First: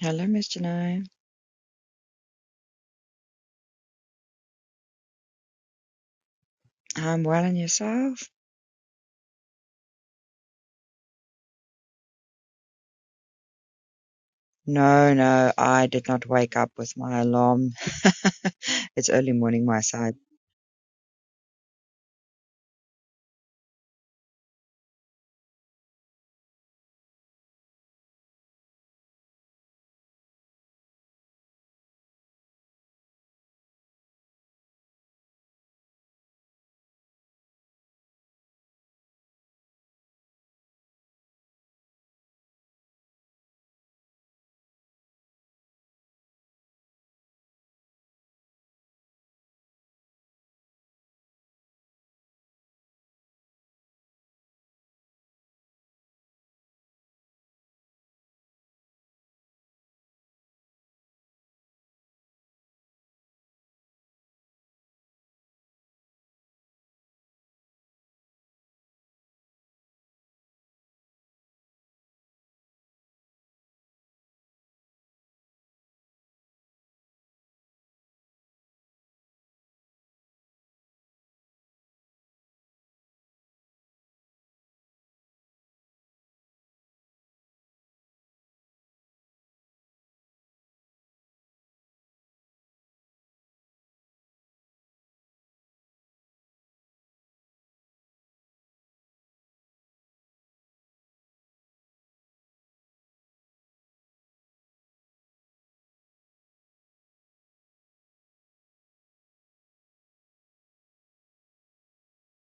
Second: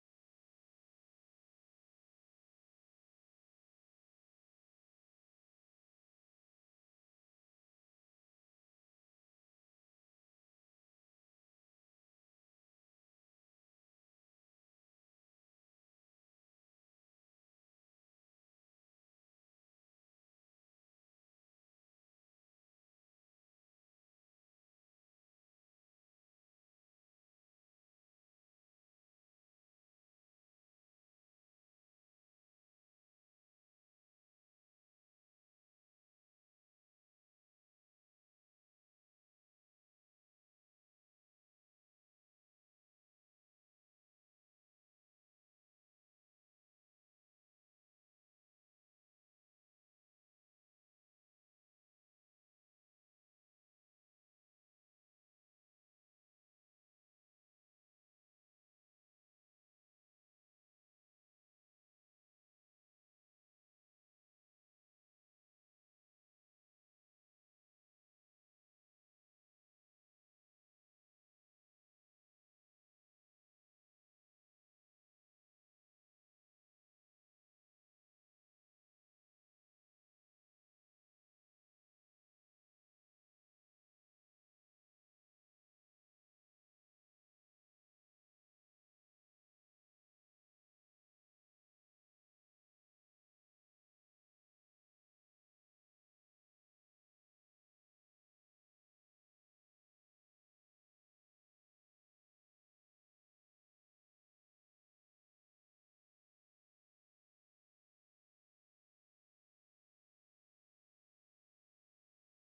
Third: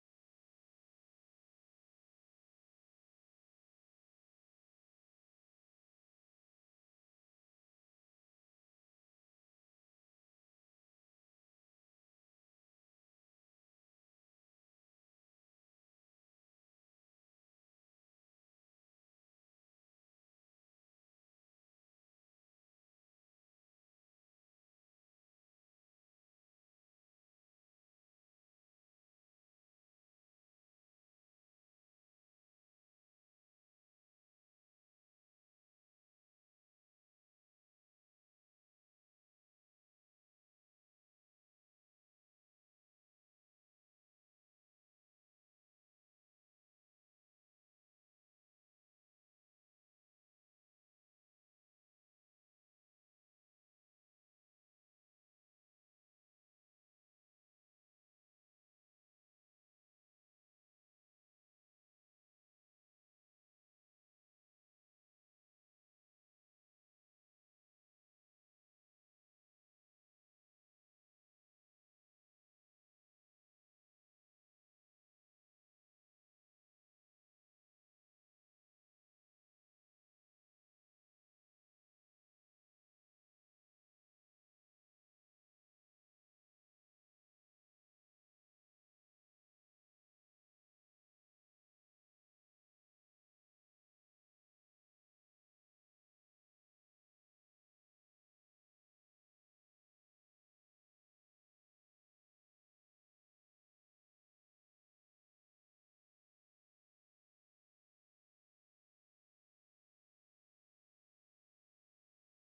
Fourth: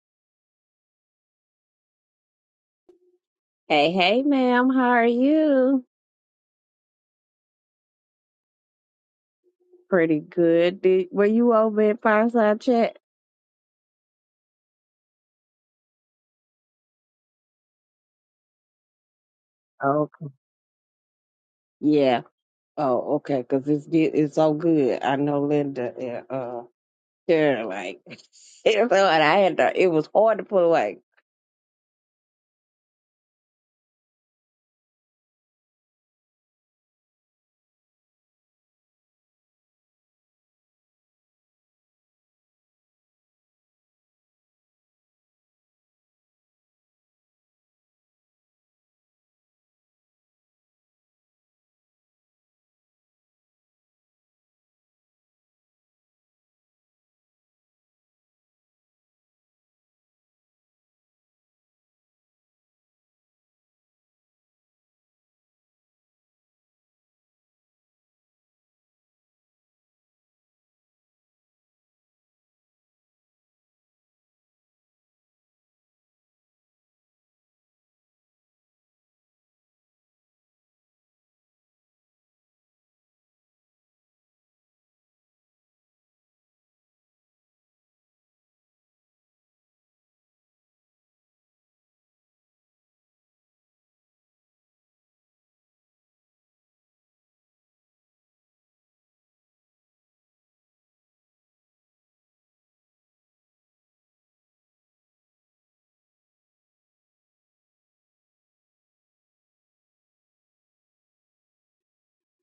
Hello, Miss Janine. Hey, hey, ma'am. How are you? I'm well and yourself? Pretty good. Did, were you over at Fireside Chat? No, no, I did not wake up with my alarm. It's early morning my side. Okay. Yeah. Oh, okay. Because it's get, it's so good. I know Linda and uh, Sharon, like, it's hard. I had to, it was hard to put away.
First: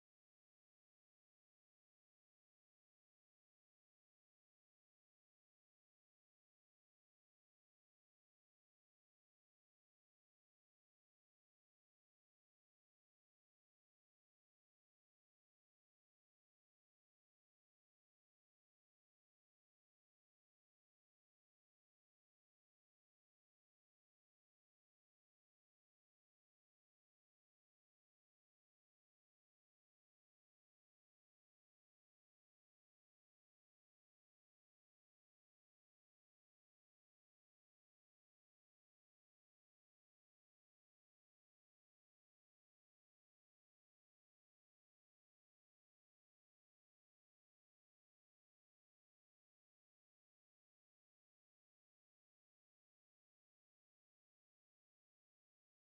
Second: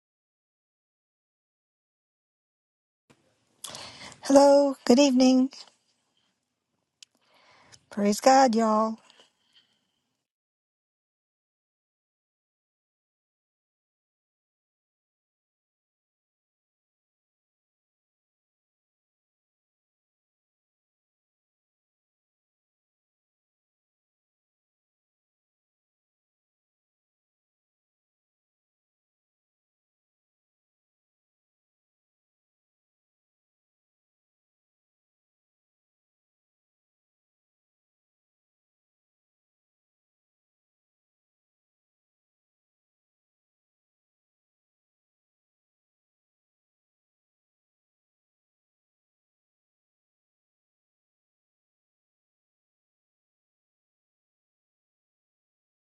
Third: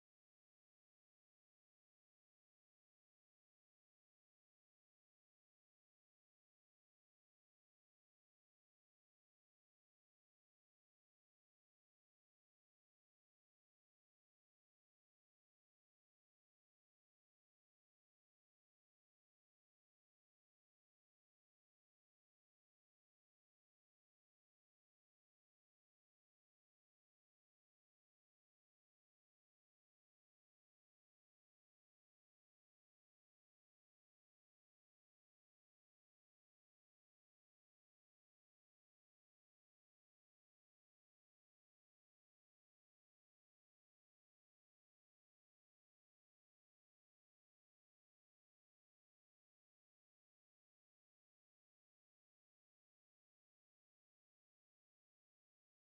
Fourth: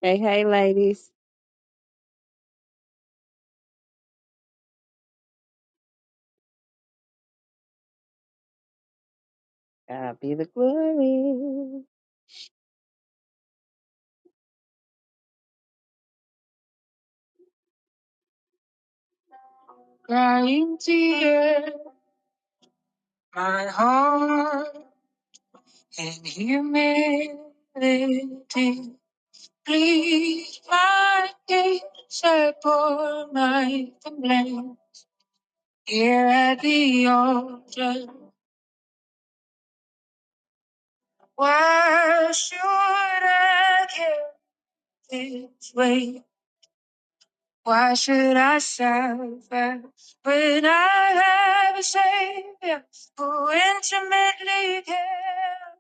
Hey, hey, ladies. Hello, good evening. Praise God, y'all. God be the glory. Crying tear, my heart in humility. Please, my case, settle my complaint. Here at the altar, why should I give this way? Why should I suffer when I have a Savior who intimately cares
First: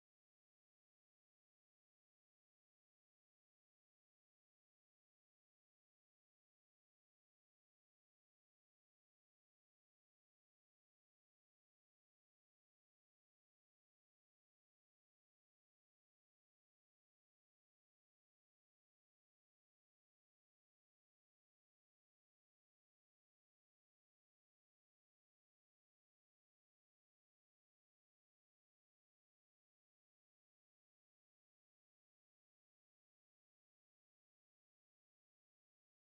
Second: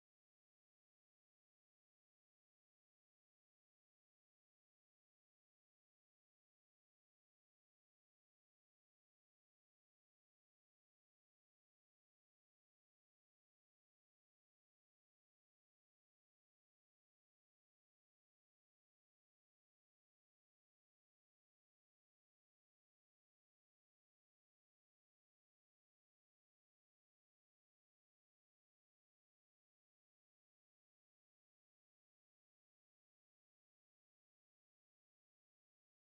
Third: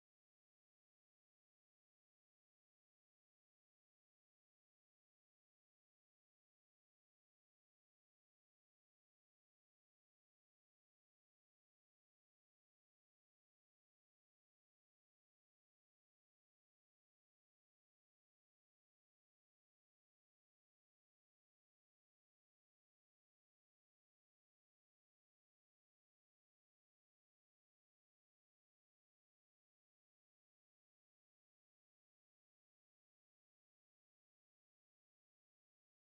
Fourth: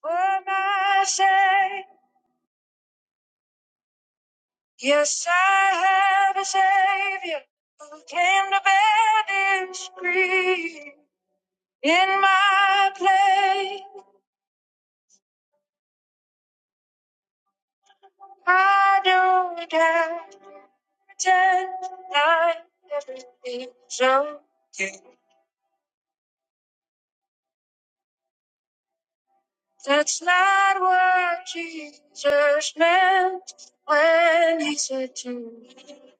for my sin? Yes, I have a Savior who came to bear this grief. In my place, I don't have to pretend like everything's okay. That's not what Jesus meant when he said to me,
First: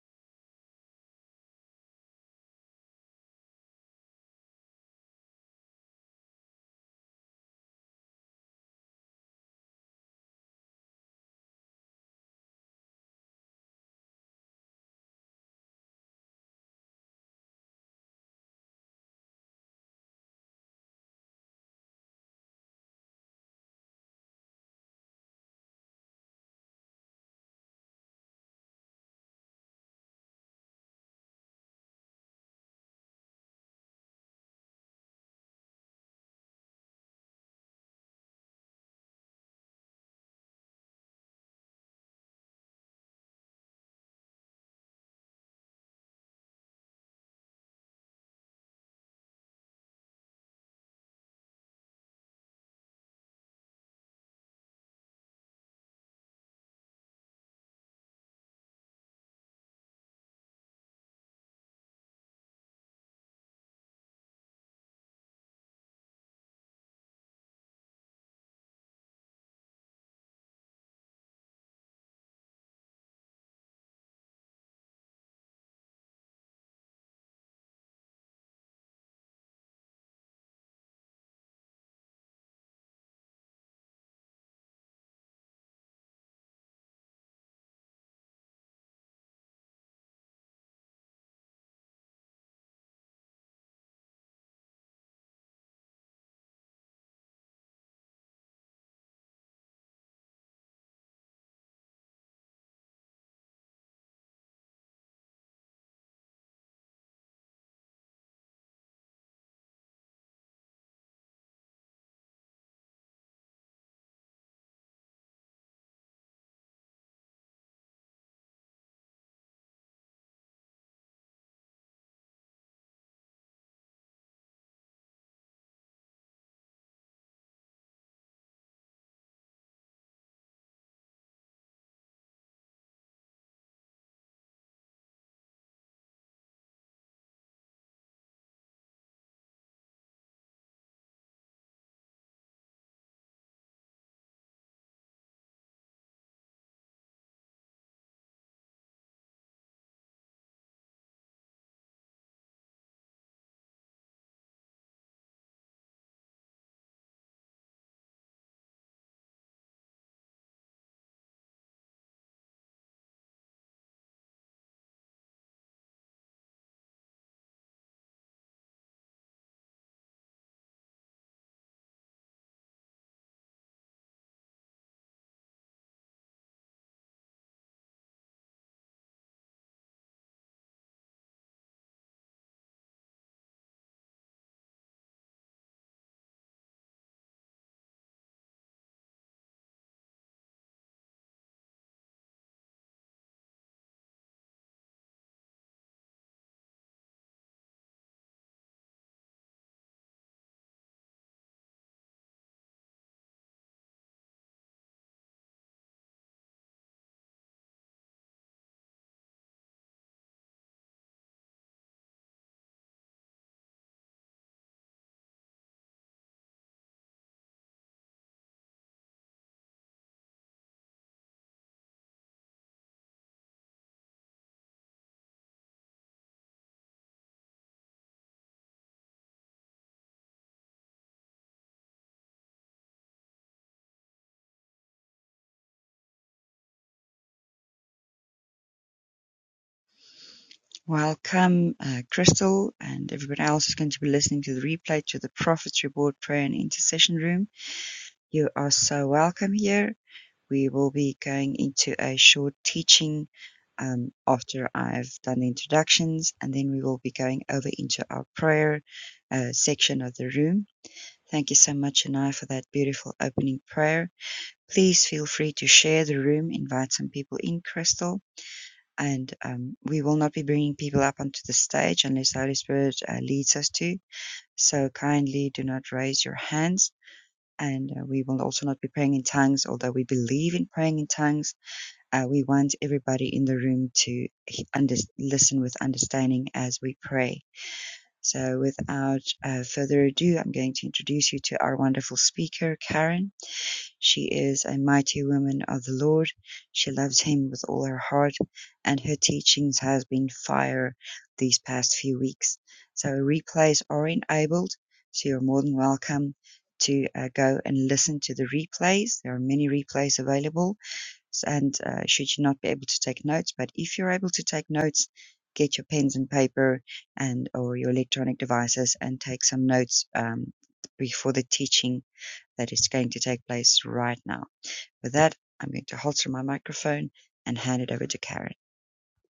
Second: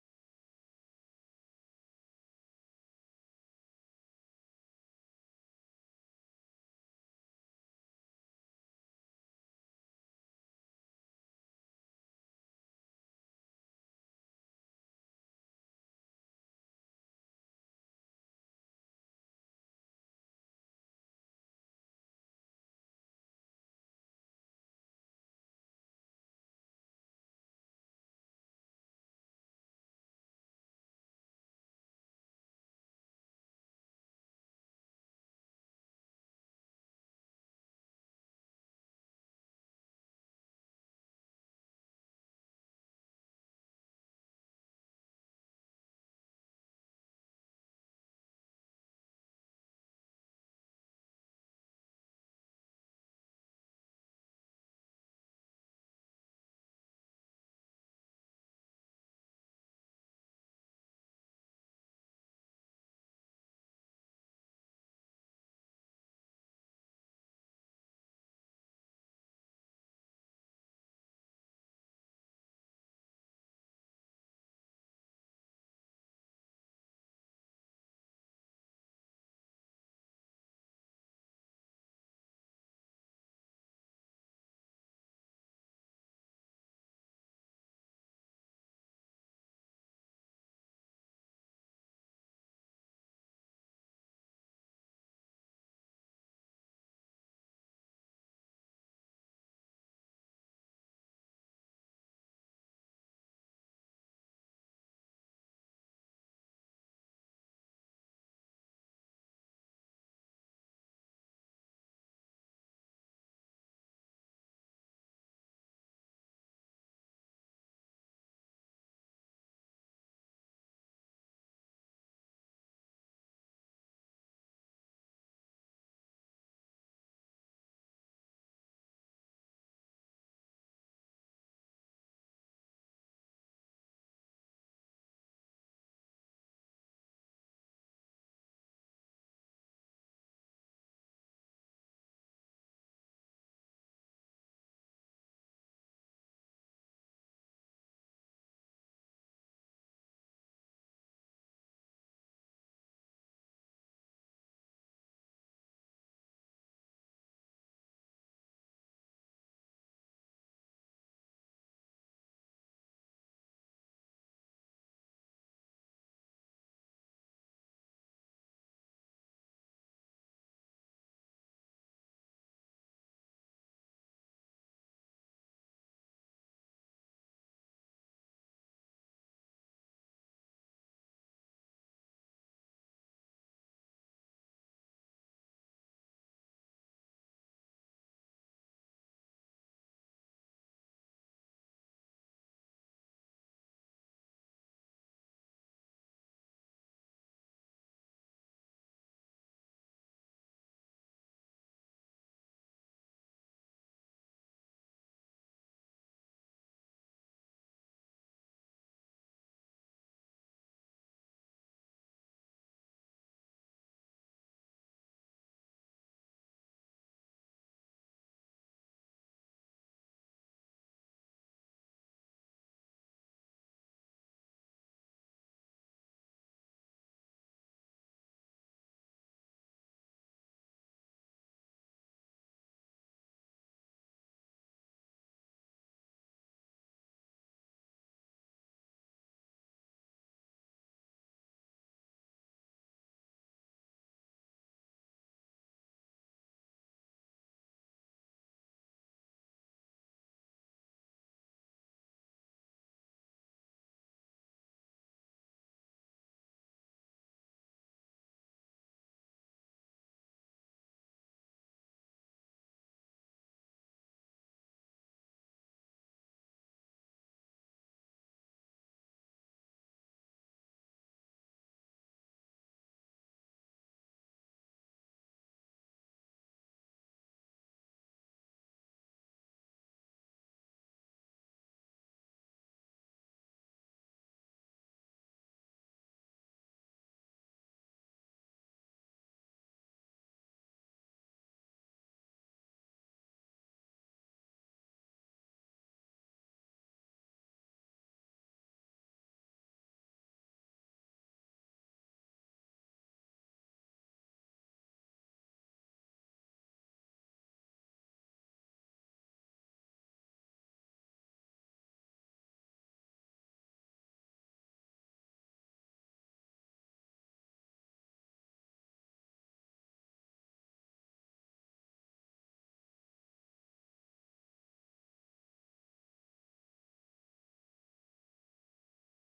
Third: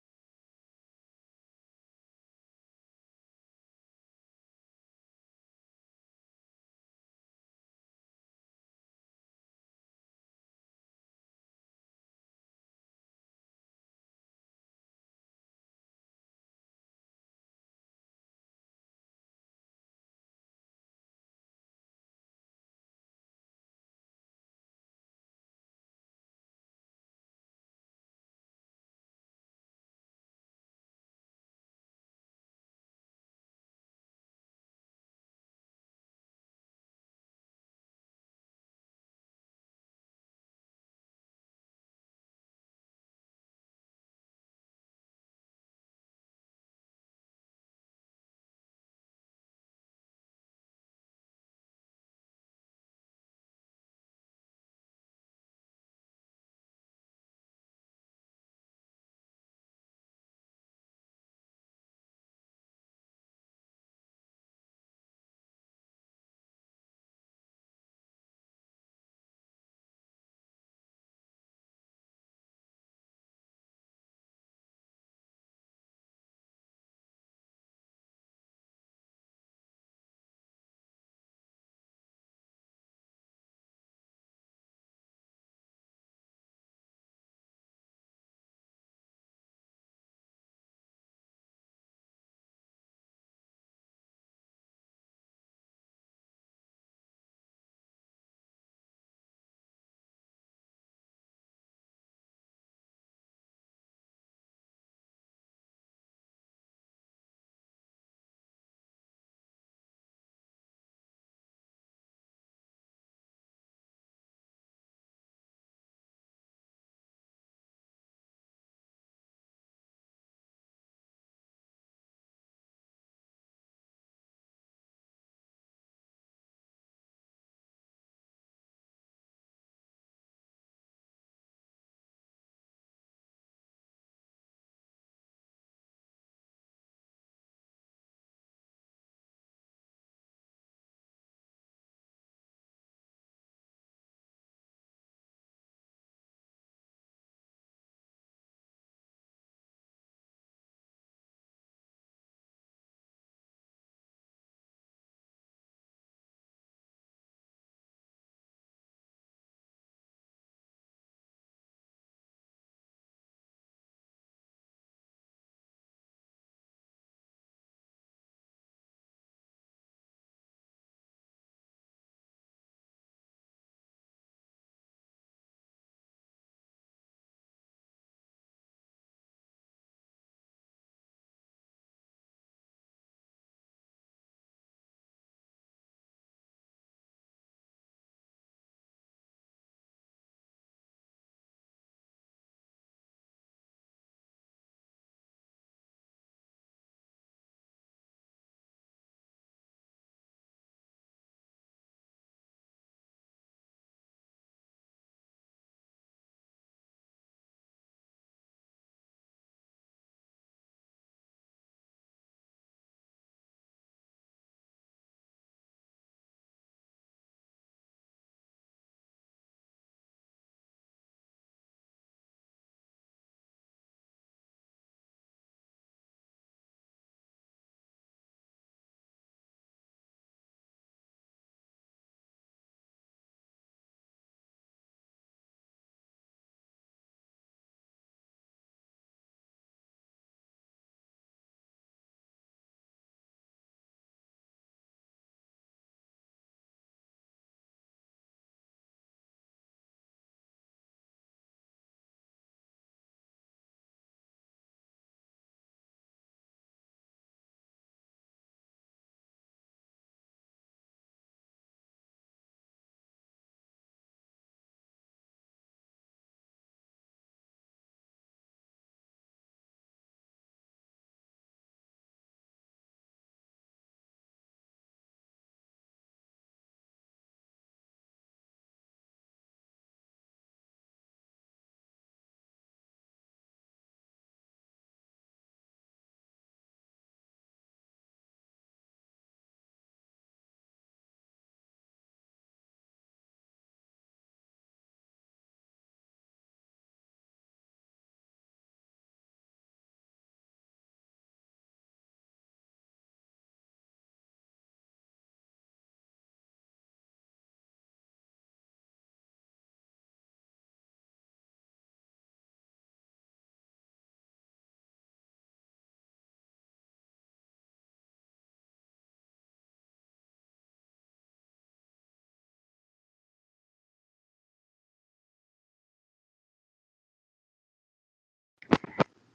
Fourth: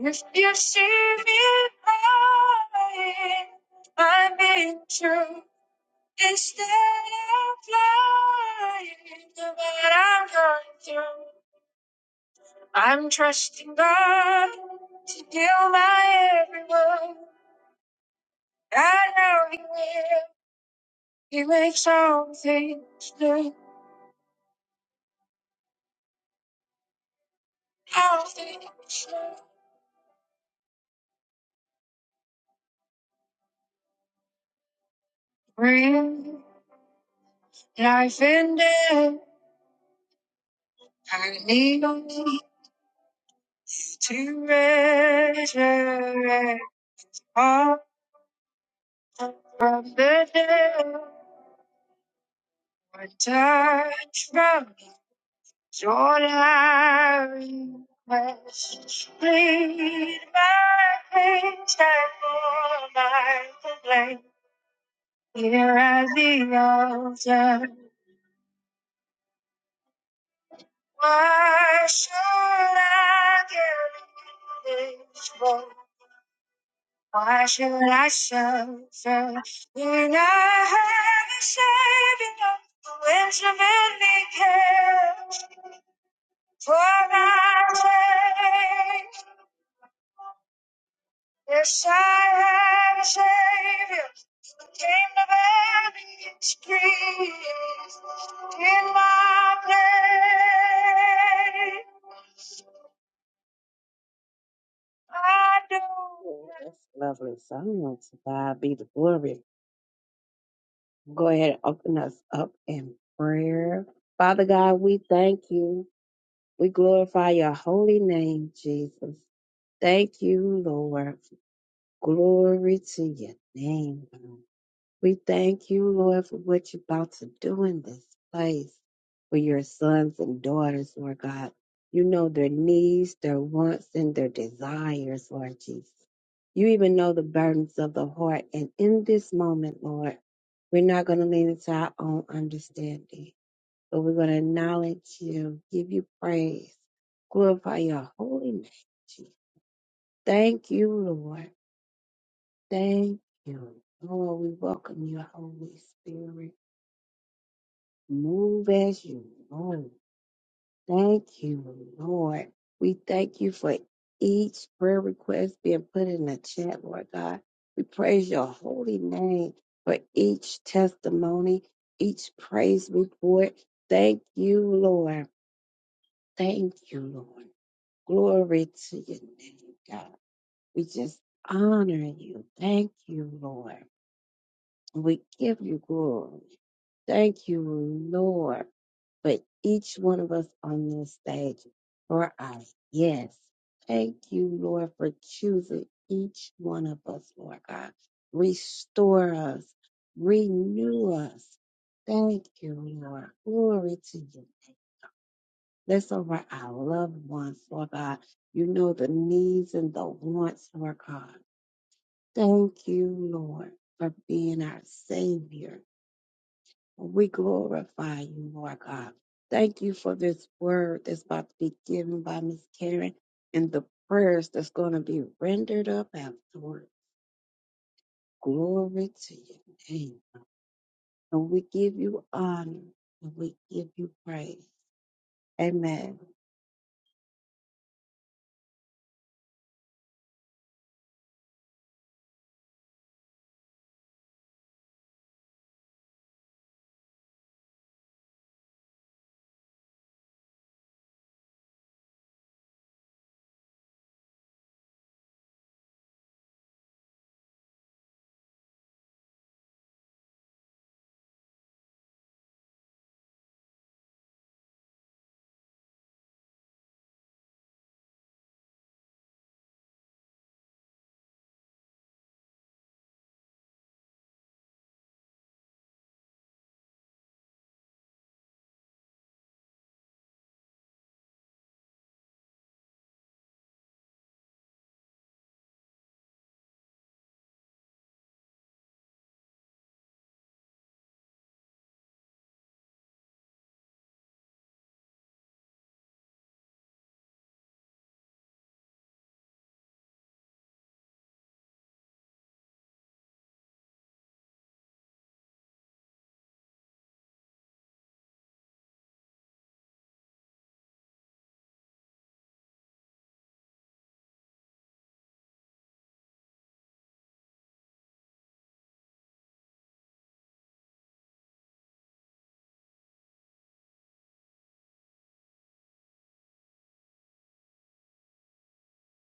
If you see me crying, I'm being true. Instead of lying about what I'm going through. I'm trusting God to heal my every wound. I know He will. He makes all things new. All things new. Bring life and death. I need only to resurrect all from the dead. One touch from Join our requests, plead my case, I pour my complaint. Here at the altar, why should I give in this woe? Why should I suffer when I have a Savior who intimately cares for my sake? Yes, I have a Savior who came to bear these griefs in my place. I do. Oh, that's lovely song. To God be the glory. Go ahead and open us up in prayer. Father God, we thank you. We glorify your holy name, Jesus. Thank you, Lord. Glory to your name. God. We thank you, Lord, for what you're about to do in this place for your sons and daughters, Lord God. You know their needs, their wants, and their desires, Lord Jesus. You even know the burdens of the heart. And in this moment, Lord, we're not going to lean into our own understanding, but we're going to acknowledge you, give you praise, glorify your holy name, Jesus. Thank you, Lord. Thank you. Lord, we welcome you, Holy Spirit. Move as you move. Thank you, Lord. We thank you for each prayer request being put in the chat, Lord God. We praise your holy name for each testimony, each praise report. Thank you, Lord. Thank you, Lord. Glory to your name, God. We just honor you. Thank you, Lord. We give you glory. Thank you, Lord, for each one of us on this stage for our yes. Thank you, Lord, for choosing each one of us, Lord God. Restore us, renew us. Thank you, Lord. Glory to you. Bless over our loved ones, Lord God. You know the needs and the wants, Lord God. Thank you, Lord, for being our Savior. We glorify you, Lord God. Thank you for this word that's about to be given by Miss Karen and the prayers that's going to be rendered up afterward. Glory to your name. And we give you honor and we give you praise. Amen. Welcome, uh, Crystal, and everybody else who's going to be listening to the replay to the Prophet's Reward Prayer and Intercession Room. You are so welcome here. We will be going into a short teaching um, after I've done the introductions, and then we will be going over into our prayer uh, section of the room Thank you so much, Anai, for that beautiful opening prayer. Please feel free to share the room, invite some people in, Crystal. And um, we will not be bringing people up onto the stage unless the Holy Spirit uh, leads us to. So kindly do not raise your hands. And uh, we will also not be praying in tongues, although we believe in praying in tongues. Uh, we want everybody in the room to he- under- listen with understanding as we pray. So, without uh, further ado, I'm going to introduce you to our wonderful speaker, Karen. She is a mighty woman of the Lord. She loves him with all her heart, and her teachings has been fire these past few weeks. So replays are enabled, so you're more than welcome to uh, go and listen to the replays. There are many replays available, and uh, should you not be able to take notes, but if you're able to take notes, get your pens and paper and or your electronic devices and take some notes um, before the teaching that is going to take place right now. With that, I'm going to halter my microphone and hand it over to Karen.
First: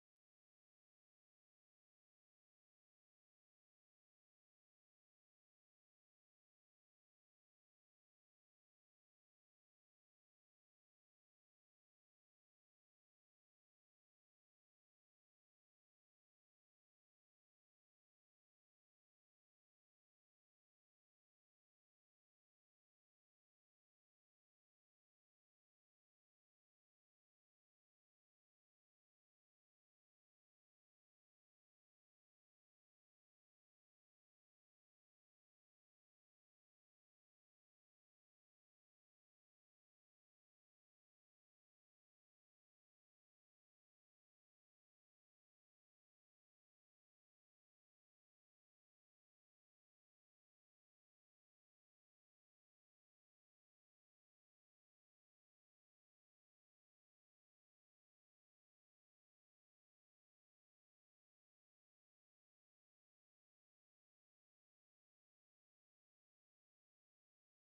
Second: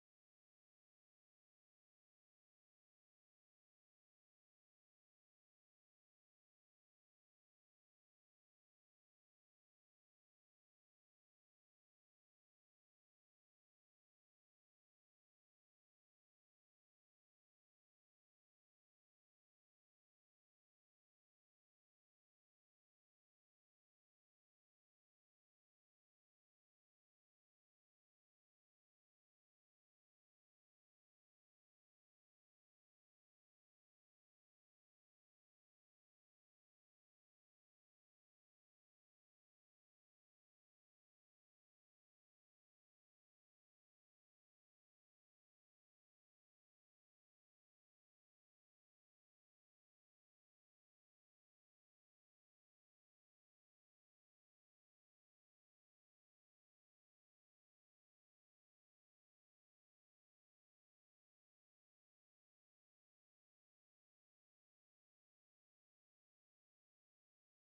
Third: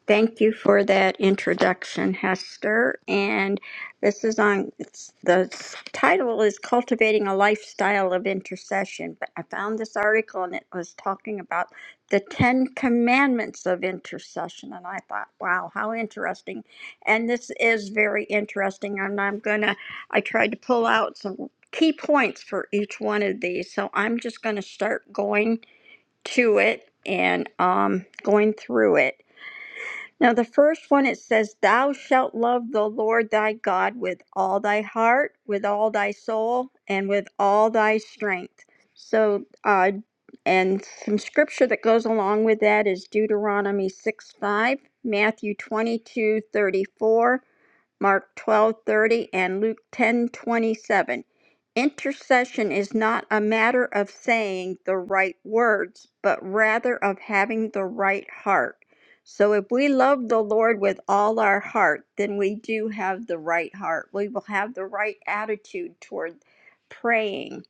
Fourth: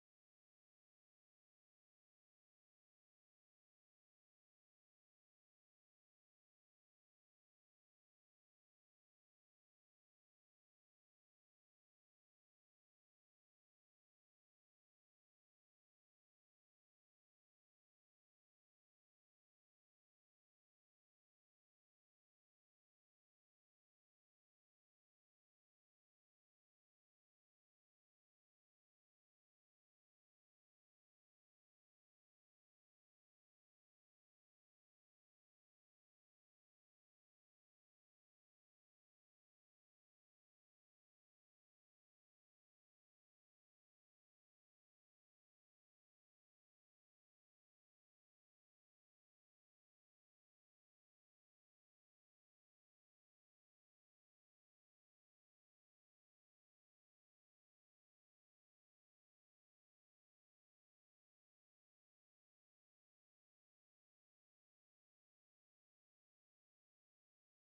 Thank you for that introduction, Hester. And this is on, it's, the title is Cultivating a Lifestyle of Intercession. But I found this article and it was talking about the Ten Commandments of Intercession. And I thought, wow, how interesting. And this is very interesting. And I'm going to, I tried to pull out some key points for each one of these. So I'm just going to start going to it and um, going through it. Now, the first one it says, Thou shalt love the Lord thy God with all thy heart, with all thy soul, and with all thy strength. So, uh, and some scripture that goes along with that is Deuteronomy 6 5, Matthew 22 34. Mark 12:30 and Luke 10:27. Intercession is not a matter of saying the right words, but rather of having the right heart. So if we love the Lord with all our heart, then we do have the right heart. We will have the right attitude toward praying.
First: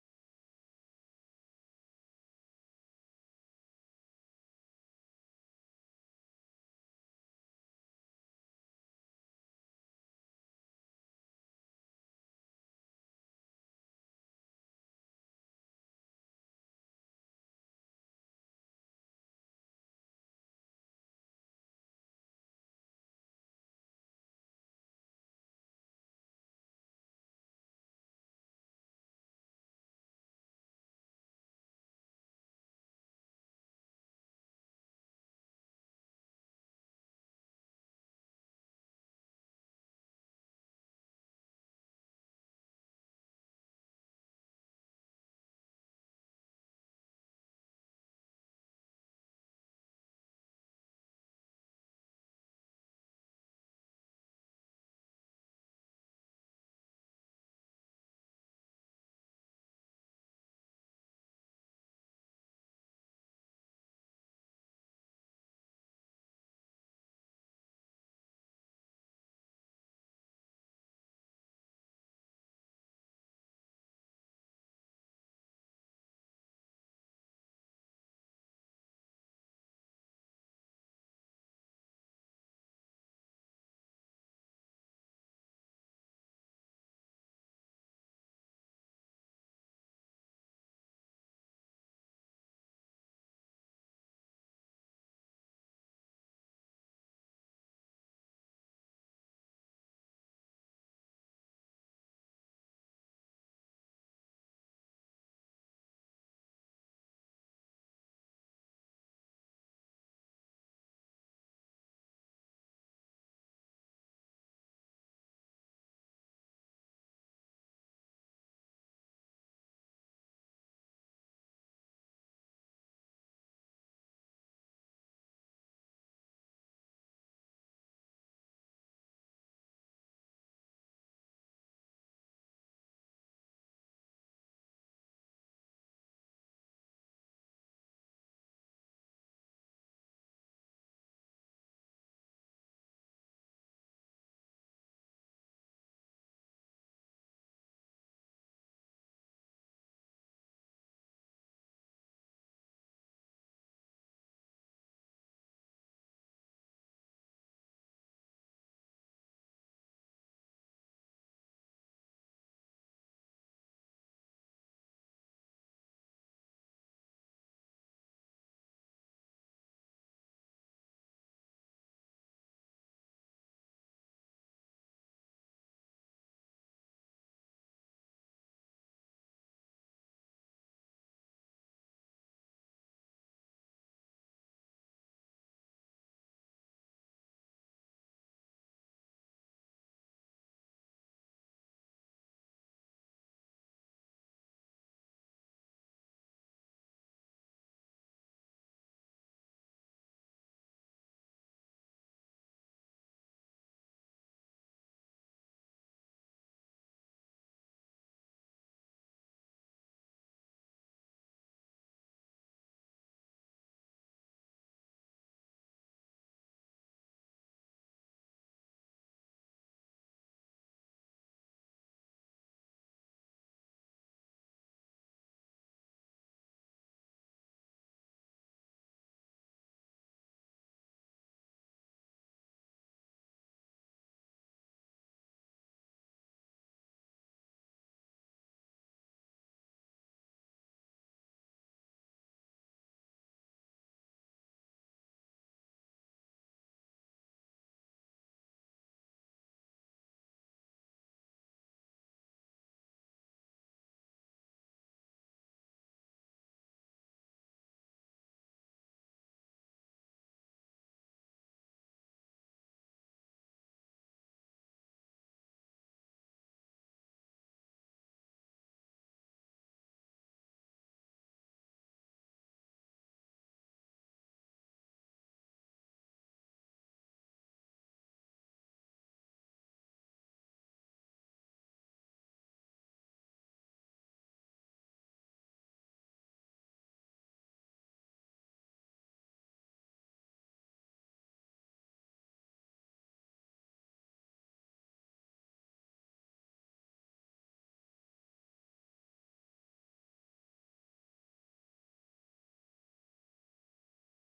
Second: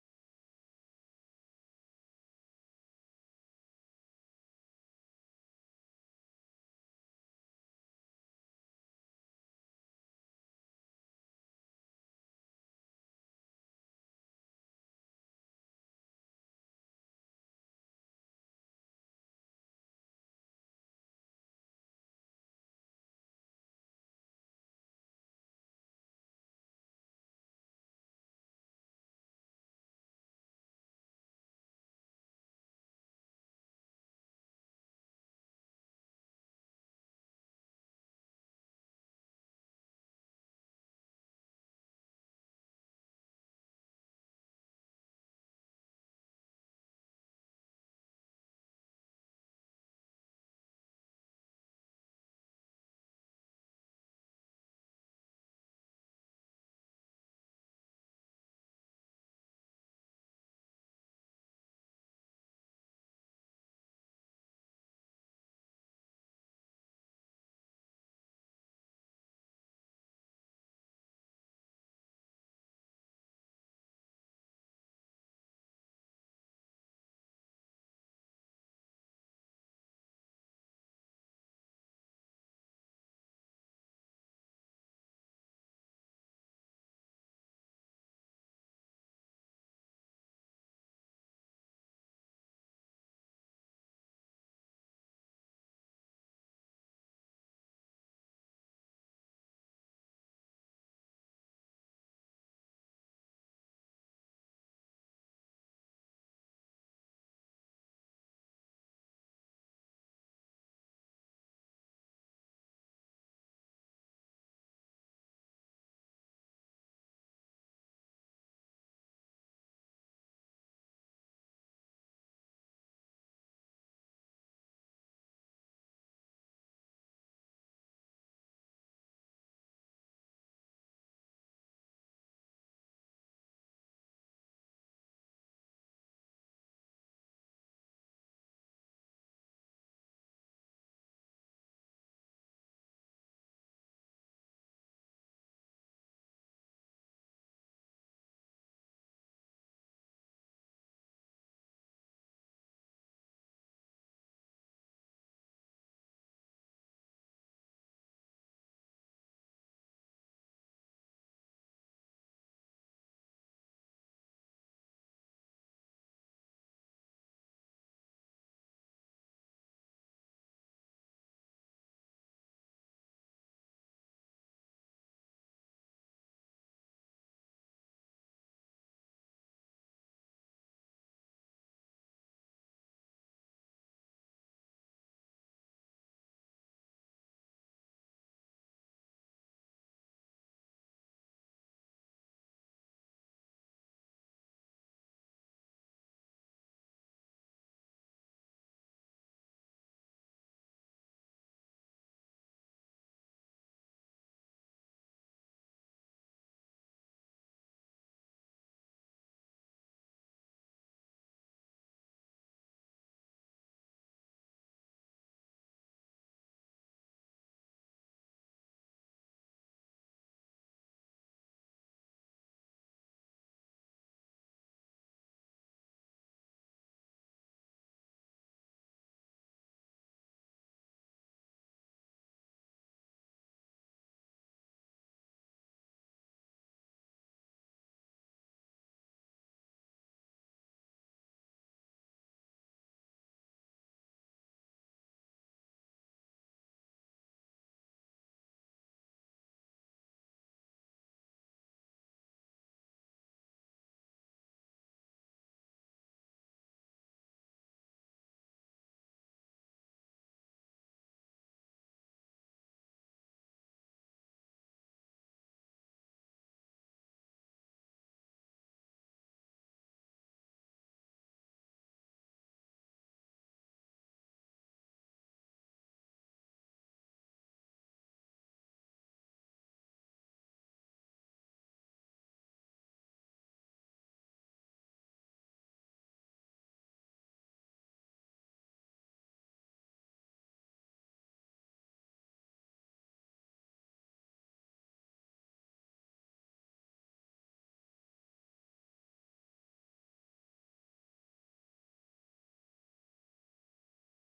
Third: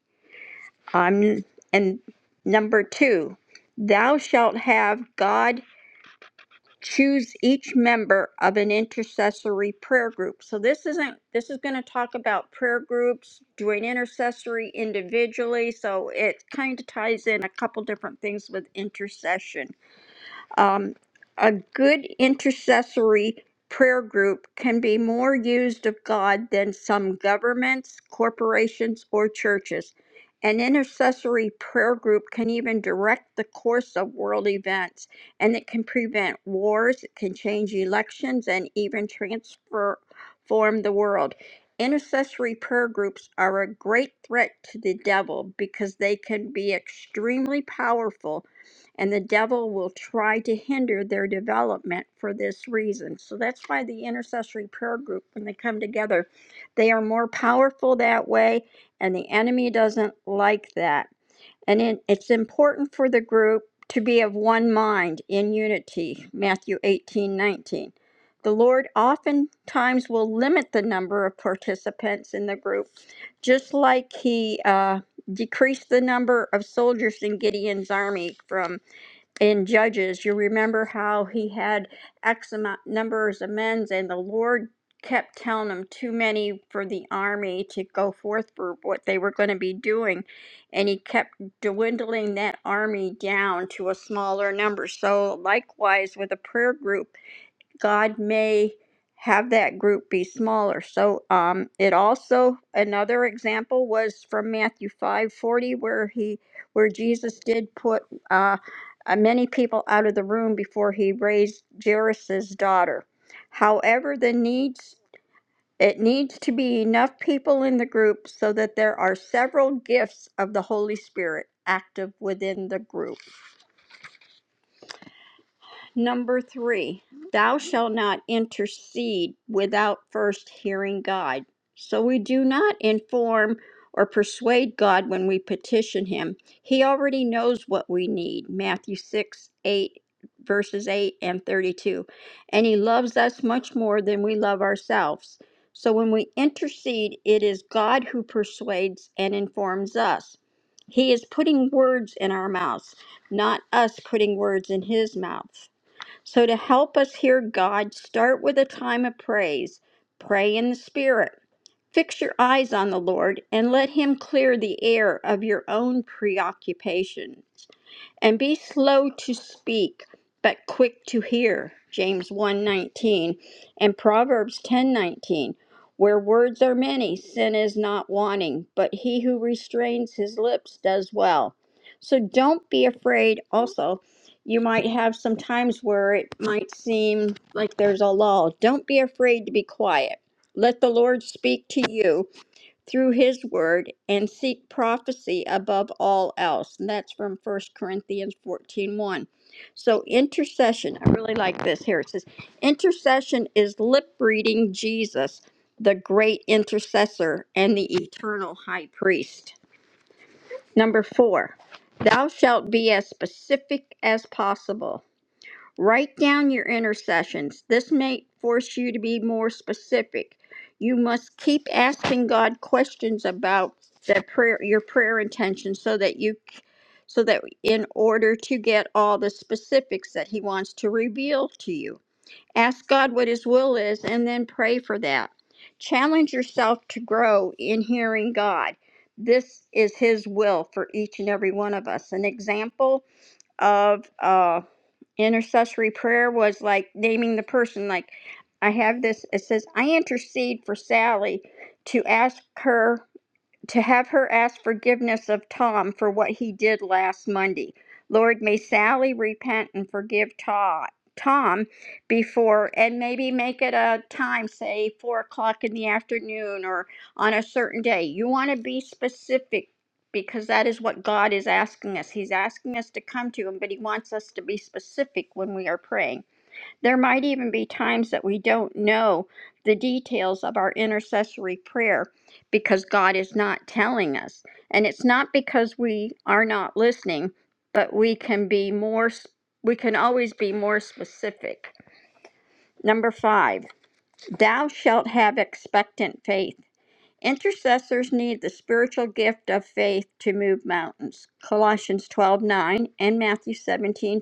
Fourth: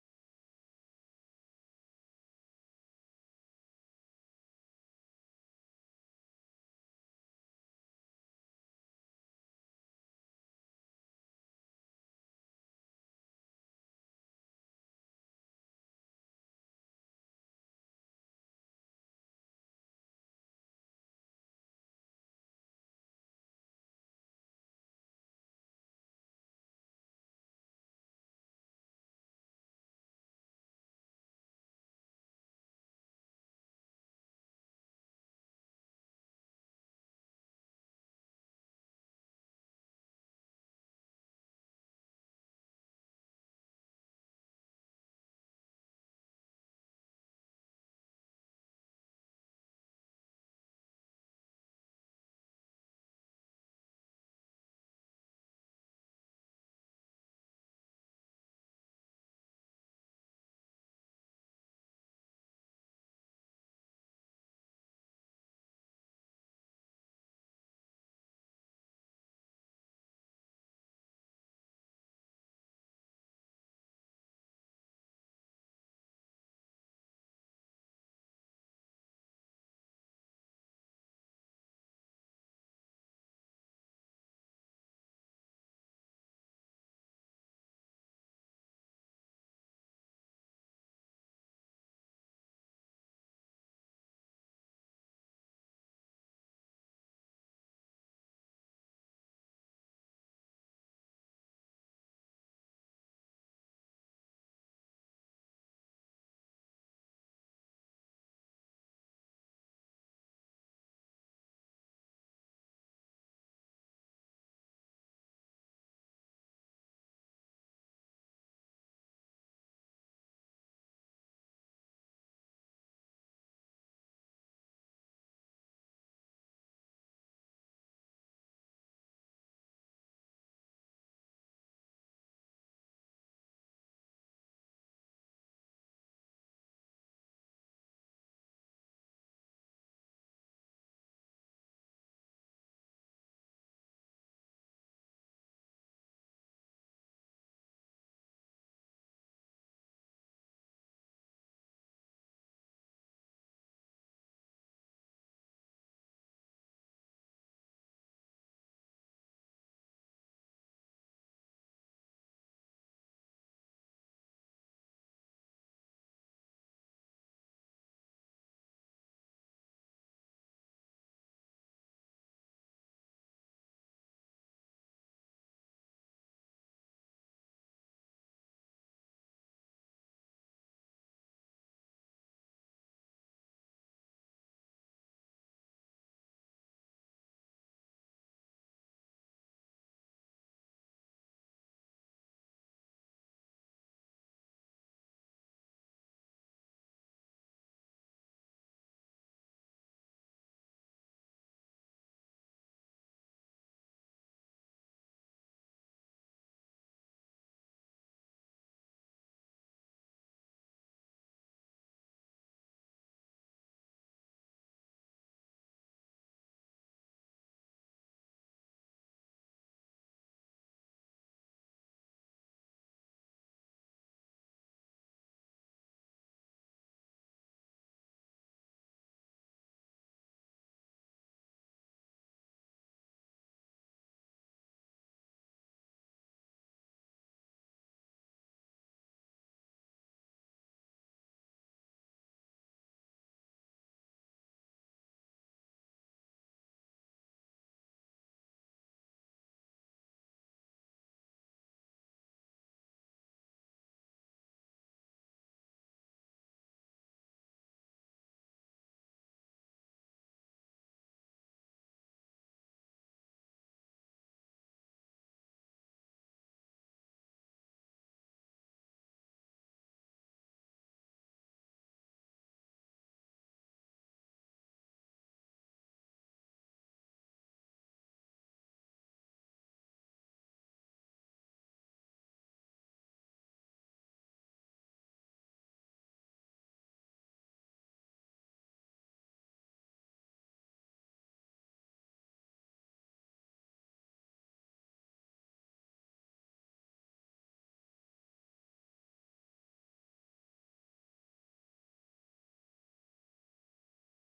Um, and number 2, thou shalt have God choose each member of an intercessory prayer group. So this isn't this is going to talk about prayer groups, doing intercessory individually. So it kind of ties in a couple different things with intercession. Um, a good intercessory prayer group can be more used of God than some governments, corporations, or churches. An intercessory prayer group can even direct the course of world events, and it can prevent wars, it can change elections, and even transform the world. Intercessory prayer groups are a great threat to the devil because they can be extremely powerful and the devil will try to hinder their development for this reason. So that's why the intercessory prayer group, when they come together, they are more powerful that way, and the enemy doesn't like that. And it, it's important for the group to be of one mind in unity. Matthew 18 19. The Lord oftentimes will limit the number of participants in the group, just like He uh, decreased the number of soldiers in Gideon's army from in Judges, you remember how he had X amount numbers of men, and the Lord kept telling him too many for the army to go forth for what they were going to be doing, and he kept dwindling that army down to a smaller number. So likewise with a prayer group, God may have that group be smaller. So um, it also another example was from Matthew five forty, where he where Jesus did put uh, uh, many people out of the room before he raised Jairus's daughter. However, the needs it needs to be enough people in the group so that there are several gifts of the Holy Spirit active within the group. Number three, thou shalt not intercede without first hearing God. So we do not inform or persuade God when we petition Him. He already knows what we need. Matthew 6 8, verses 8 and 32. And He loves us much more than we love ourselves. So when we intercede, it is God who persuades and informs us. He is putting words in our mouths, not us putting words in His mouth. So to help us hear God, start with a time of praise. Pray in the Spirit. Fix your eyes on the Lord and let Him clear the air of your own preoccupations and be slow to speak but quick to hear james one nineteen, and proverbs 10:19 where words are many sin is not wanting but he who restrains his lips does well so don't be afraid also you might have some times where it might seem like there's a lull don't be afraid to be quiet let the lord speak to you through his word and seek prophecy above all else. And that's from First Corinthians fourteen one. So, intercession, I really like this here. It says, Intercession is lip reading Jesus, the great intercessor and the eternal high priest. Number four, thou shalt be as specific as possible. Write down your intercessions. This may force you to be more specific. You must keep asking God questions about that prayer, your prayer intention, so that you, so that in order to get all the specifics that He wants to reveal to you. Ask God what His will is, and then pray for that. Challenge yourself to grow in hearing God. This is His will for each and every one of us. An example of. uh intercessory prayer was like naming the person like i have this it says i intercede for sally to ask her to have her ask forgiveness of Tom for what he did last Monday. Lord, may Sally repent and forgive Todd. Tom before and maybe make it a time, say four o'clock in the afternoon or on a certain day. You want to be specific because that is what God is asking us. He's asking us to come to Him, but He wants us to be specific when we are praying. There might even be times that we don't know the details of our intercessory prayer because God is not telling us. And it's not because we are not listening, but we can be more, we can always be more specific. Number five, thou shalt have expectant faith. Intercessors need the spiritual gift of faith to move mountains. Colossians 12:9 and Matthew 17:20.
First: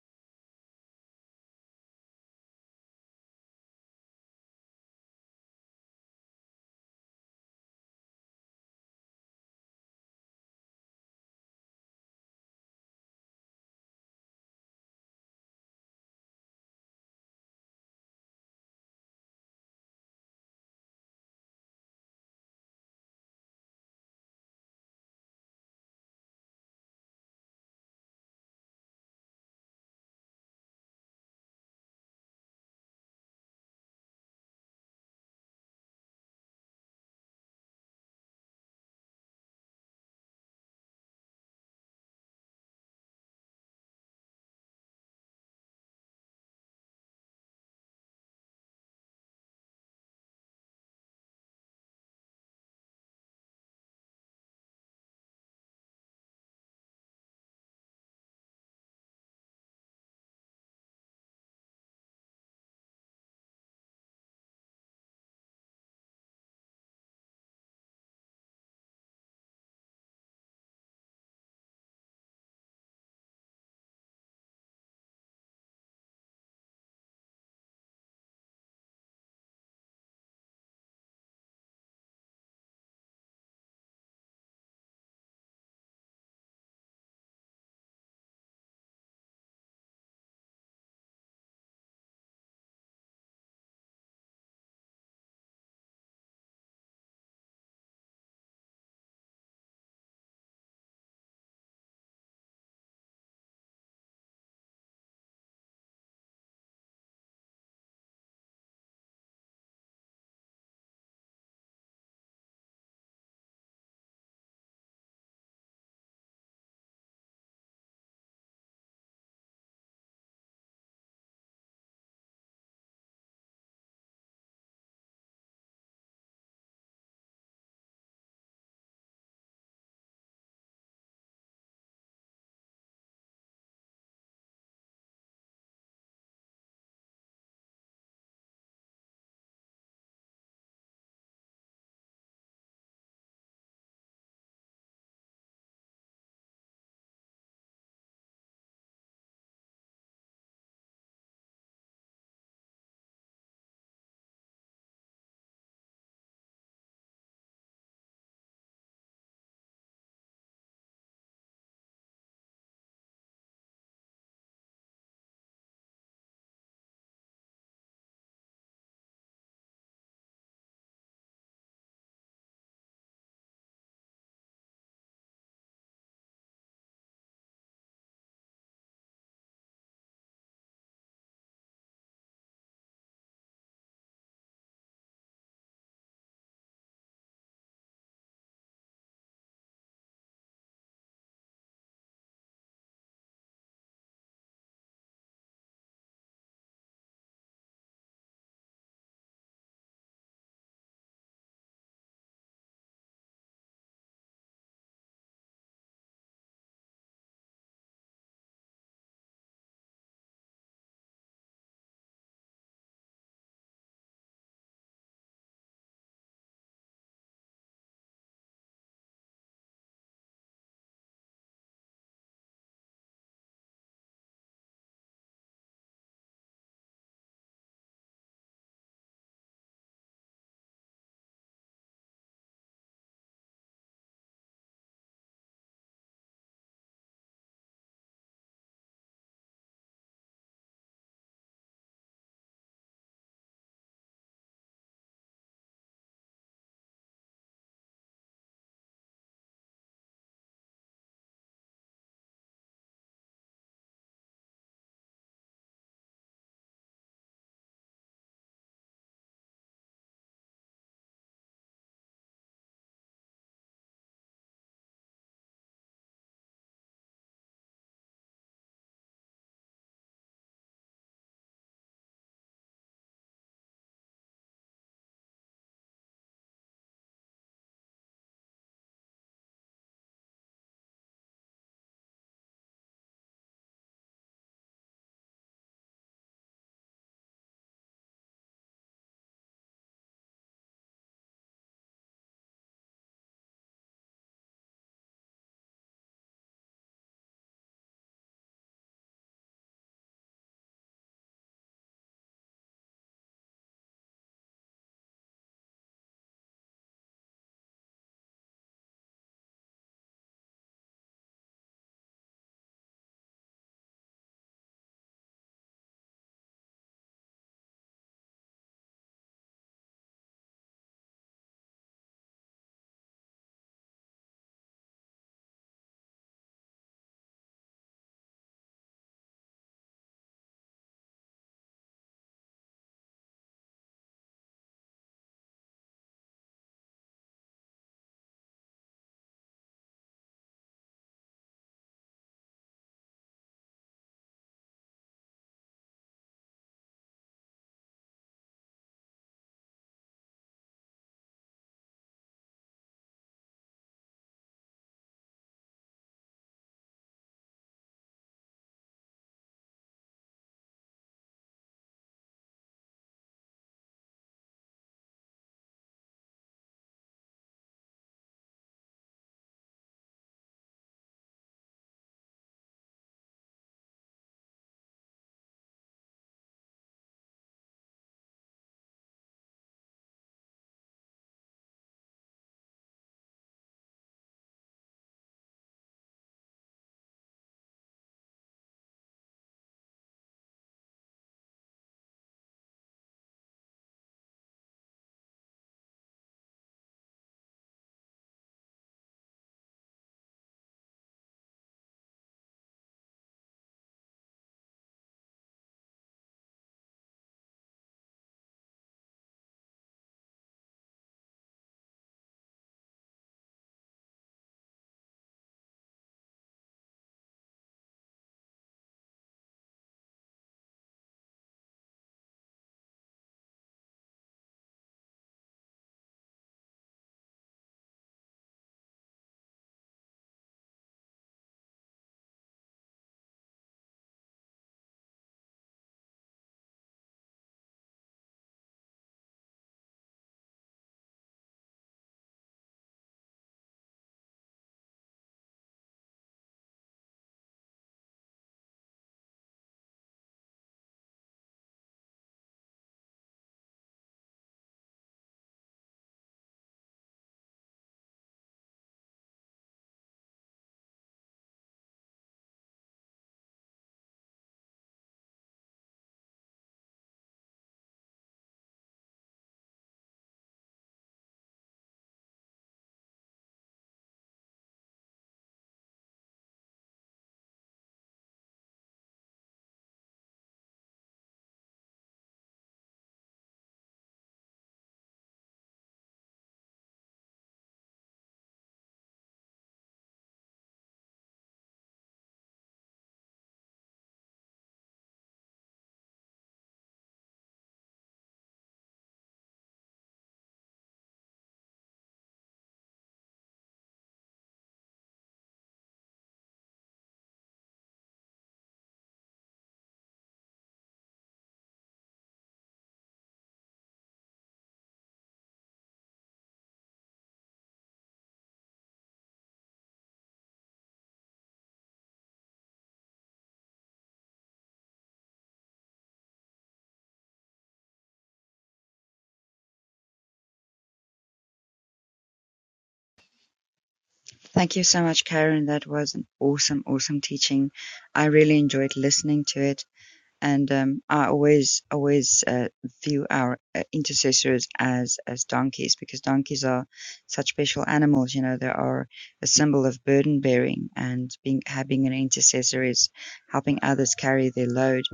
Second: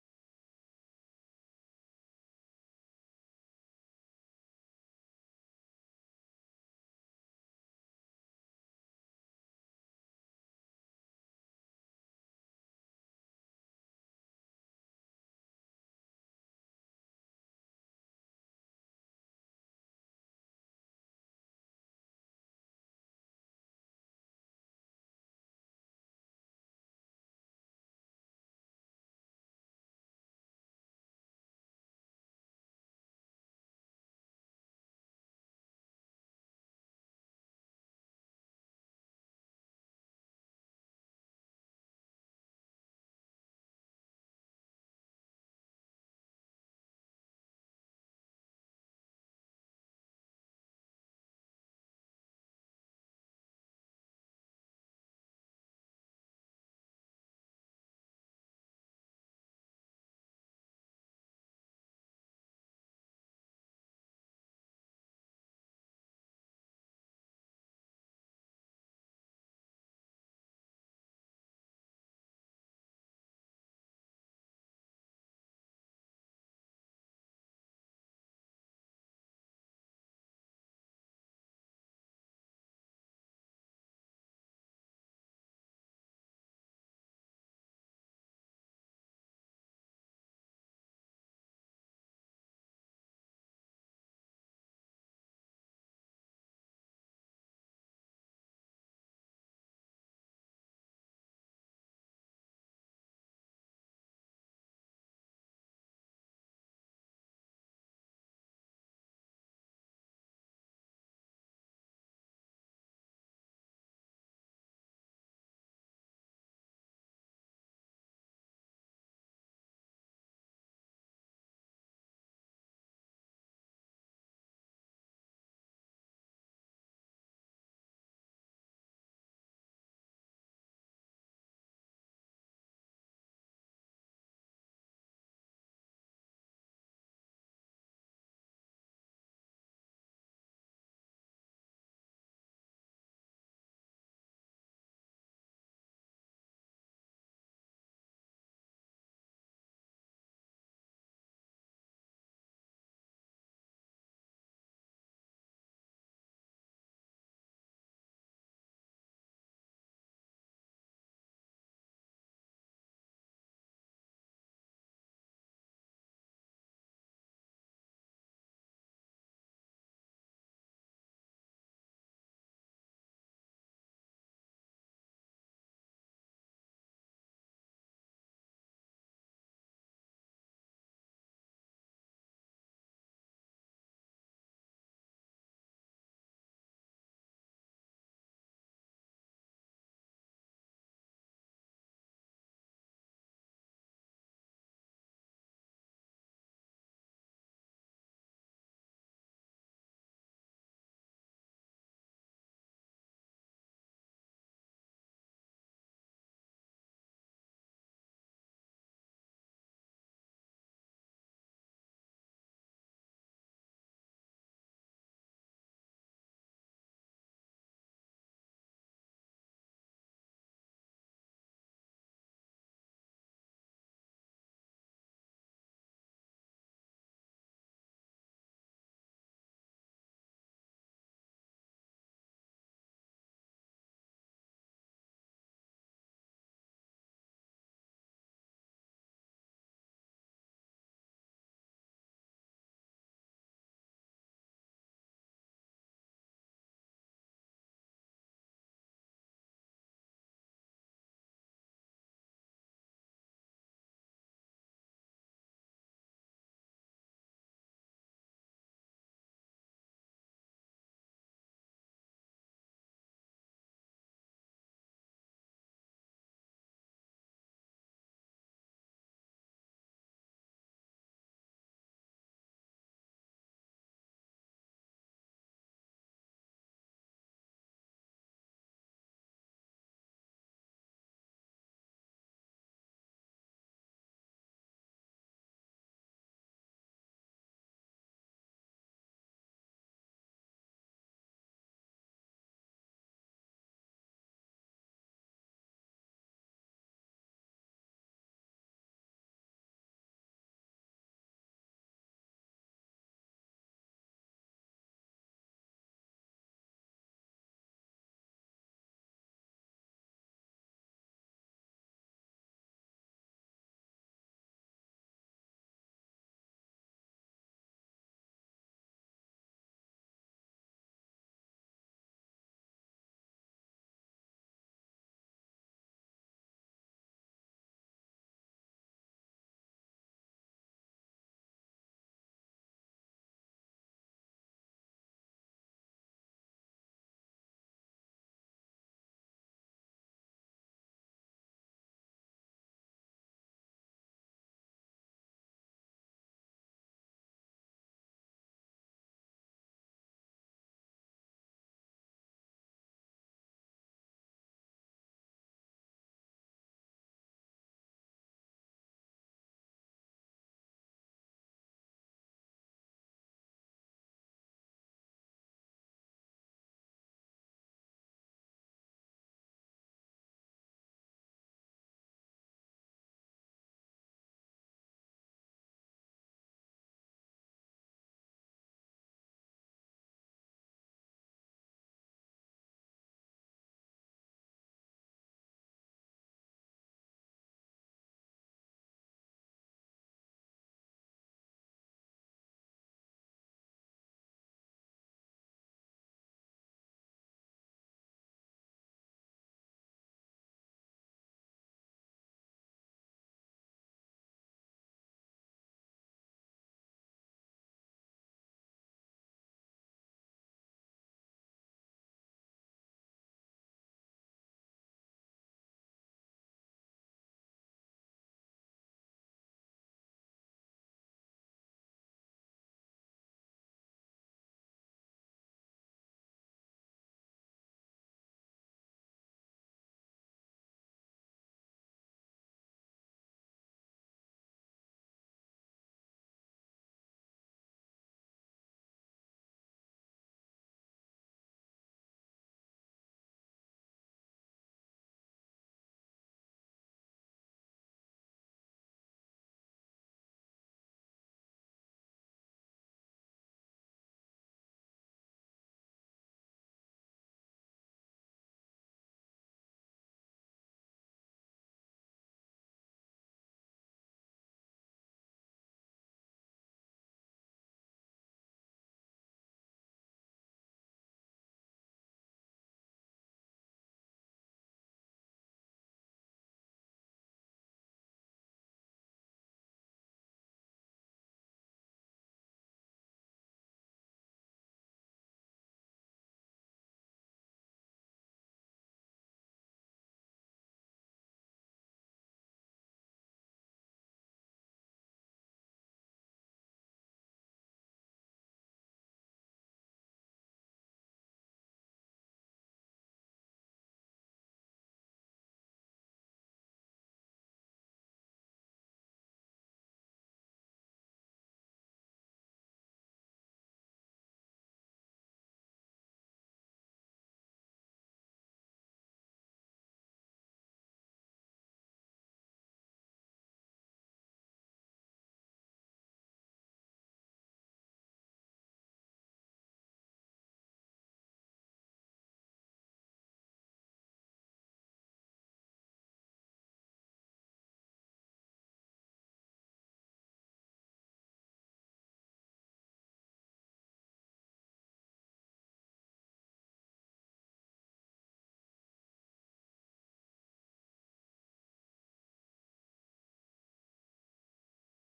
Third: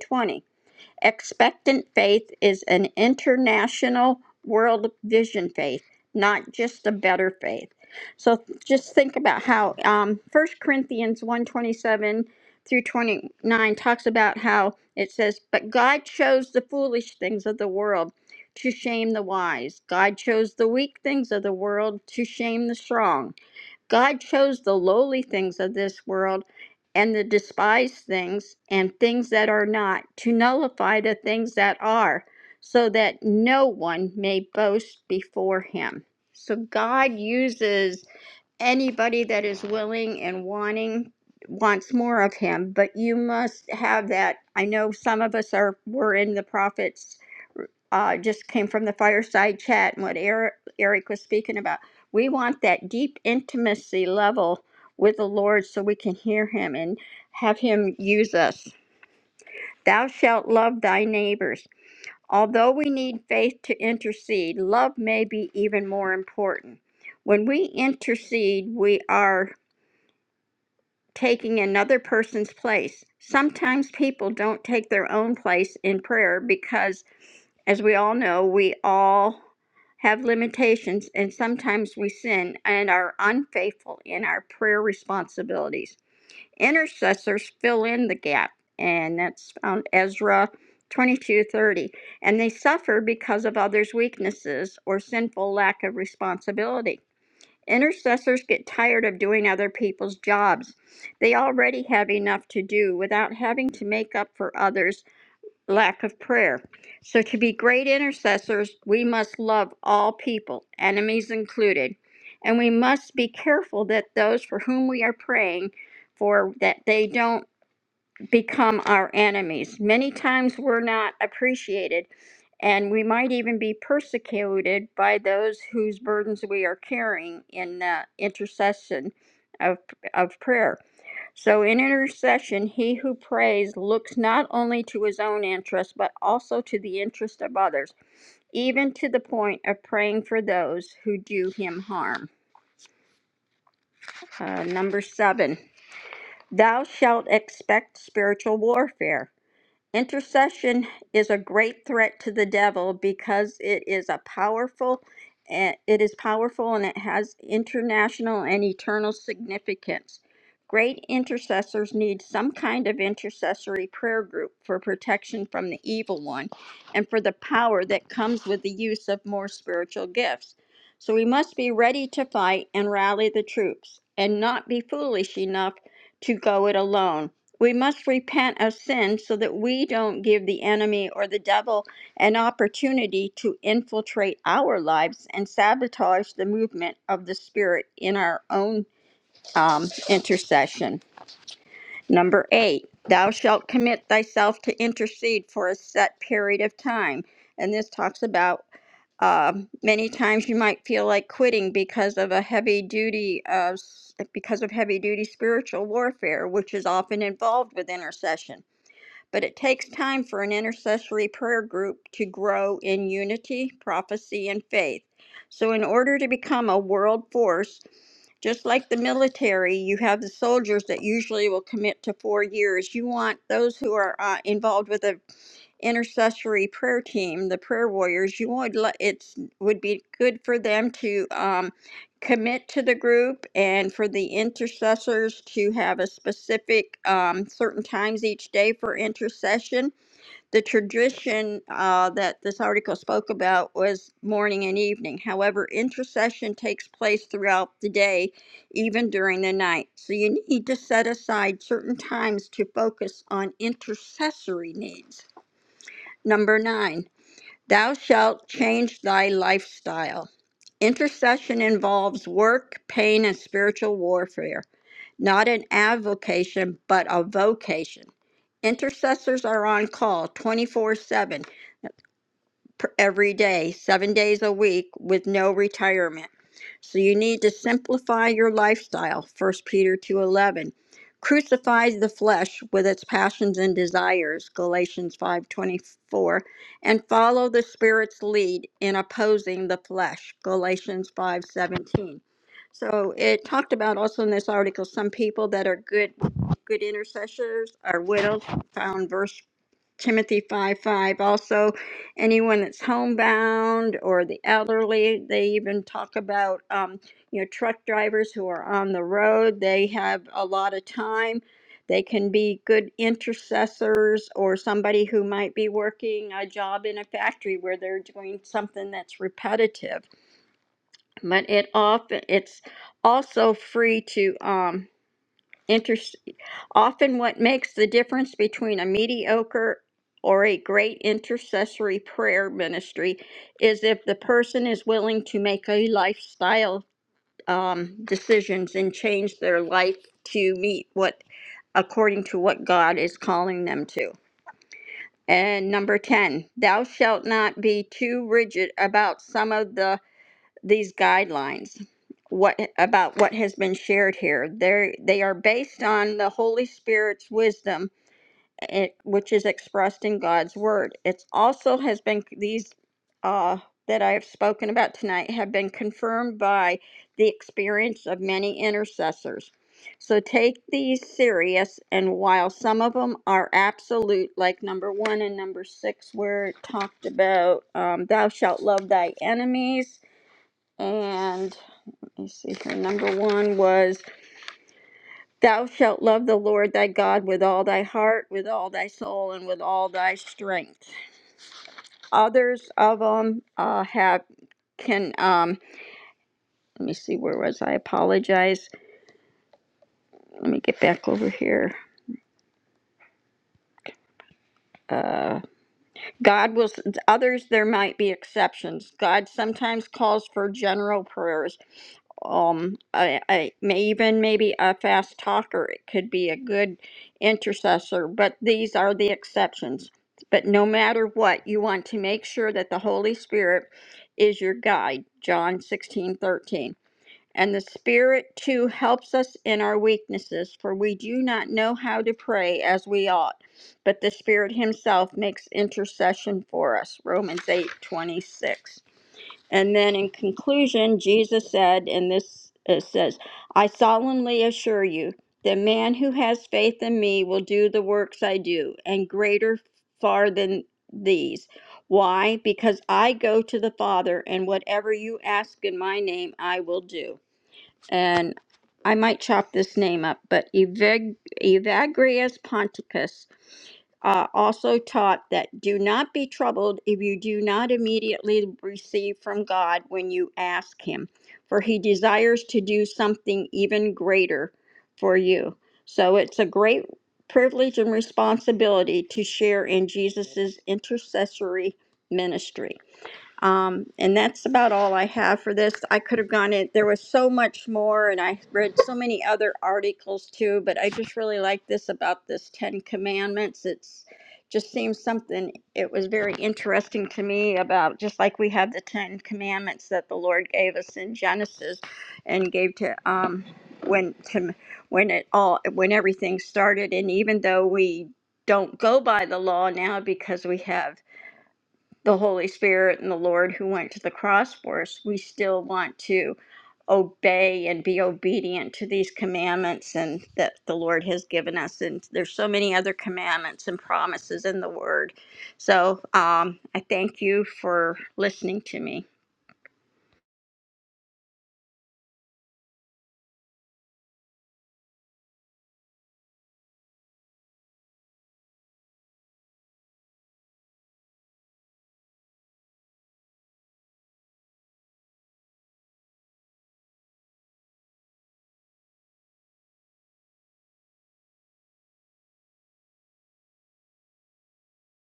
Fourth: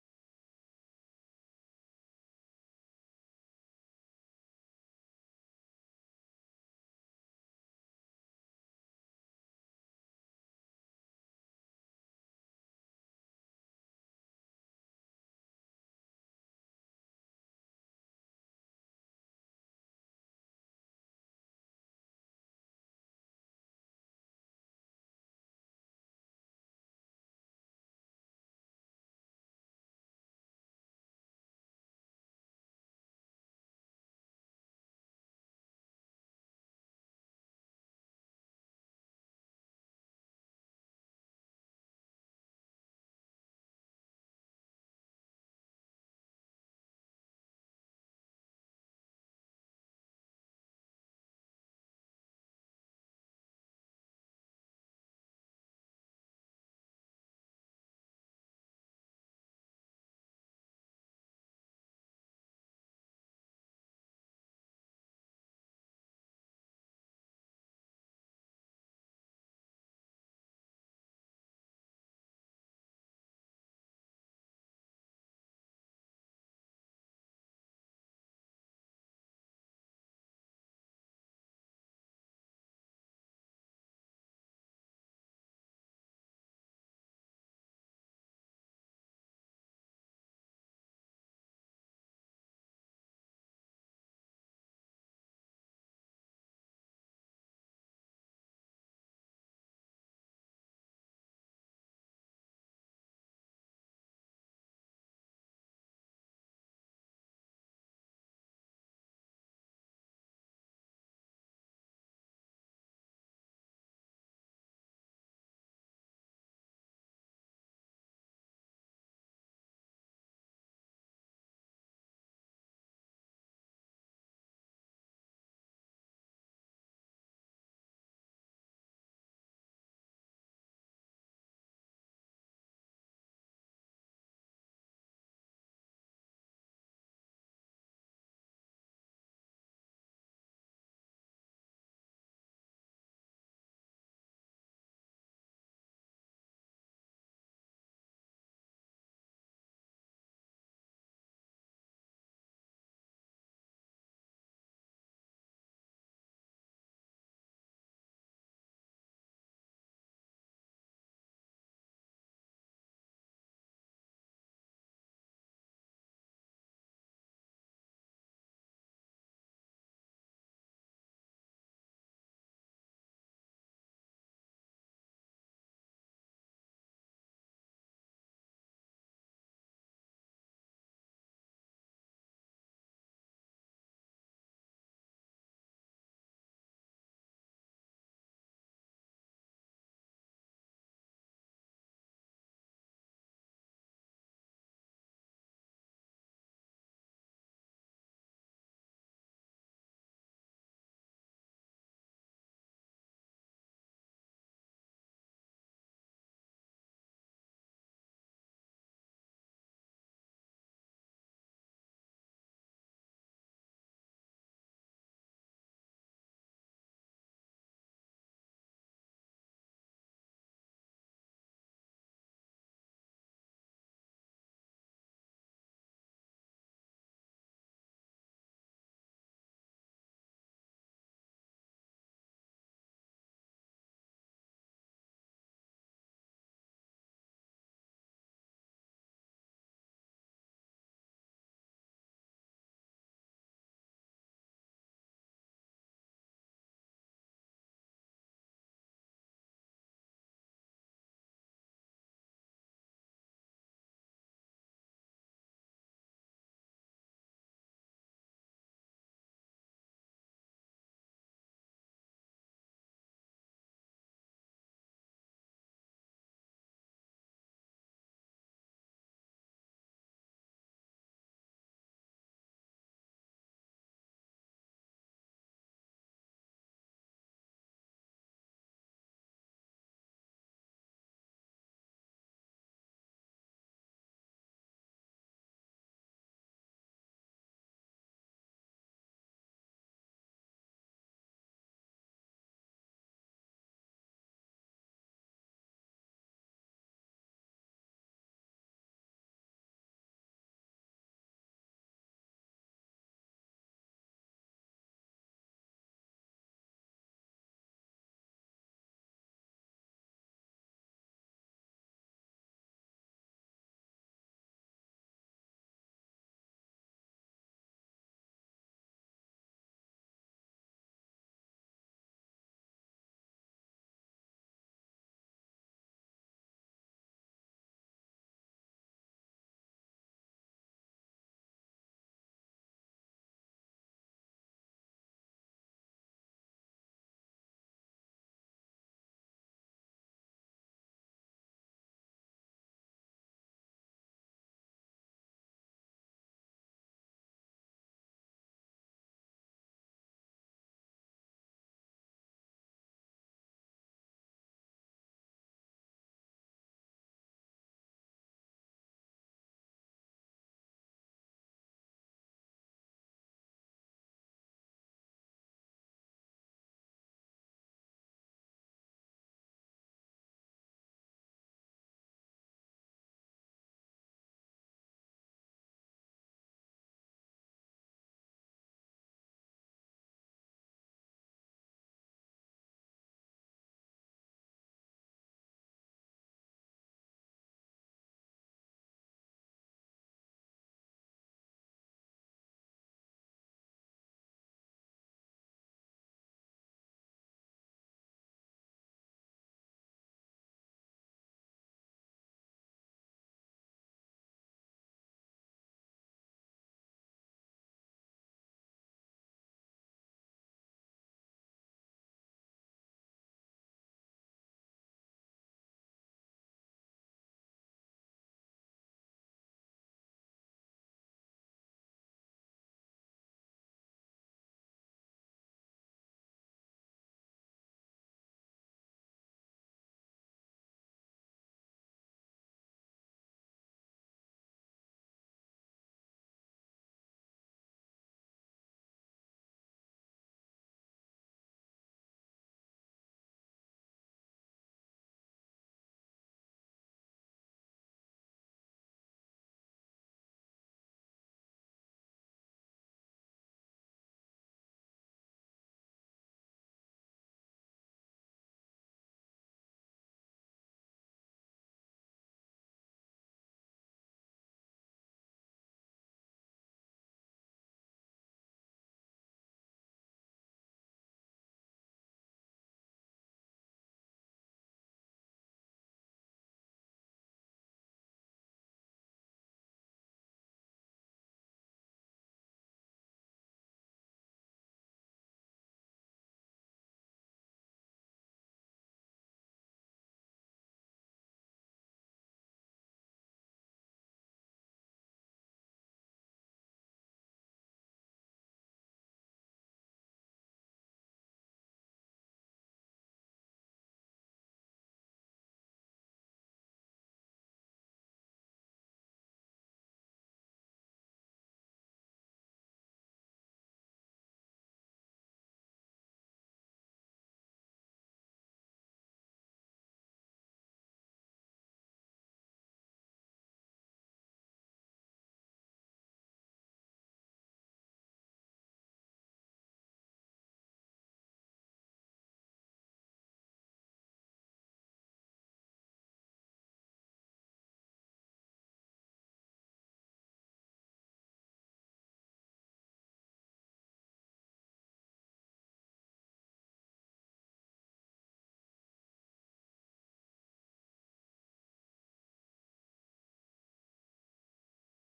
Expectant faith is an international world vision faith, not just a better faith. So just think about how um, 1 Corinthians 127 through 29 talks about how it says, But God chose the foolish things of the world to shame the wise. God chose the weak things of the world to shame the strong. God chose the lowly things of this world and the despised things and things that are not to nullify the things that are, so that no one may boast before him. So God uses anybody that is willing and wanting wants more of him but you must have that i know some of us are were in the prophets uh, just came from the fireside chat and what eric, eric was speaking about we want that deep intimacy level with the lord so we can hear him and have him use us thou shalt love thy neighbors although we need faith to intercede love may be even more important when we intercede we are taking another person's place. Sometimes people don't take their own place in prayer because, as we all know, we all have limitations and sometimes we sin and are unfaithful in our prayer responsibilities. Intercessors fill in the gap, and that's found Ezra 22:30 and they suffer because of others weaknesses or sinful lack of responsibility Intercessors get tired of doing other people's jobs. They already have enough to do without having to make up for others' lack of prayer. So, to be great intercessors, we must love all people, enemies included. And we must be careful that those for whom we are praying for that they don't become our enemies. Many times we're not appreciated, and we might even be persecuted by those whose burdens we are carrying in the intercession of, of prayer. So, in intercession, he who prays looks not only to his own interest, but also to the interest of others, even to the point of praying for those who do him harm. Uh, number seven, thou shalt expect spiritual warfare. Intercession is a great threat to the devil because it is a powerful eh, it is powerful and it has international and eternal significance. Great intercessors need some kind of intercessory prayer group for protection from the evil one and for the power that comes with the use of more spiritual gifts. So we must be ready to fight and rally the troops and not be foolish enough to go it alone we must repent of sin so that we don't give the enemy or the devil an opportunity to infiltrate our lives and sabotage the movement of the Spirit in our own um, intercession. Number eight, thou shalt commit thyself to intercede for a set period of time. And this talks about um, many times you might feel like quitting because of a heavy duty of because of heavy duty spiritual warfare, which is often involved with intercession but it takes time for an intercessory prayer group to grow in unity, prophecy, and faith. So, in order to become a world force, just like the military, you have the soldiers that usually will commit to four years. You want those who are uh, involved with a intercessory prayer team, the prayer warriors, you would li- it's would be good for them to um, commit to the group and for the intercessors to have a specific um, certain times each day for intercession. The tradition uh, that this article spoke about was morning and evening. However, intercession takes place throughout the day, even during the night. So you need to set aside certain times to focus on intercessory needs. Number nine, thou shalt change thy lifestyle. Intercession involves work, pain, and spiritual warfare, not an avocation, but a vocation. Intercessors are on call 24 7 per- every day, seven days a week with no retirement. So you need to simplify your lifestyle, First Peter 2.11. Crucify the flesh with its passions and desires, Galatians 5.24. And follow the Spirit's lead in opposing the flesh, Galatians 5.17. So it talked about also in this article, some people that are good, good intercessors are widows, found verse Timothy 5 5. Also, anyone that's homebound or the elderly, they even talk about, um, you know, truck drivers who are on the road. They have a lot of time. They can be good intercessors or somebody who might be working a job in a factory where they're doing something that's repetitive. But it often it's also free to um, inter Often, what makes the difference between a mediocre or a great intercessory prayer ministry is if the person is willing to make a lifestyle um, decisions and change their life to meet what according to what God is calling them to. And number 10, thou shalt not be too rigid about some of the these guidelines what about what has been shared here. They they are based on the Holy Spirit's wisdom it, which is expressed in God's word. It's also has been these uh, that I have spoken about tonight have been confirmed by the experience of many intercessors. So take these serious, and while some of them are absolute, like number one and number six, where it talked about um, thou shalt love thy enemies, and let me see here, number one was Thou shalt love the Lord thy God with all thy heart, with all thy soul, and with all thy strength. Others of them uh, have can um. Let me see. Where was I? I Apologize. Let me get back over here. Uh, God will. Others there might be exceptions. God sometimes calls for general prayers. um I, I may even maybe a fast talker it could be a good intercessor but these are the exceptions but no matter what you want to make sure that the holy spirit is your guide john 16:13. and the spirit too helps us in our weaknesses for we do not know how to pray as we ought but the spirit himself makes intercession for us romans eight twenty six. And then in conclusion, Jesus said, and this it says, I solemnly assure you, the man who has faith in me will do the works I do, and greater far than these. Why? Because I go to the Father, and whatever you ask in my name, I will do and I might chop this name up, but Evag- Evagrius Ponticus uh, also taught that do not be troubled if you do not immediately receive from God when you ask Him, for He desires to do something even greater for you. So it's a great privilege and responsibility to share in Jesus' intercessory ministry. Um, and that's about all I have for this. I could have gone in, there was so much more, and I read so many other articles too, but I just really like this about this Ten Commandments. It's just seems something, it was very interesting to me about just like we have the Ten Commandments that the Lord gave us in Genesis and gave to, um, when to when it all when everything started and even though we don't go by the law now because we have the Holy Spirit and the Lord who went to the cross for us, we still want to obey and be obedient to these commandments and that the Lord has given us. And there's so many other commandments and promises in the Word. So um, I thank you for listening to me. Thank you so much, Karen. That was an awesome, awesome teaching. I really enjoyed listening to it. and um, I always always uh, view our uh, intercessors as as donkeys because donkeys are such special animals. You know, they are a symbol of burden bearing, and being having an intercessor is helping others carry their load.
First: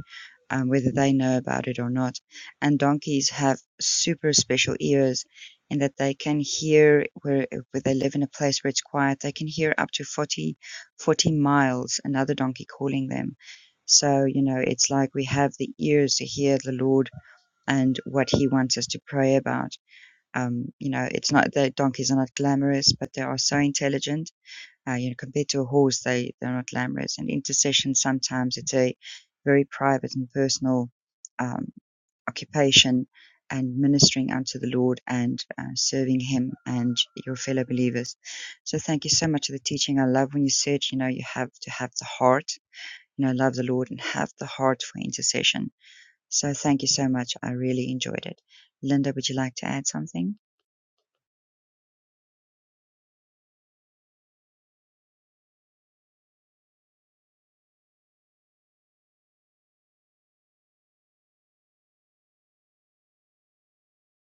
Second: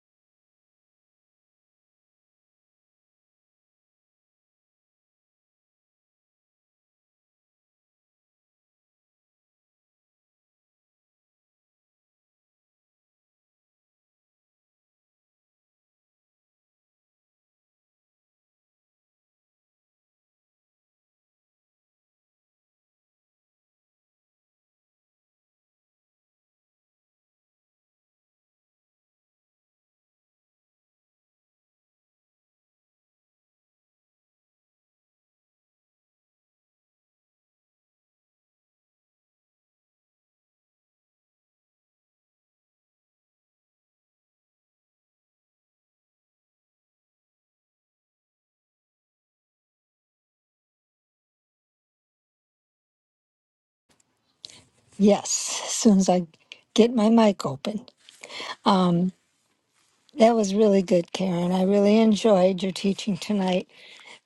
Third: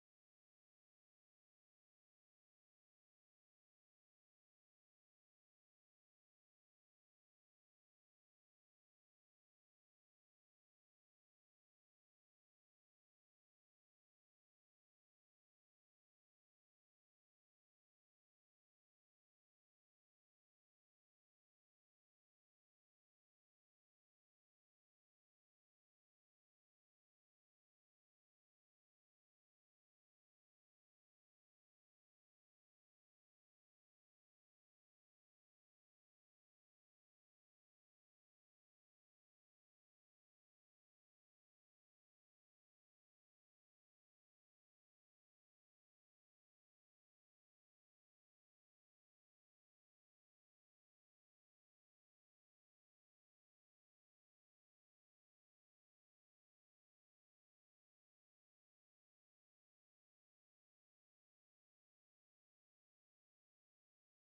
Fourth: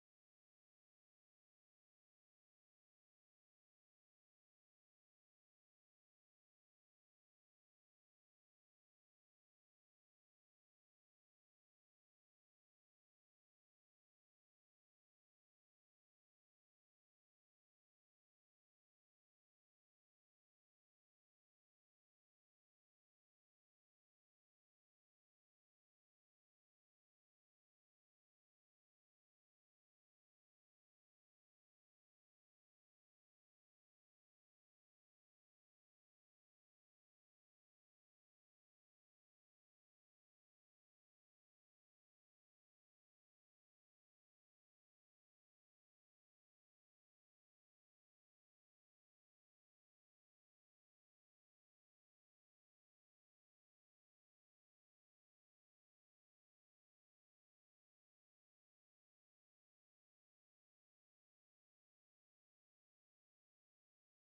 Um, whether they know about it or not. And donkeys have super special ears in that they can hear where, where they live in a place where it's quiet. They can hear up to 40, 40 miles another donkey calling them so, you know, it's like we have the ears to hear the Lord and what He wants us to pray about. Um, you know, it's not that donkeys are not glamorous, but they are so intelligent. Uh, you know, compared to a horse, they they're not glamorous. And intercession sometimes it's a very private and personal um, occupation and ministering unto the Lord and uh, serving Him and your fellow believers. So thank you so much for the teaching. I love when you said, you know, you have to have the heart you know, love the Lord and have the heart for intercession. So thank you so much. I really enjoyed it. Linda, would you like to add something? Yes, as soon as I get my mic open. Um, that was really good, Karen. I really enjoyed your teaching tonight.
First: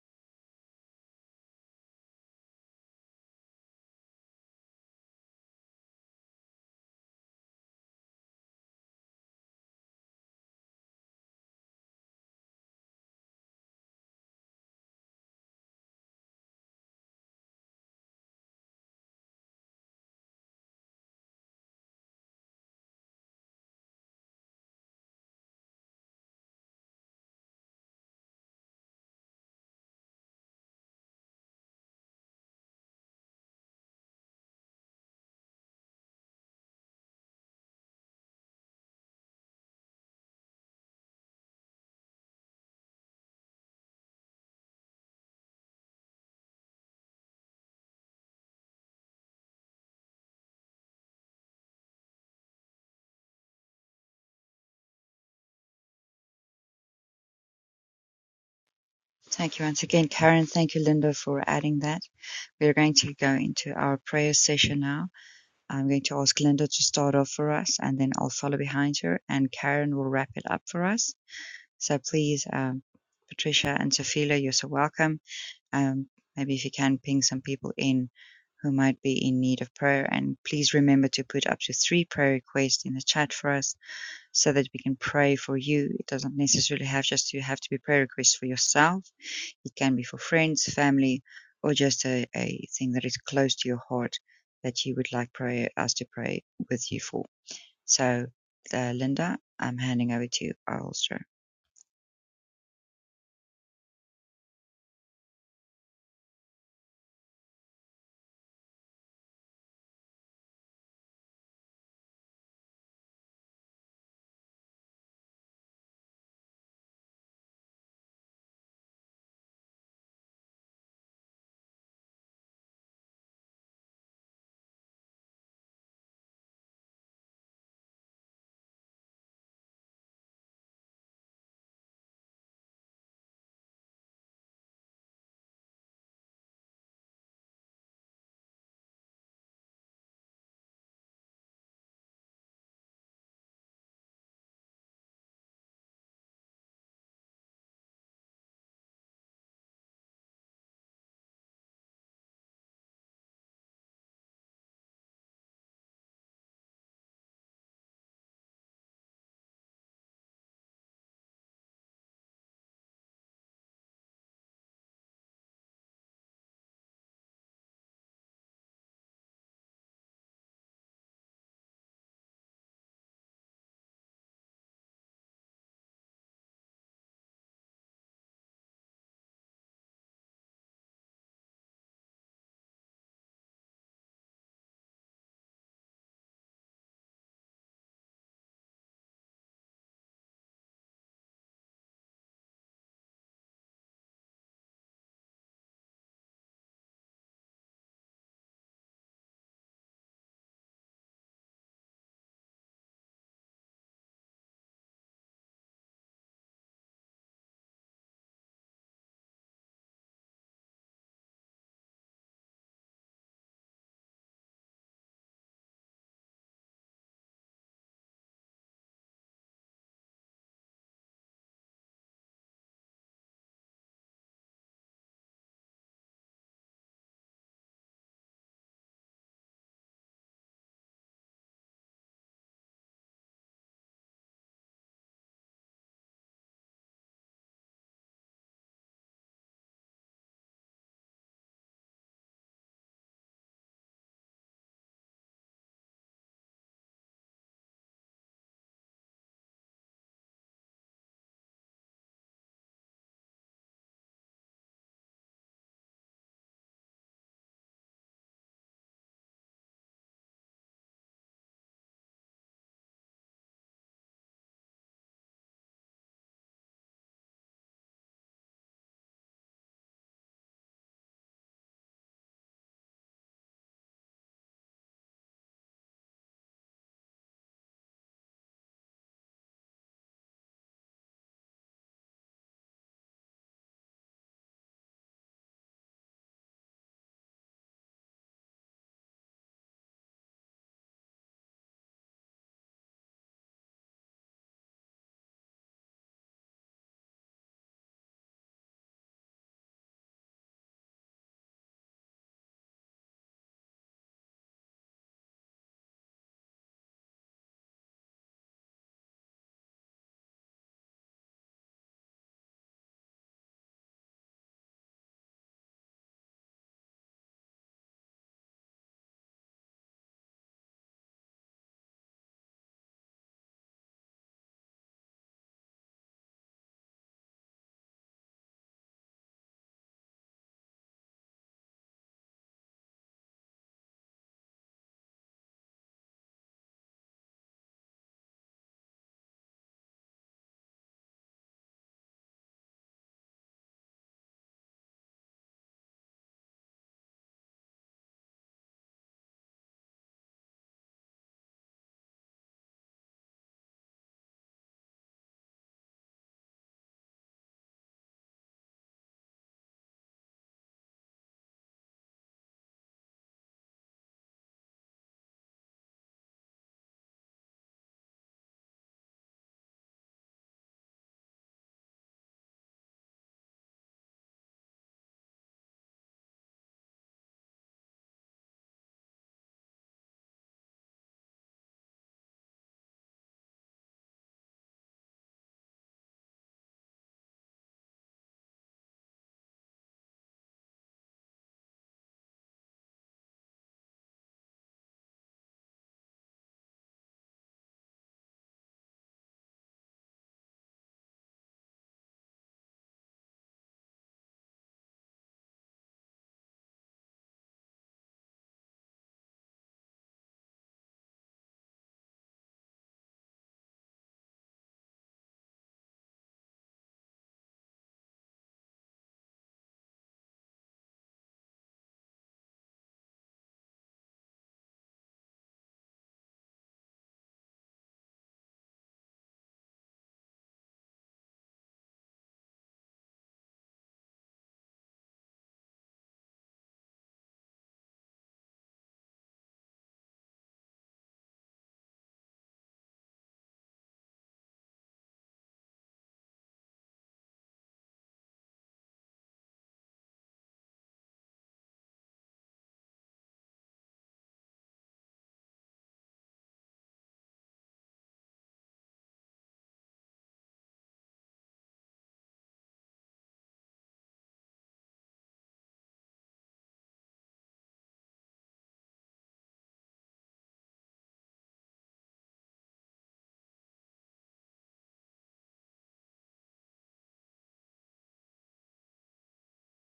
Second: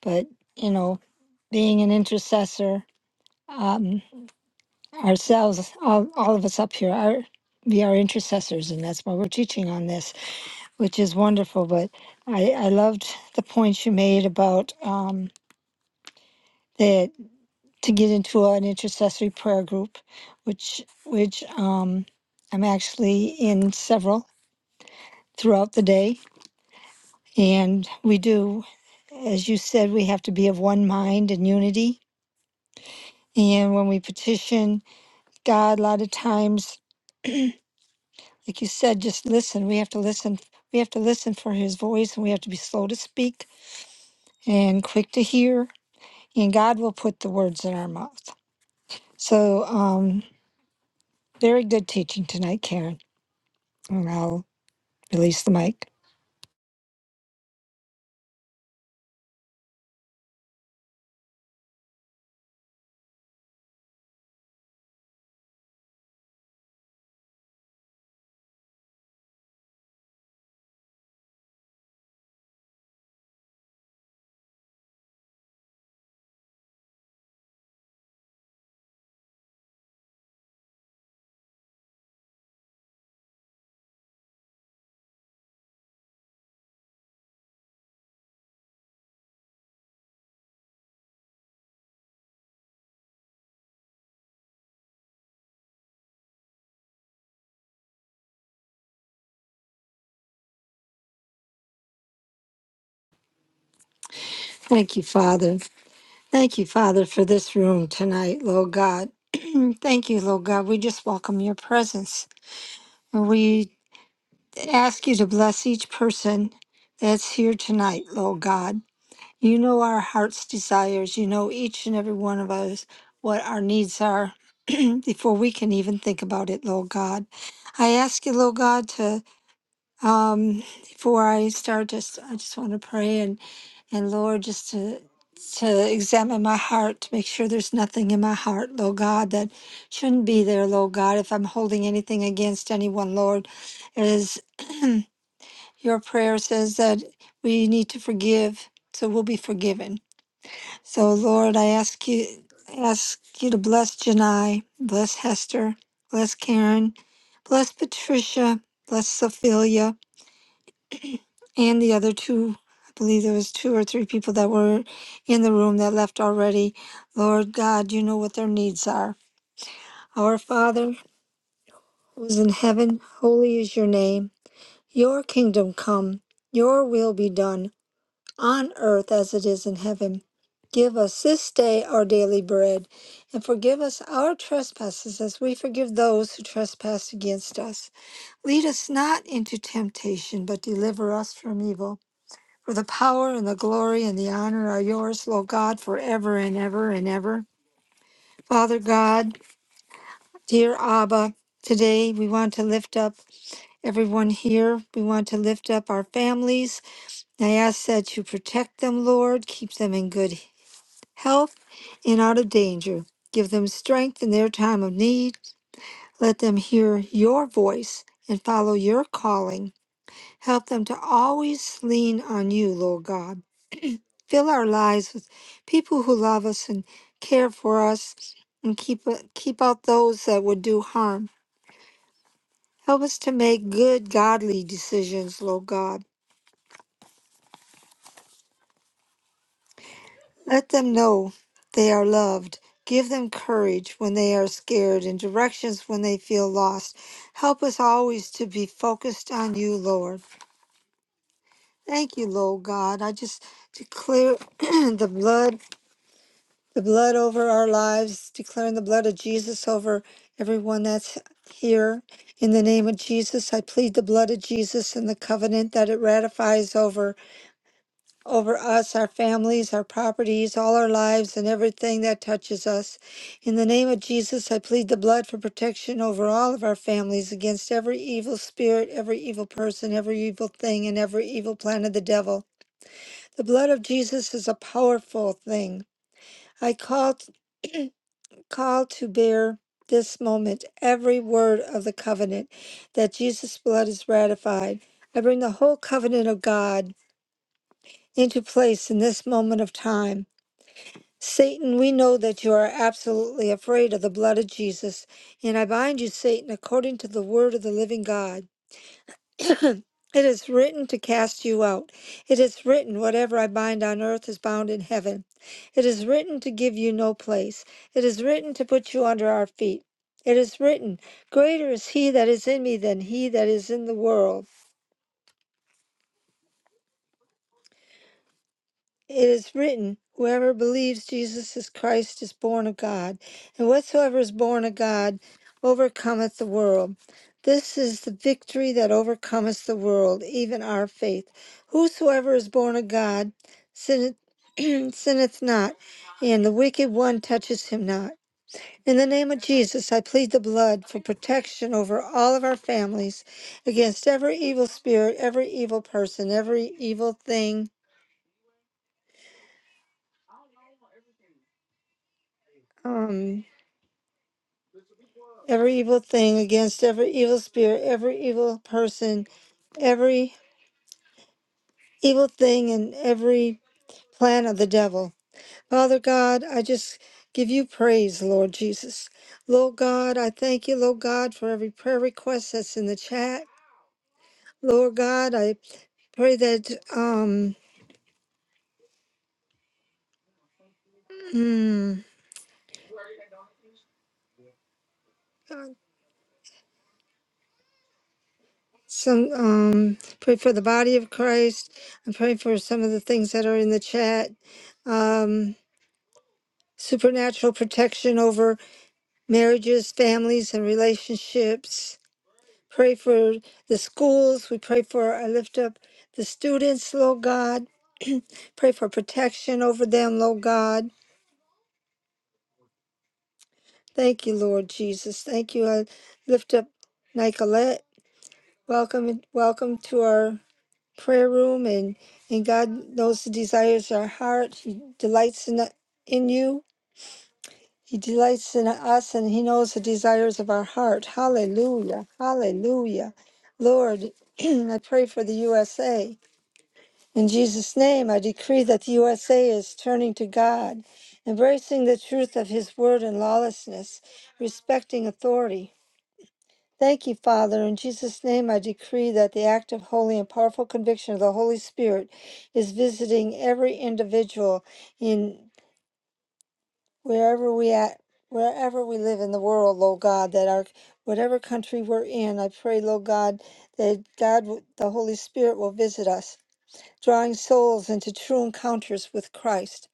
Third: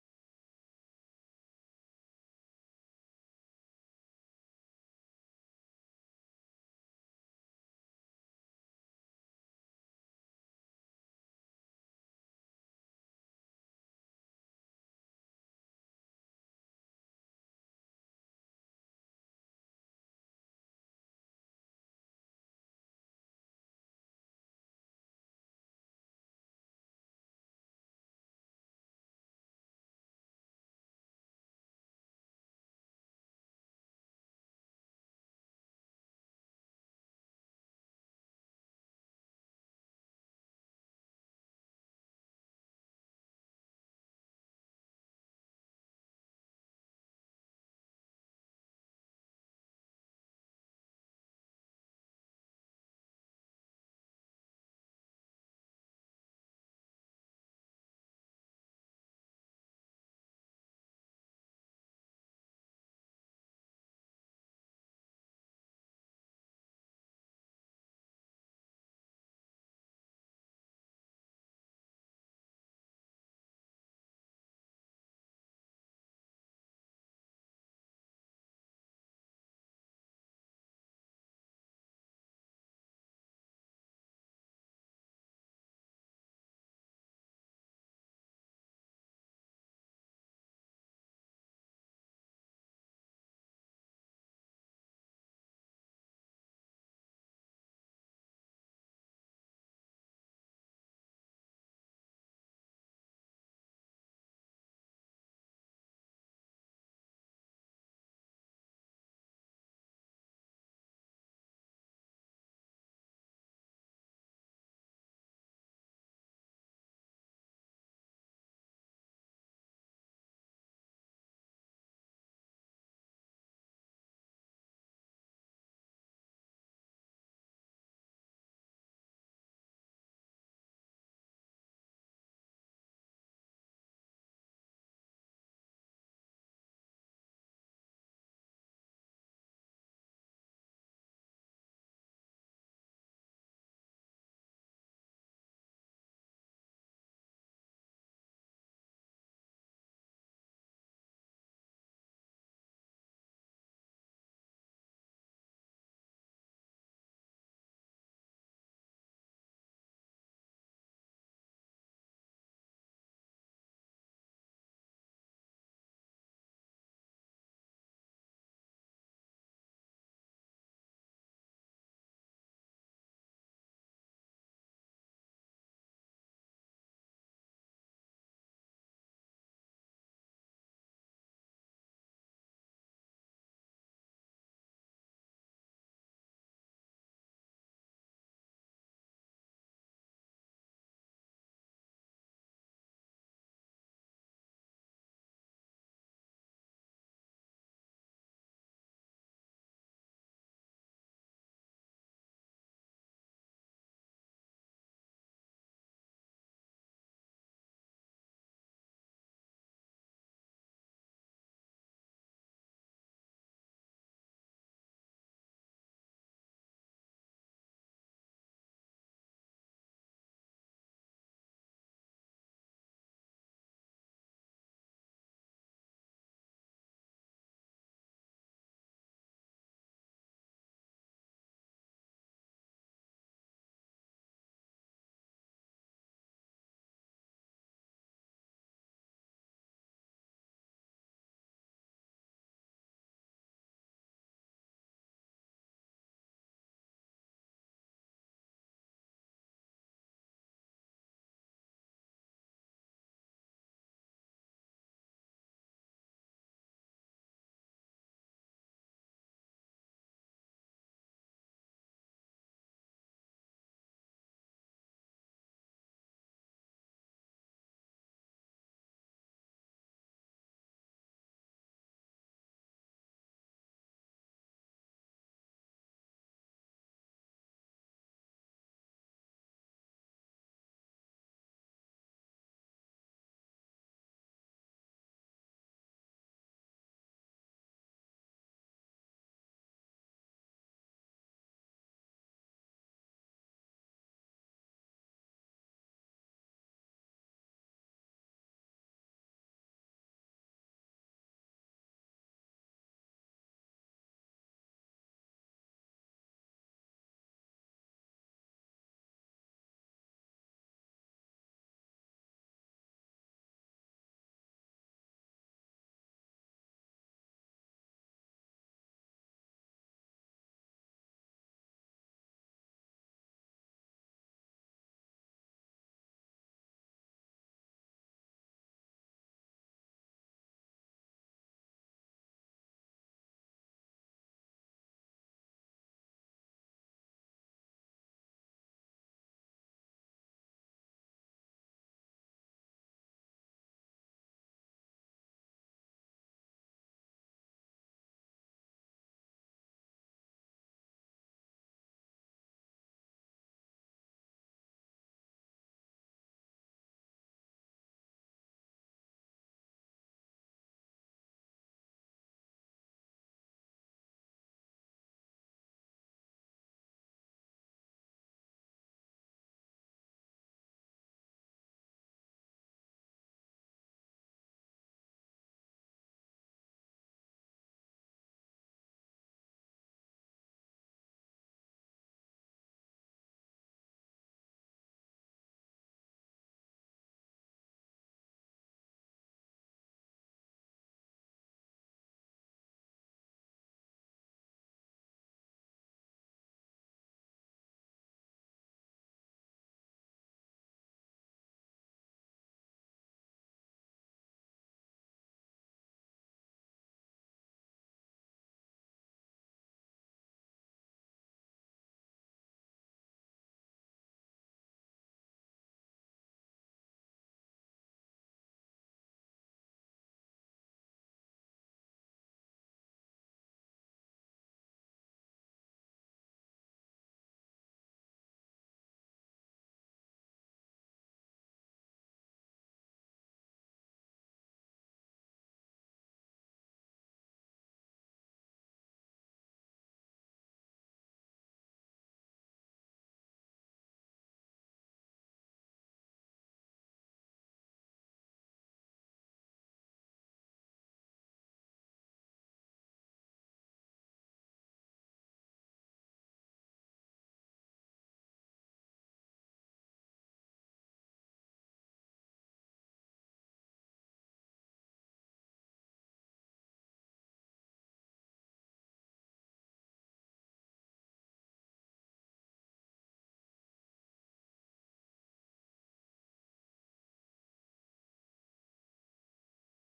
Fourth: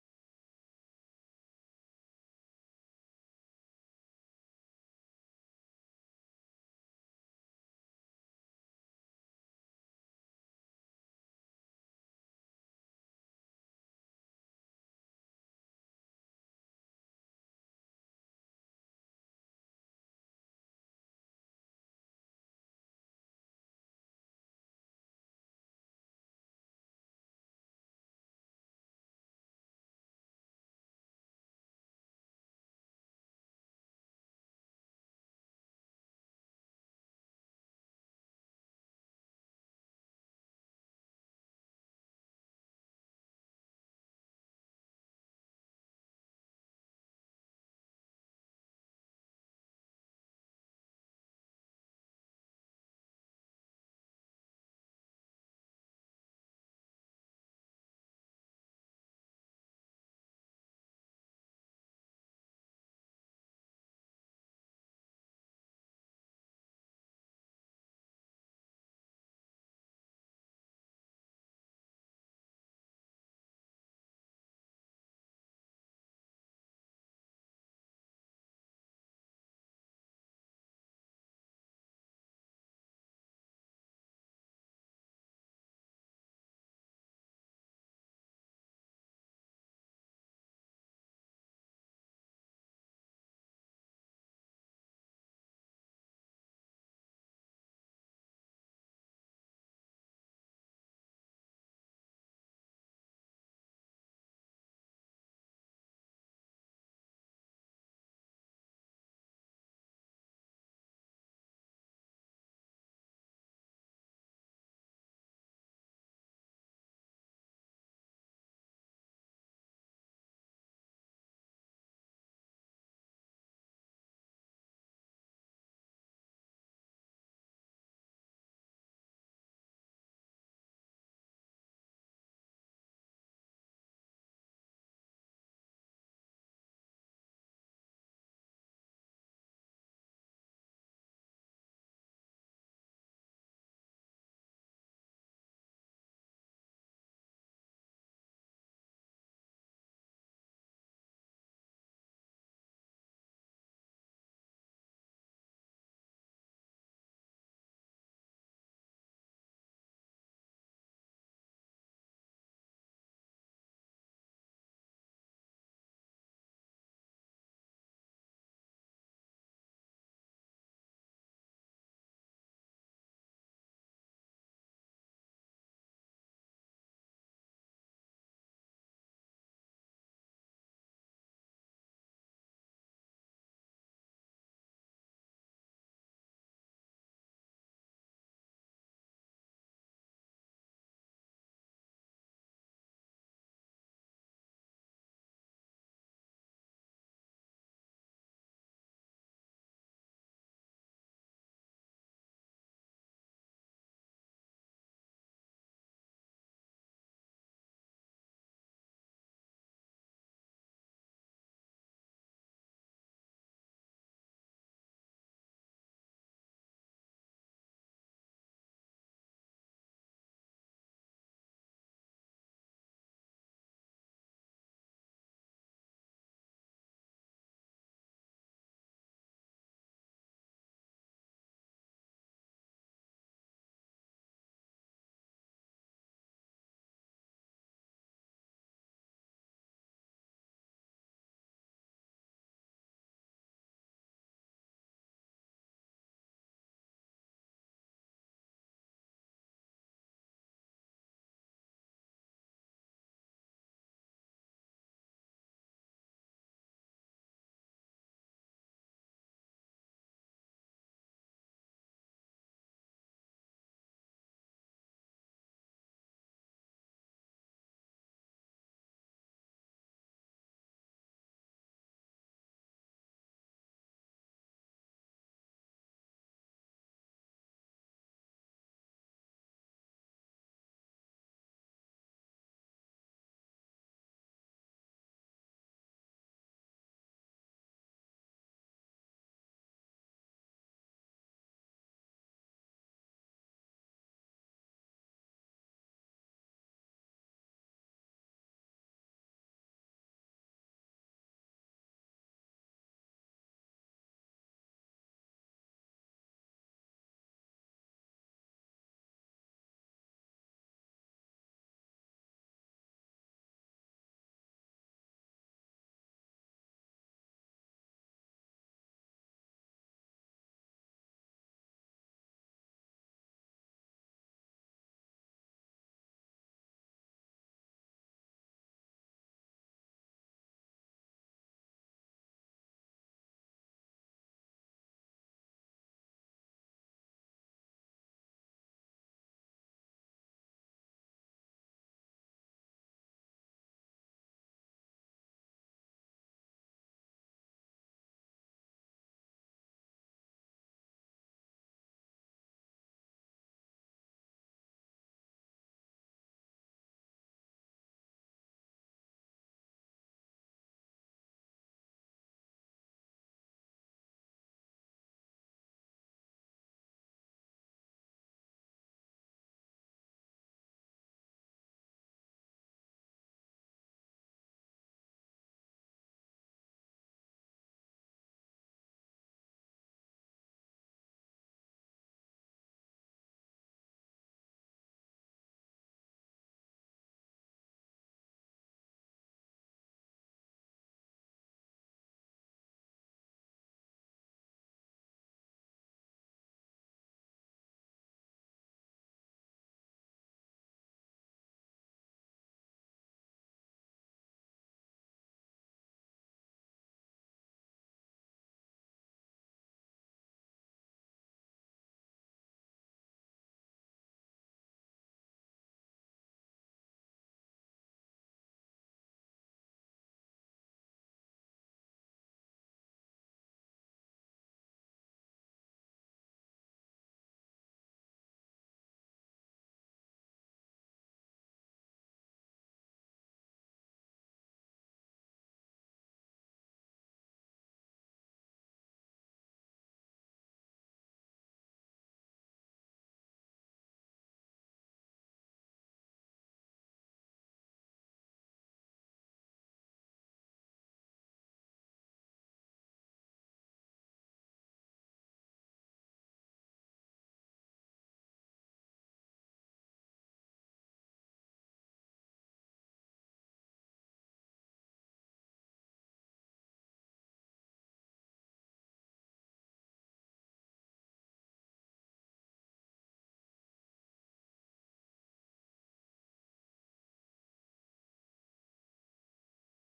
But, you know, being an intercessor, um, ourselves, all, all of us up here, are we are intercessors, and that's why we're teaching on this, which is wonderful. But I, I loved the points you made about um, that. to get into an intercessory prayer group, which which um, I'm actually in several throughout the day. And we do, as you said, we have to be of one mind and unity. And when we petition God, a lot of times, like you said, just listen. We have to listen. We have to listen for His voice, and we have to be slow to speak and quick to hear. And God will put the words in our mouth. So, um, very good teaching tonight, Karen. And I'll release the mic. Thank you once again, Karen. Thank you, Linda, for adding that. We're going to go into our prayer session now. I'm going to ask Linda to start off for us, and then I'll follow behind her, and Karen will wrap it up for us. So please, um, Patricia and Sophia, you're so welcome Um, maybe if you can ping some people in who might be in need of prayer. And please remember to put up to three prayer requests in the chat for us so that we can pray for you. It doesn't necessarily have just to have to be prayer requests for yourself. It can be for friends, family, or just a, a thing that is close to your heart that you would like prayer, us to pray with you for. So, uh, Linda, I'm handing over to you, Ulster. Thank you, Father. Thank you, Father, for this room tonight, Lord God. Thank you, Lord God. We just welcome your presence. And we ask you to bless each person that's here tonight, Lord God. You know our heart's desires. You know each and every one of us what our needs are before we can even think about it, Lord God. I ask you, Lord God, to um, before I start, just I just want to pray and. And Lord, just to to examine my heart to make sure there's nothing in my heart, Lord God, that shouldn't be there, Lord God. If I'm holding anything against anyone, Lord, it is your prayer says that we need to forgive, so we'll be forgiven. So Lord, I ask you ask you to bless Janai, bless Hester, bless Karen, bless Patricia, bless Sophia and the other two i believe there was two or three people that were in the room that left already lord god you know what their needs are our father who is in heaven holy is your name your kingdom come your will be done on earth as it is in heaven give us this day our daily bread and forgive us our trespasses as we forgive those who trespass against us lead us not into temptation but deliver us from evil For the power and the glory and the honor are yours, Lord God, forever and ever and ever. Father God, dear Abba, today we want to lift up everyone here. We want to lift up our families. I ask that you protect them, Lord, keep them in good health and out of danger. Give them strength in their time of need. Let them hear your voice and follow your calling. Help them to always lean on you, Lord God. Fill our lives with people who love us and care for us and keep, uh, keep out those that would do harm. Help us to make good, godly decisions, Lord God. Let them know they are loved. Give them courage when they are scared and directions when they feel lost. Help us always to be focused on you, Lord. Thank you, Lord God. I just declare the blood the blood over our lives, declaring the blood of Jesus over everyone that's here. In the name of Jesus, I plead the blood of Jesus and the covenant that it ratifies over over us, our families, our properties, all our lives and everything that touches us. In the name of Jesus, I plead the blood for protection over all of our families against every evil spirit, every evil person, every evil thing and every evil plan of the devil. The blood of Jesus is a powerful thing. I call called to bear this moment every word of the covenant that Jesus' blood is ratified. I bring the whole covenant of God into place in this moment of time. Satan, we know that you are absolutely afraid of the blood of Jesus, and I bind you, Satan, according to the word of the living God. it is written to cast you out. It is written, whatever I bind on earth is bound in heaven. It is written to give you no place. It is written to put you under our feet. It is written, Greater is he that is in me than he that is in the world. It is written, Whoever believes Jesus is Christ is born of God, and whatsoever is born of God overcometh the world. This is the victory that overcometh the world, even our faith. Whosoever is born of God sinneth, sinneth not, and the wicked one touches him not. In the name of Jesus, I plead the blood for protection over all of our families against every evil spirit, every evil person, every evil thing. Um, every evil thing against every evil spirit, every evil person, every evil thing, and every plan of the devil. Father God, I just give you praise, Lord Jesus. Lord God, I thank you, Lord God, for every prayer request that's in the chat. Lord God, I pray that um hmm, some um pray for the body of Christ. I pray for some of the things that are in the chat. Um supernatural protection over. marriages, families, and relationships. Pray for the schools. We pray for, I lift up the students, Lord God. Pray for protection over them, Lord God. Thank you, Lord Jesus. Thank you. I lift up Nicolette. Welcome, welcome to our prayer room, and and God knows the desires of our heart. He delights in in you. He delights in us and He knows the desires of our heart. Hallelujah. Hallelujah. Lord, I pray for the USA. In Jesus' name, I decree that the USA is turning to God, embracing the truth of His word and lawlessness, respecting authority. Thank you, Father. In Jesus' name, I decree that the active, holy, and powerful conviction of the Holy Spirit is visiting every individual in wherever we at wherever we live in the world lord god that our whatever country we're in i pray lord god that god w- the holy spirit will visit us drawing souls into true encounters with christ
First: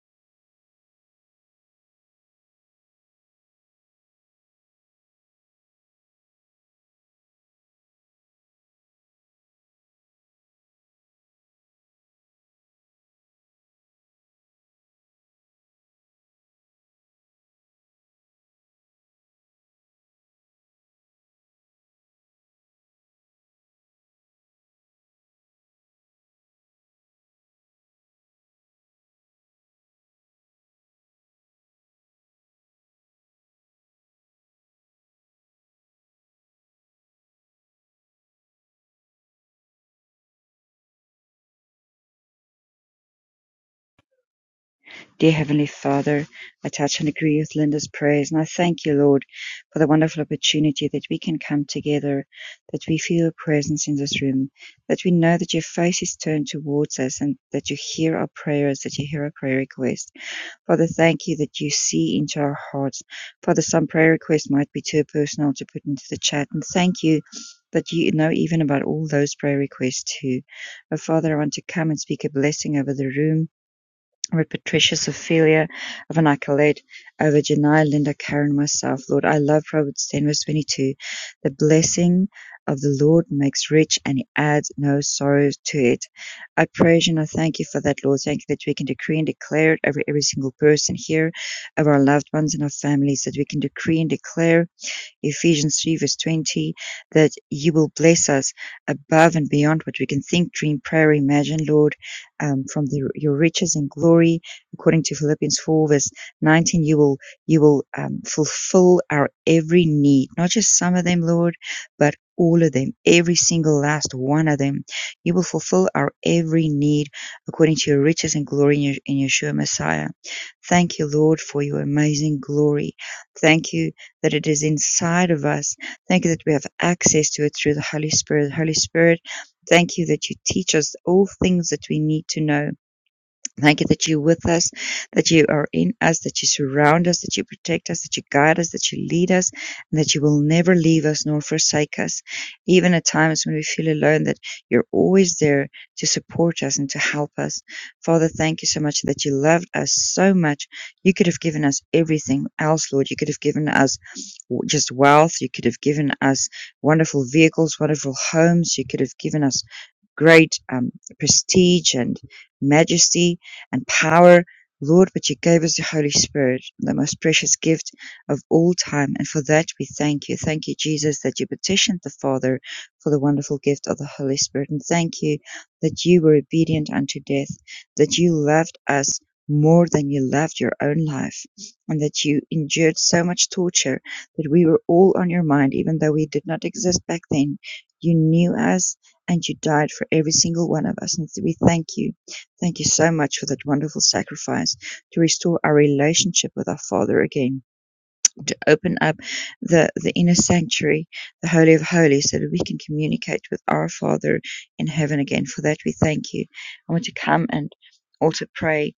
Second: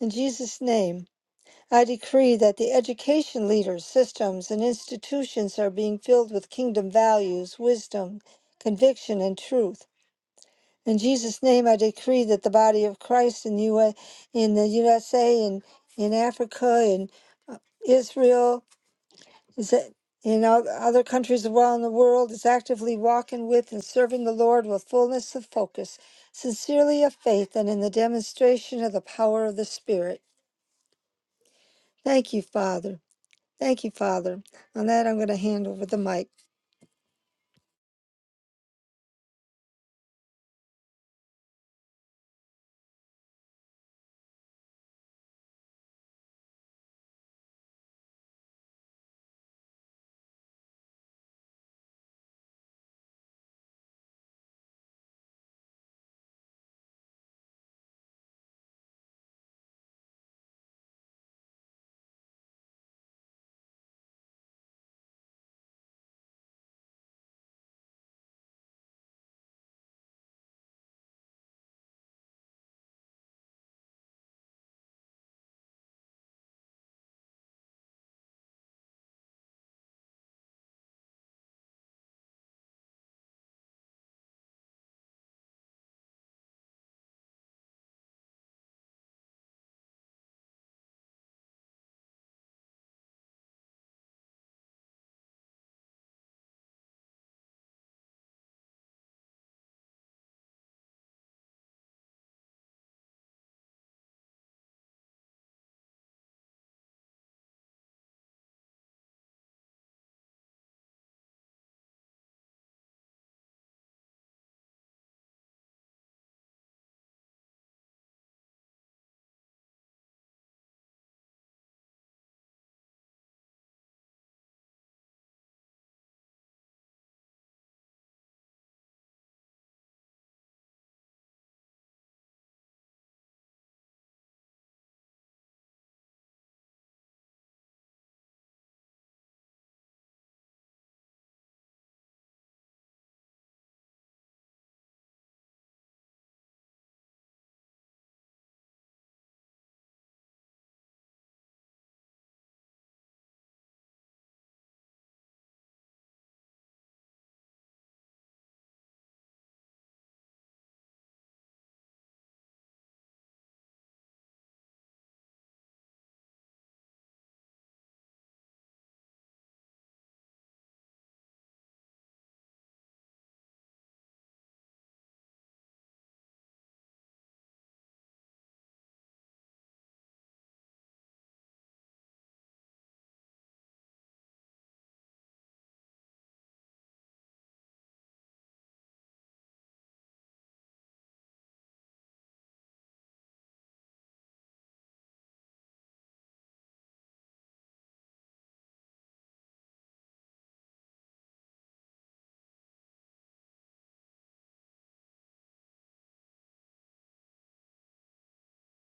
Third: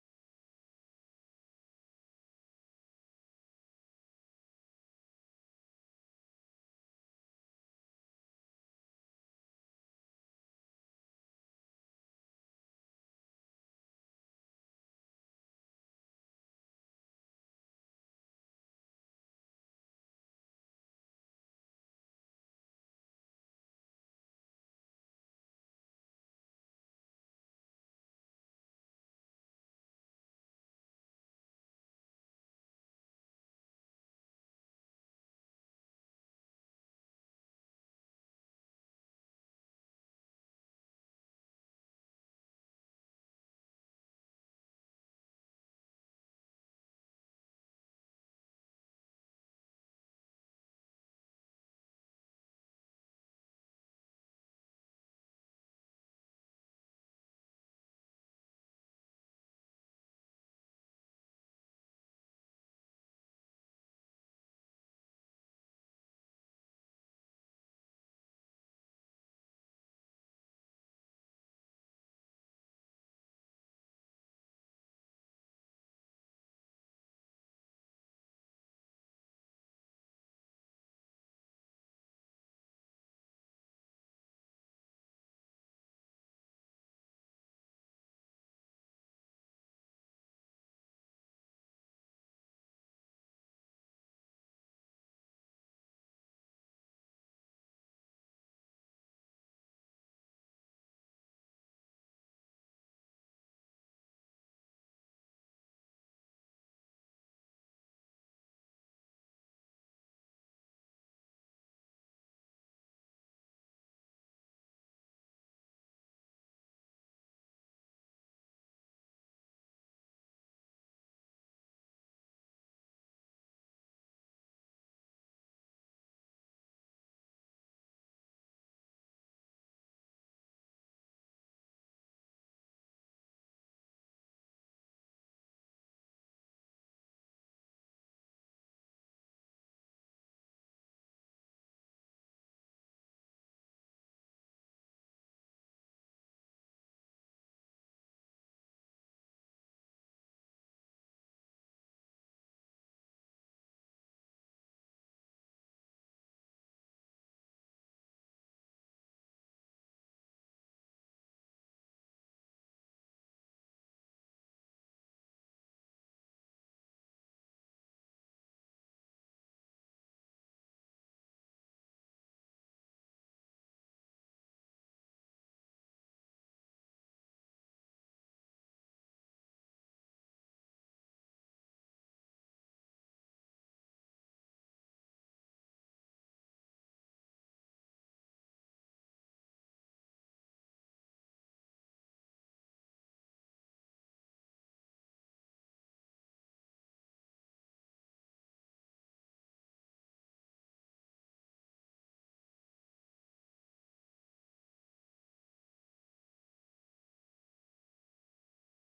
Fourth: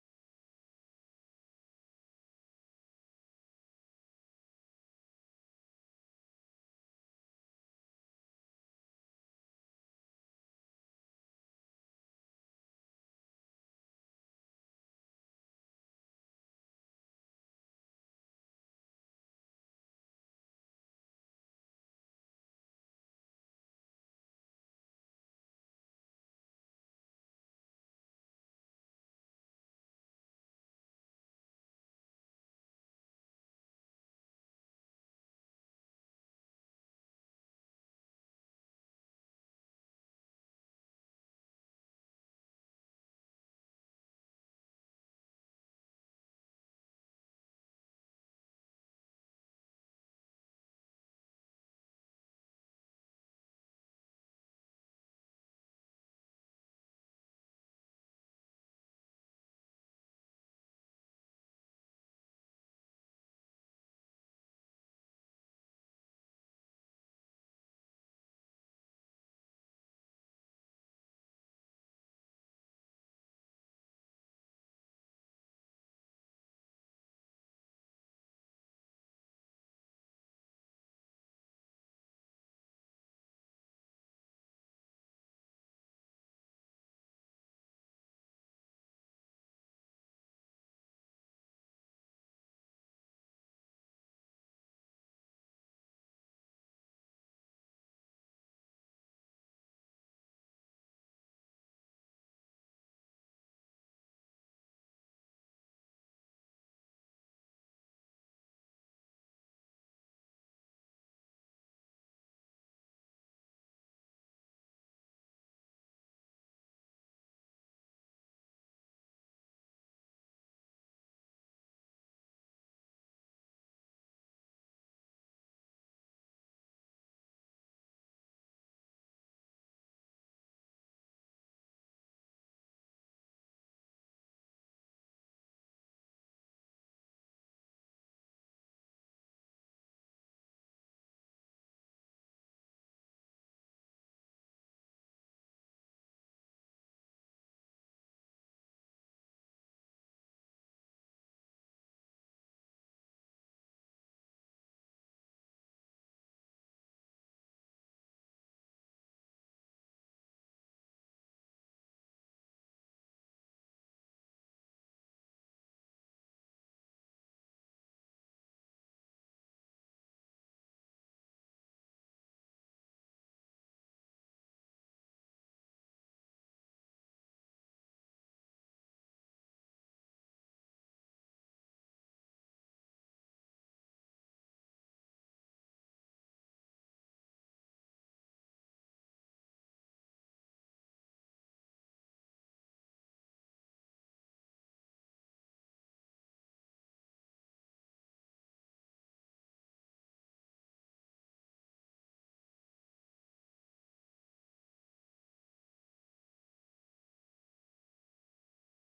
in jesus name i decree that the education leaders systems and institutions are being filled with kingdom values wisdom conviction and truth in jesus name i decree that the body of christ in the, UA in the usa and in africa and Israel is that you know other countries around the world is actively walking with and serving the lord with fullness of focus sincerely of faith and in the demonstration of the power of the spirit thank you father thank you father on that i'm going to hand over the mic Dear Heavenly Father, I touch and agree with Linda's prayers, and I thank you, Lord, for the wonderful opportunity that we can come together, that we feel your presence in this room, that we know that your face is turned towards us, and that you hear our prayers, that you hear our prayer requests. Father, thank you that you see into our hearts. Father, some prayer requests might be too personal to put into the chat, and thank you. That you know even about all those prayer requests too. Oh, Father, I want to come and speak a blessing over the room with Patricia's Ophelia, of an accolade over Janai, Linda, Karen, myself, Lord, I love Proverbs 10, verse 22. The blessing of the Lord makes rich and he adds no sorrow to it. I praise you and I thank you for that, Lord. Thank you that we can decree and declare it over every single person here, over our loved ones and our families, that we can decree and declare Ephesians 3 verse 20, that you will bless us above and beyond what we can think, dream, pray, imagine, Lord, um, from the, your riches and glory. According to Philippians 4 verse 19, you will, you will um, fulfill our every need, not just some of them, Lord, but all of them, every single last one of them. You will fulfill our every need according to your riches and glory in, your, in Yeshua Messiah. Thank you, Lord, for your amazing glory. Thank you that it is inside of us. Thank you that we have access to it through the Holy Spirit. Holy Spirit, thank you that you teach us all things that we need to know Thank you that you're with us, that you are in us, that you surround us, that you protect us, that you guide us, that you lead us, and that you will never leave us nor forsake us. Even at times when we feel alone, that you're always there to support us and to help us. Father, thank you so much that you loved us so much. You could have given us everything else, Lord. You could have given us just wealth. You could have given us wonderful vehicles, wonderful homes. You could have given us great um, prestige and majesty and power, Lord, but you gave us the Holy Spirit, the most precious gift of all time. And for that, we thank you. Thank you, Jesus, that you petitioned the Father for the wonderful gift of the Holy Spirit. And thank you that you were obedient unto death, that you loved us more than you loved your own life, and that you endured so much torture that we were all on your mind, even though we did not exist back then. You knew us and you died for every single one of us. And so we thank you Thank you so much for that wonderful sacrifice to restore our relationship with our Father again, to open up the, the inner sanctuary, the Holy of Holies, so that we can communicate with our Father in heaven again. For that, we thank you. I want to come and also pray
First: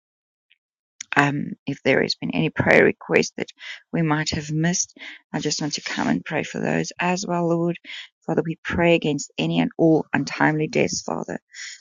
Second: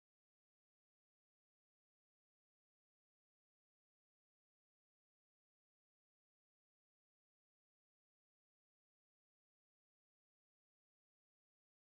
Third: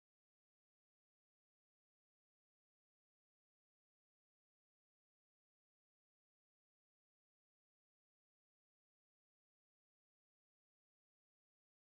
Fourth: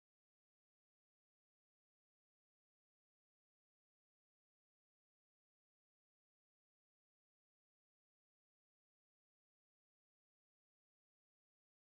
um, if there has been any prayer request that we might have missed, I just want to come and pray for those as well, Lord. Father, we pray against any and all untimely deaths, Father.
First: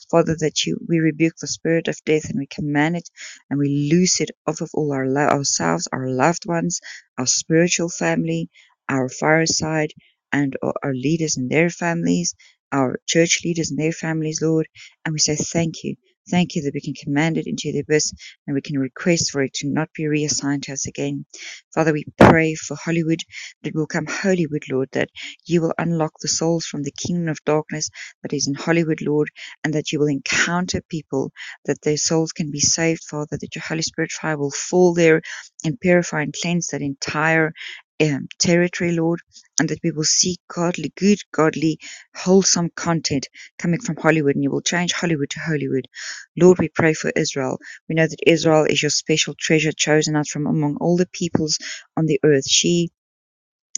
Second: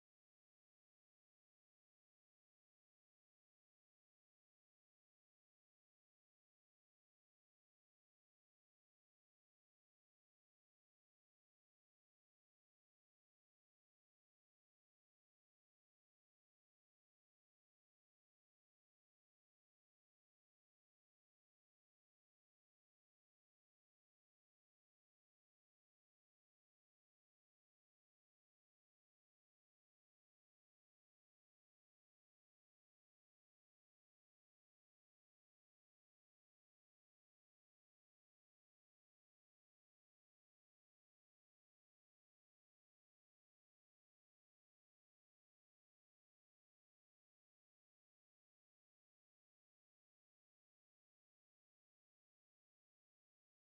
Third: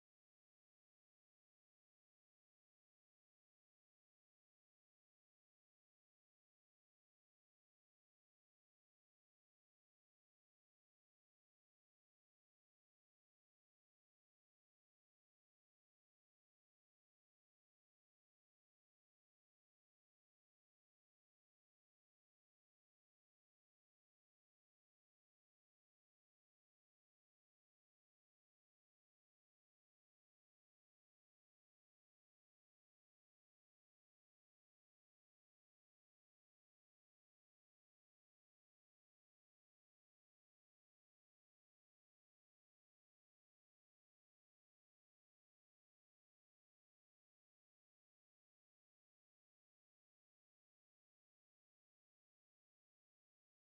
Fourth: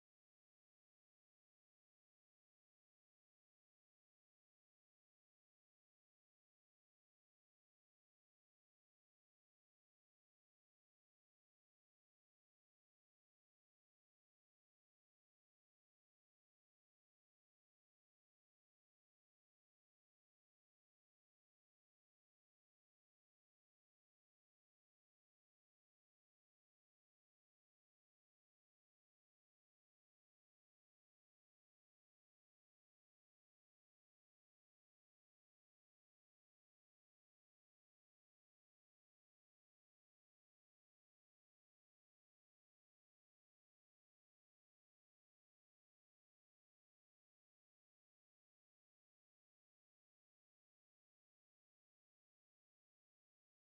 Father, that you we rebuke the spirit of death and we command it and we loose it off of all our lo- ourselves, our loved ones, our spiritual family, our fireside, and our, our leaders and their families, our church leaders and their families, Lord. And we say thank you. Thank you that we can command it into the abyss and we can request for it to not be reassigned to us again. Father, we pray for Hollywood that it will come Hollywood, Lord, that you will unlock the souls from the kingdom of darkness that is in Hollywood, Lord, and that you will encounter people, that their souls can be saved, Father, that your Holy Spirit fire will fall there and purify and cleanse that entire um, territory, Lord, and that we will see godly, good, godly, wholesome content coming from Hollywood, and you will change Hollywood to Hollywood. Lord, we pray for Israel. We know that Israel is your special treasure chosen out from among all the peoples on the earth. She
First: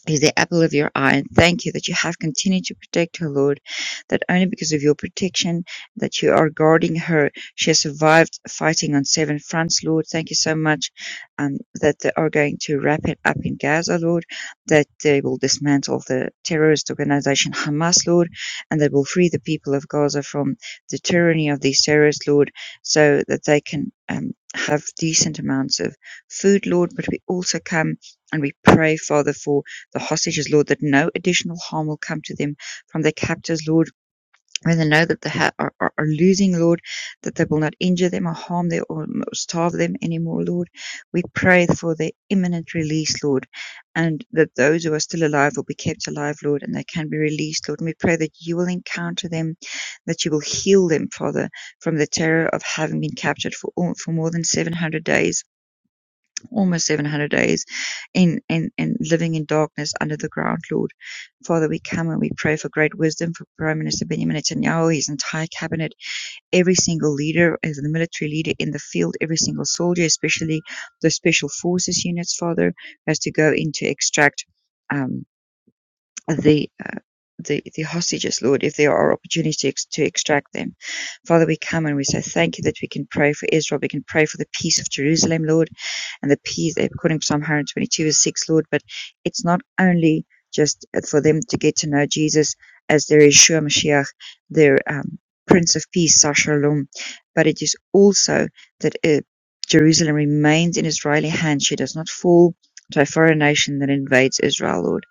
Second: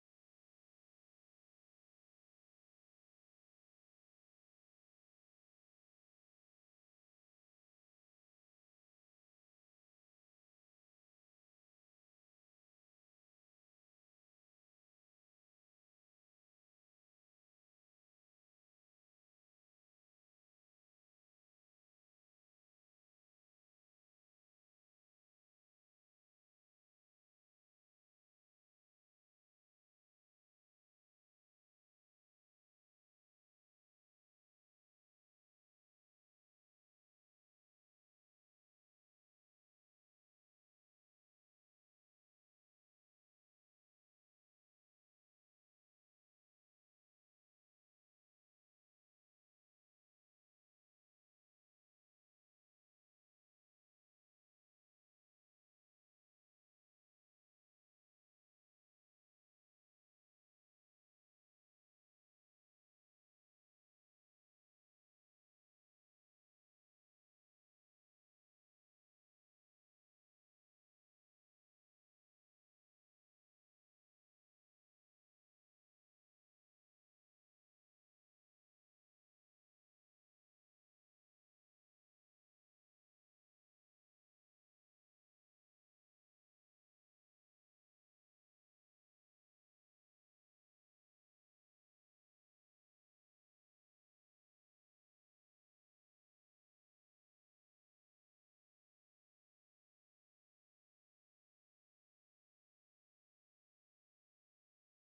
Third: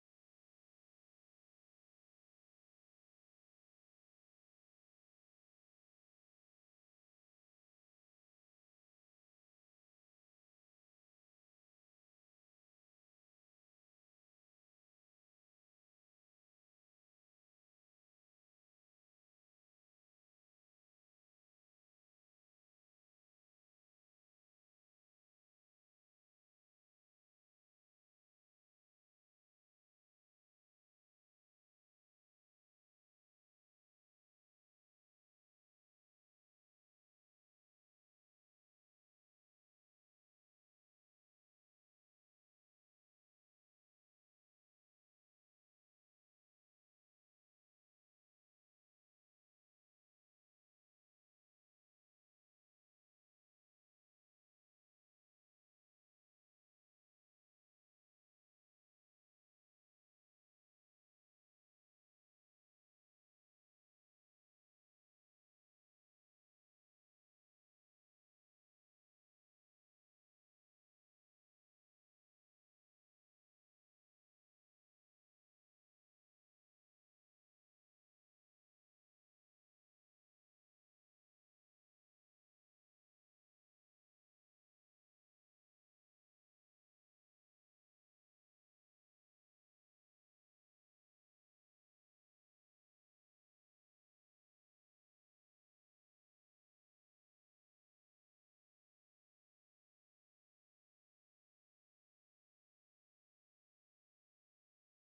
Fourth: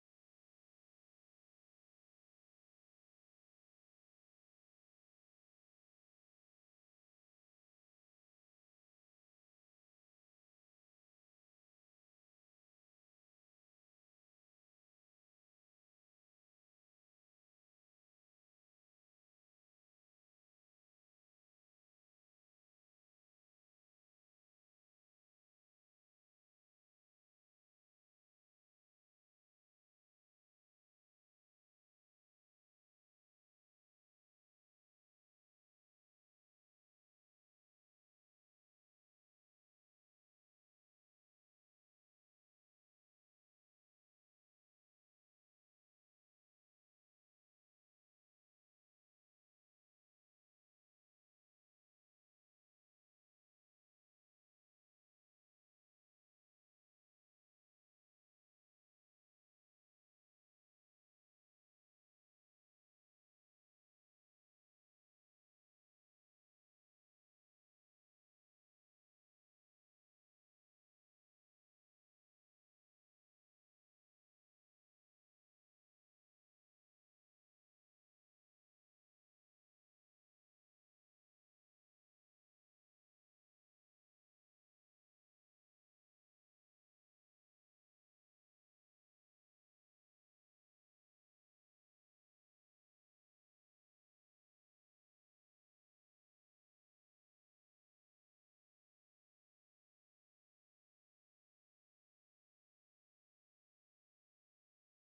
is the apple of your eye. And thank you that you have continued to protect her, Lord, that only because of your protection that you are guarding her, she has survived fighting on seven fronts, Lord. Thank you so much um, that they are going to wrap it up in Gaza, Lord, that they will dismantle the terrorist organization Hamas, Lord, and that will free the people of Gaza from the tyranny of these terrorists, Lord, so that they can. Um, have decent amounts of food, Lord, but we also come and we pray, Father, for the hostages, Lord, that no additional harm will come to them from their captors, Lord. When they know that they ha- are, are, are losing, Lord, that they will not injure them or harm them or starve them anymore, Lord. We pray for their imminent release, Lord, and that those who are still alive will be kept alive, Lord, and they can be released, Lord. And we pray that you will encounter them, that you will heal them, Father, from the terror of having been captured for, all, for more than 700 days almost 700 days in, in, in living in darkness under the ground, Lord. Father, we come and we pray for great wisdom for Prime Minister Benjamin Netanyahu, his entire cabinet, every single leader, as the military leader in the field, every single soldier, especially the special forces units, Father, as to go in to extract. Um, the uh, the, the hostages, Lord, if there are opportunities to extract them. Father, we come and we say thank you that we can pray for Israel. We can pray for the peace of Jerusalem, Lord, and the peace, according to Psalm 122, verse 6, Lord. But it's not only just for them to get to know Jesus as their Yeshua Mashiach, their um, Prince of Peace, Sar Shalom, but it is also that uh, Jerusalem remains in Israeli hands. She does not fall to a foreign nation that invades Israel, Lord.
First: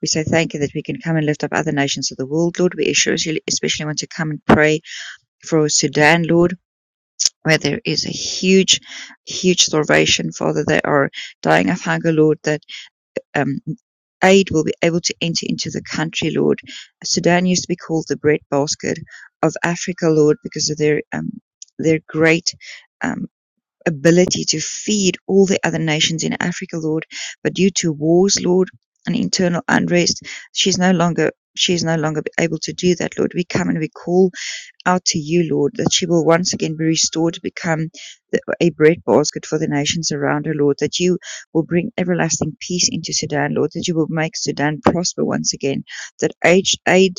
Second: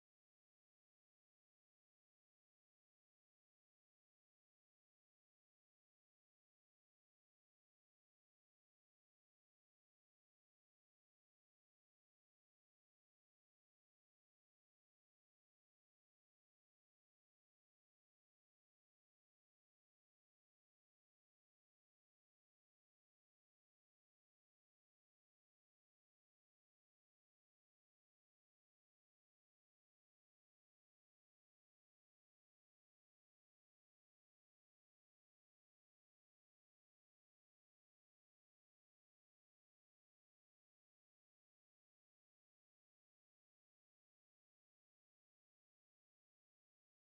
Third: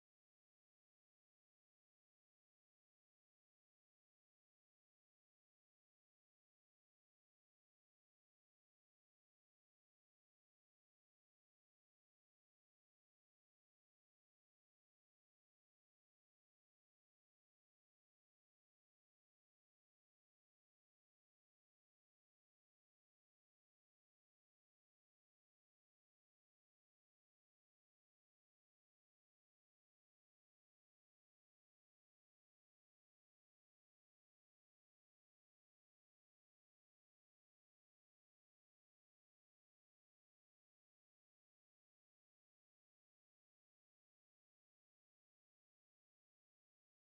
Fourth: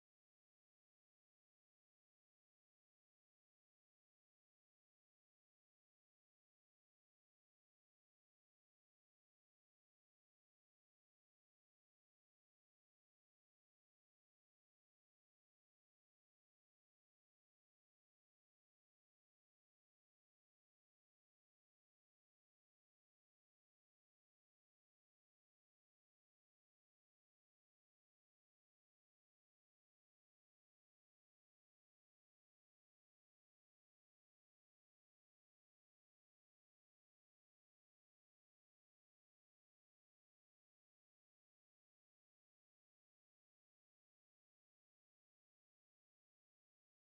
We say thank you that we can come and lift up other nations of the world, Lord. We especially, want to come and pray for Sudan, Lord, where there is a huge, huge starvation, Father. They are dying of hunger, Lord, that um, aid will be able to enter into the country, Lord. Sudan used to be called the breadbasket of Africa, Lord, because of their um, their great. um, ability to feed all the other nations in Africa, Lord. But due to wars, Lord, and internal unrest, she's no longer she is no longer able to do that, Lord. We come and we call out to you, Lord, that she will once again be restored to become the, a breadbasket for the nations around her, Lord, that you will bring everlasting peace into Sudan, Lord, that you will make Sudan prosper once again, that aid, aid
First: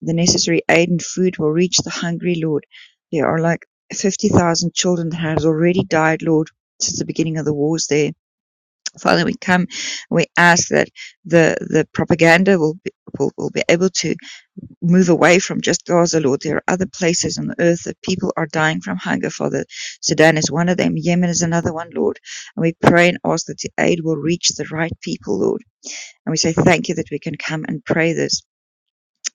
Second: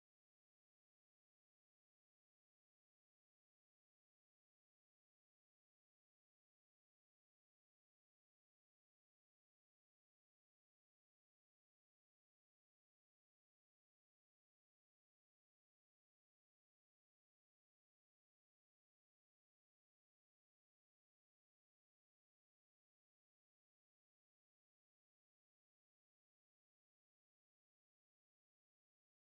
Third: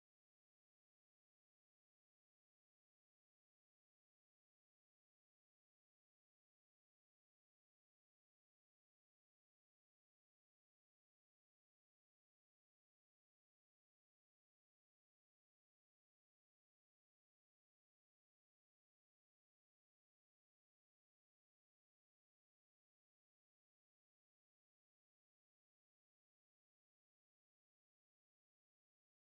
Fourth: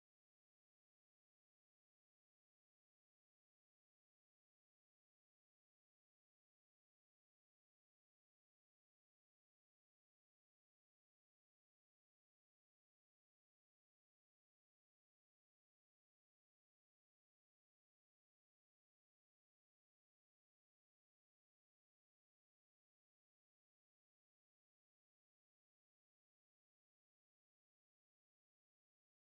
the necessary aid and food will reach the hungry, Lord. There are like 50,000 children that has already died, Lord, since the beginning of the wars there. Father, we come we ask that the, the propaganda will be, will, will be able to move away from just Gaza, Lord. There are other places on the earth that people are dying from hunger, Father. Sudan is one of them. Yemen is another one, Lord. And we pray and ask that the aid will reach the right people, Lord. And we say thank you that we can come and pray this.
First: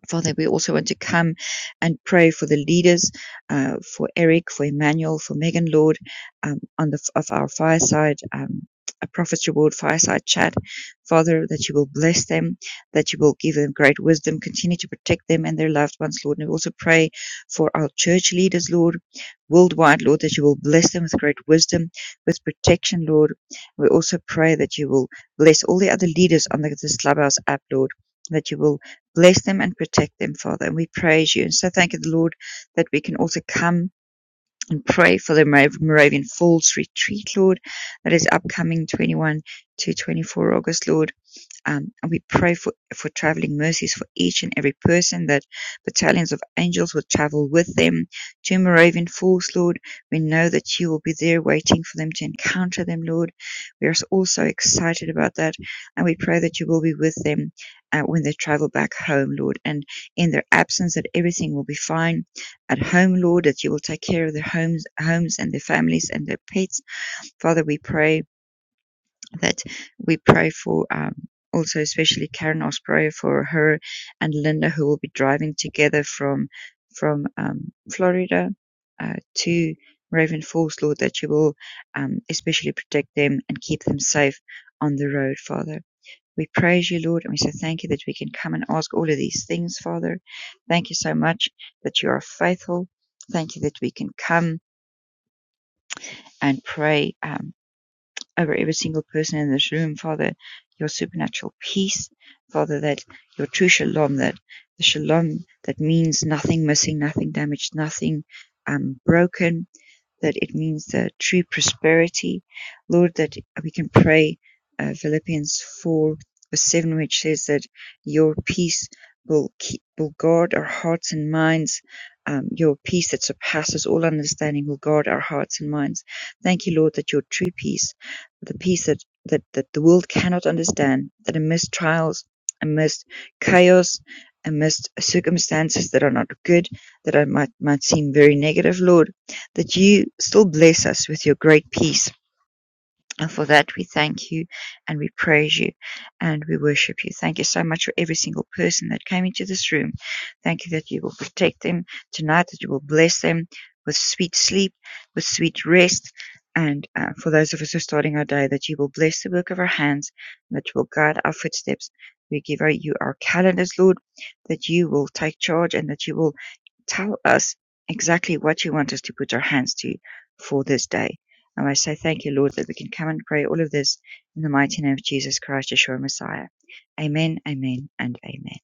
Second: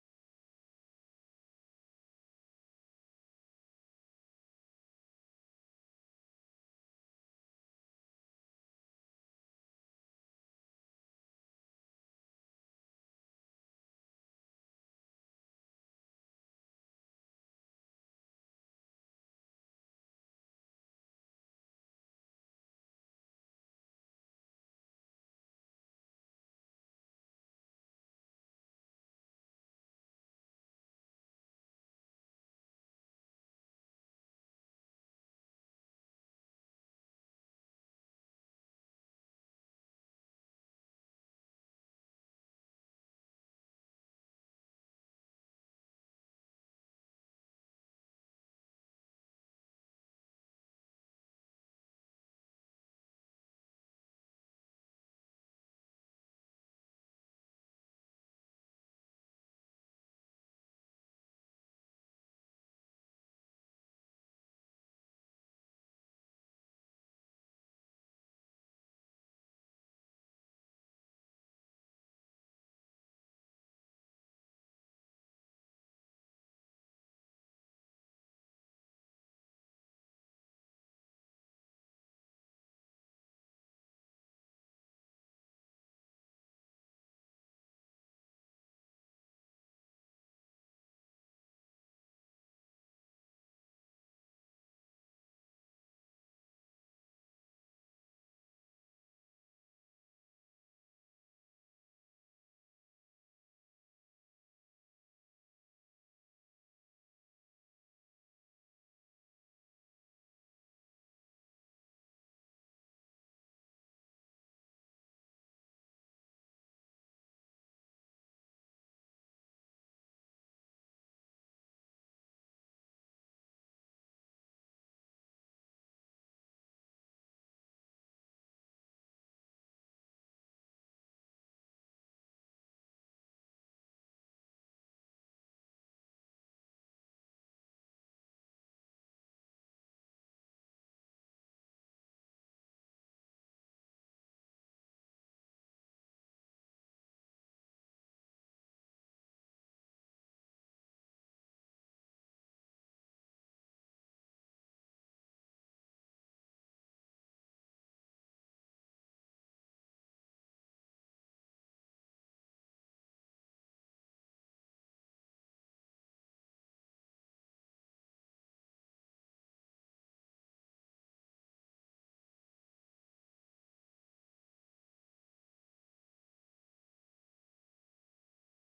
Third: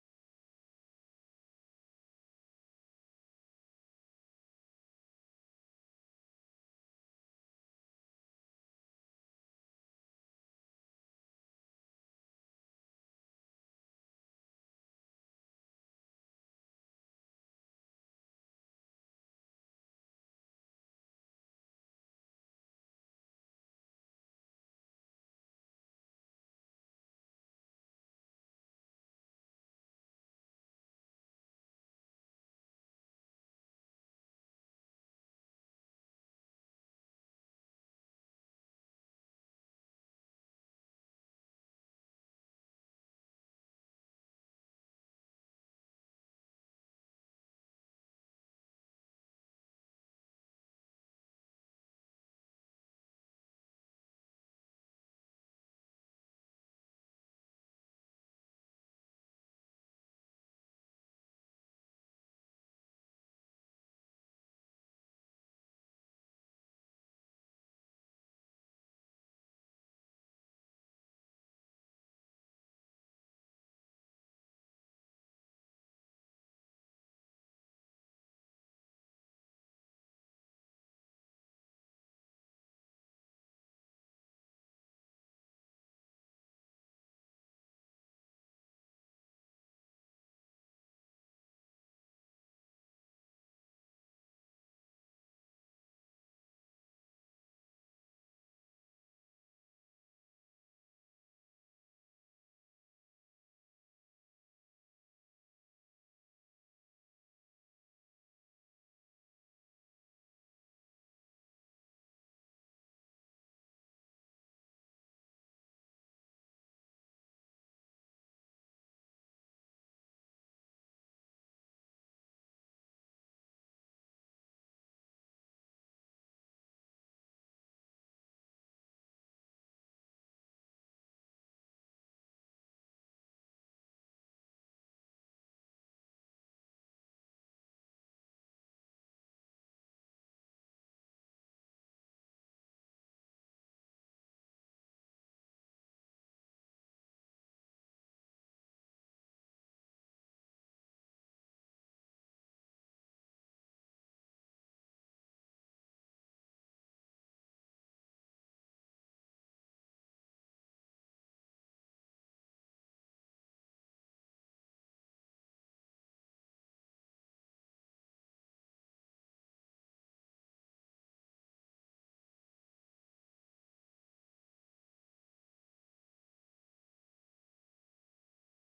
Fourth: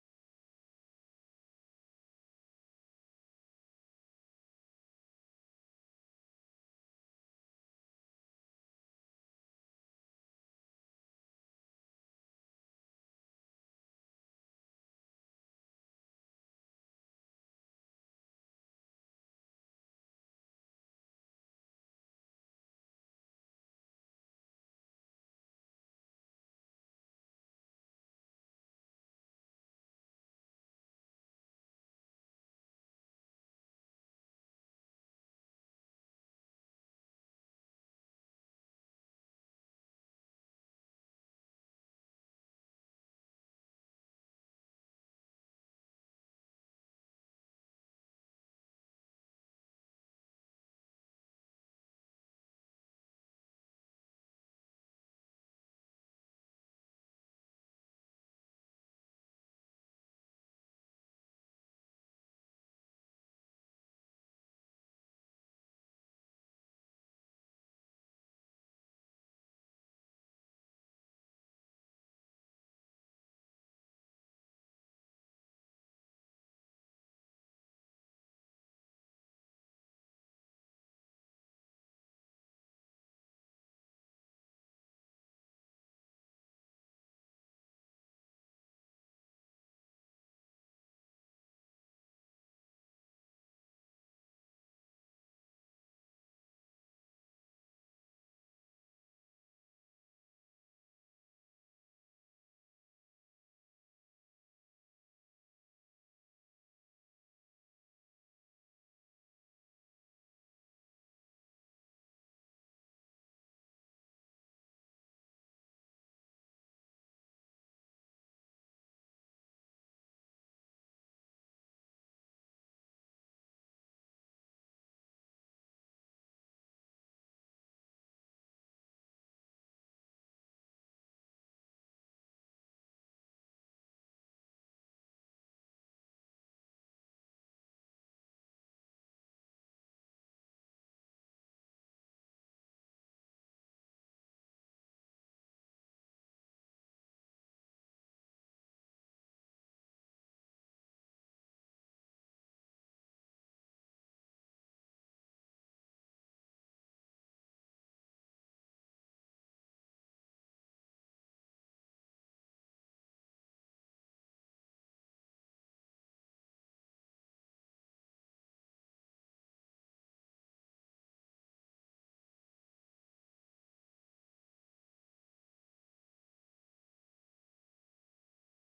Father, we also want to come and pray for the leaders, uh, for Eric, for Emmanuel, for Megan Lord, um, on the of our fireside. Um, a prophet's reward fireside chat, Father, that you will bless them, that you will give them great wisdom, continue to protect them and their loved ones, Lord. And we also pray for our church leaders, Lord, worldwide, Lord, that you will bless them with great wisdom, with protection, Lord. We also pray that you will bless all the other leaders on the, this Clubhouse app, Lord, that you will bless them and protect them, Father. And we praise you. And so thank you, Lord, that we can also come and pray for the Mora- Moravian Falls retreat, Lord, that is upcoming 21 to 24 August, Lord. Um, and we pray for, for traveling mercies for each and every person that battalions of angels will travel with them to Moravian Falls, Lord. We know that you will be there waiting for them to encounter them, Lord. We are also excited about that. And we pray that you will be with them uh, when they travel back home, Lord. And in their absence, that everything will be fine at home, Lord, that you will take care of their homes, homes and their families and their pets. Father, we pray that we pray for um, also, especially Karen Osprey for her and Linda, who will be driving together from from um, Florida uh, to Raven Falls, Lord, that you will um, especially protect them and keep them safe on the road, Father. We praise you, Lord, and we say thank you that we can come and ask all of these things, Father. Thank you so much that you are faithful. Thank you that we can come and pray. Um, over every single person in this room, Father, your supernatural peace, Father, that your true shalom, that the shalom that means nothing missing, nothing damaged, nothing um, broken, that it means the true prosperity. Lord, that we can pray uh, Philippians 4 verse 7, which says that your peace will, keep, will guard our hearts and minds. Um, your peace that surpasses all understanding will guard our hearts and minds. Thank you, Lord, that your true peace, the peace that, that, that the world cannot understand, that amidst trials, amidst chaos, amidst circumstances that are not good, that I might, might seem very negative, Lord, that you still bless us with your great peace. And for that, we thank you and we praise you and we worship you. Thank you so much for every single person that came into this room. Thank you that you will protect them tonight, that you will bless them with sweet sleep, with sweet rest. And uh, for those of us who are starting our day, that you will bless the work of our hands and that you will guide our footsteps. We give you our calendars, Lord, that you will take charge and that you will tell us exactly what you want us to put our hands to for this day. And I say thank you, Lord, that we can come and pray all of this in the mighty name of Jesus Christ, Yeshua Messiah. Amen, amen, and amen.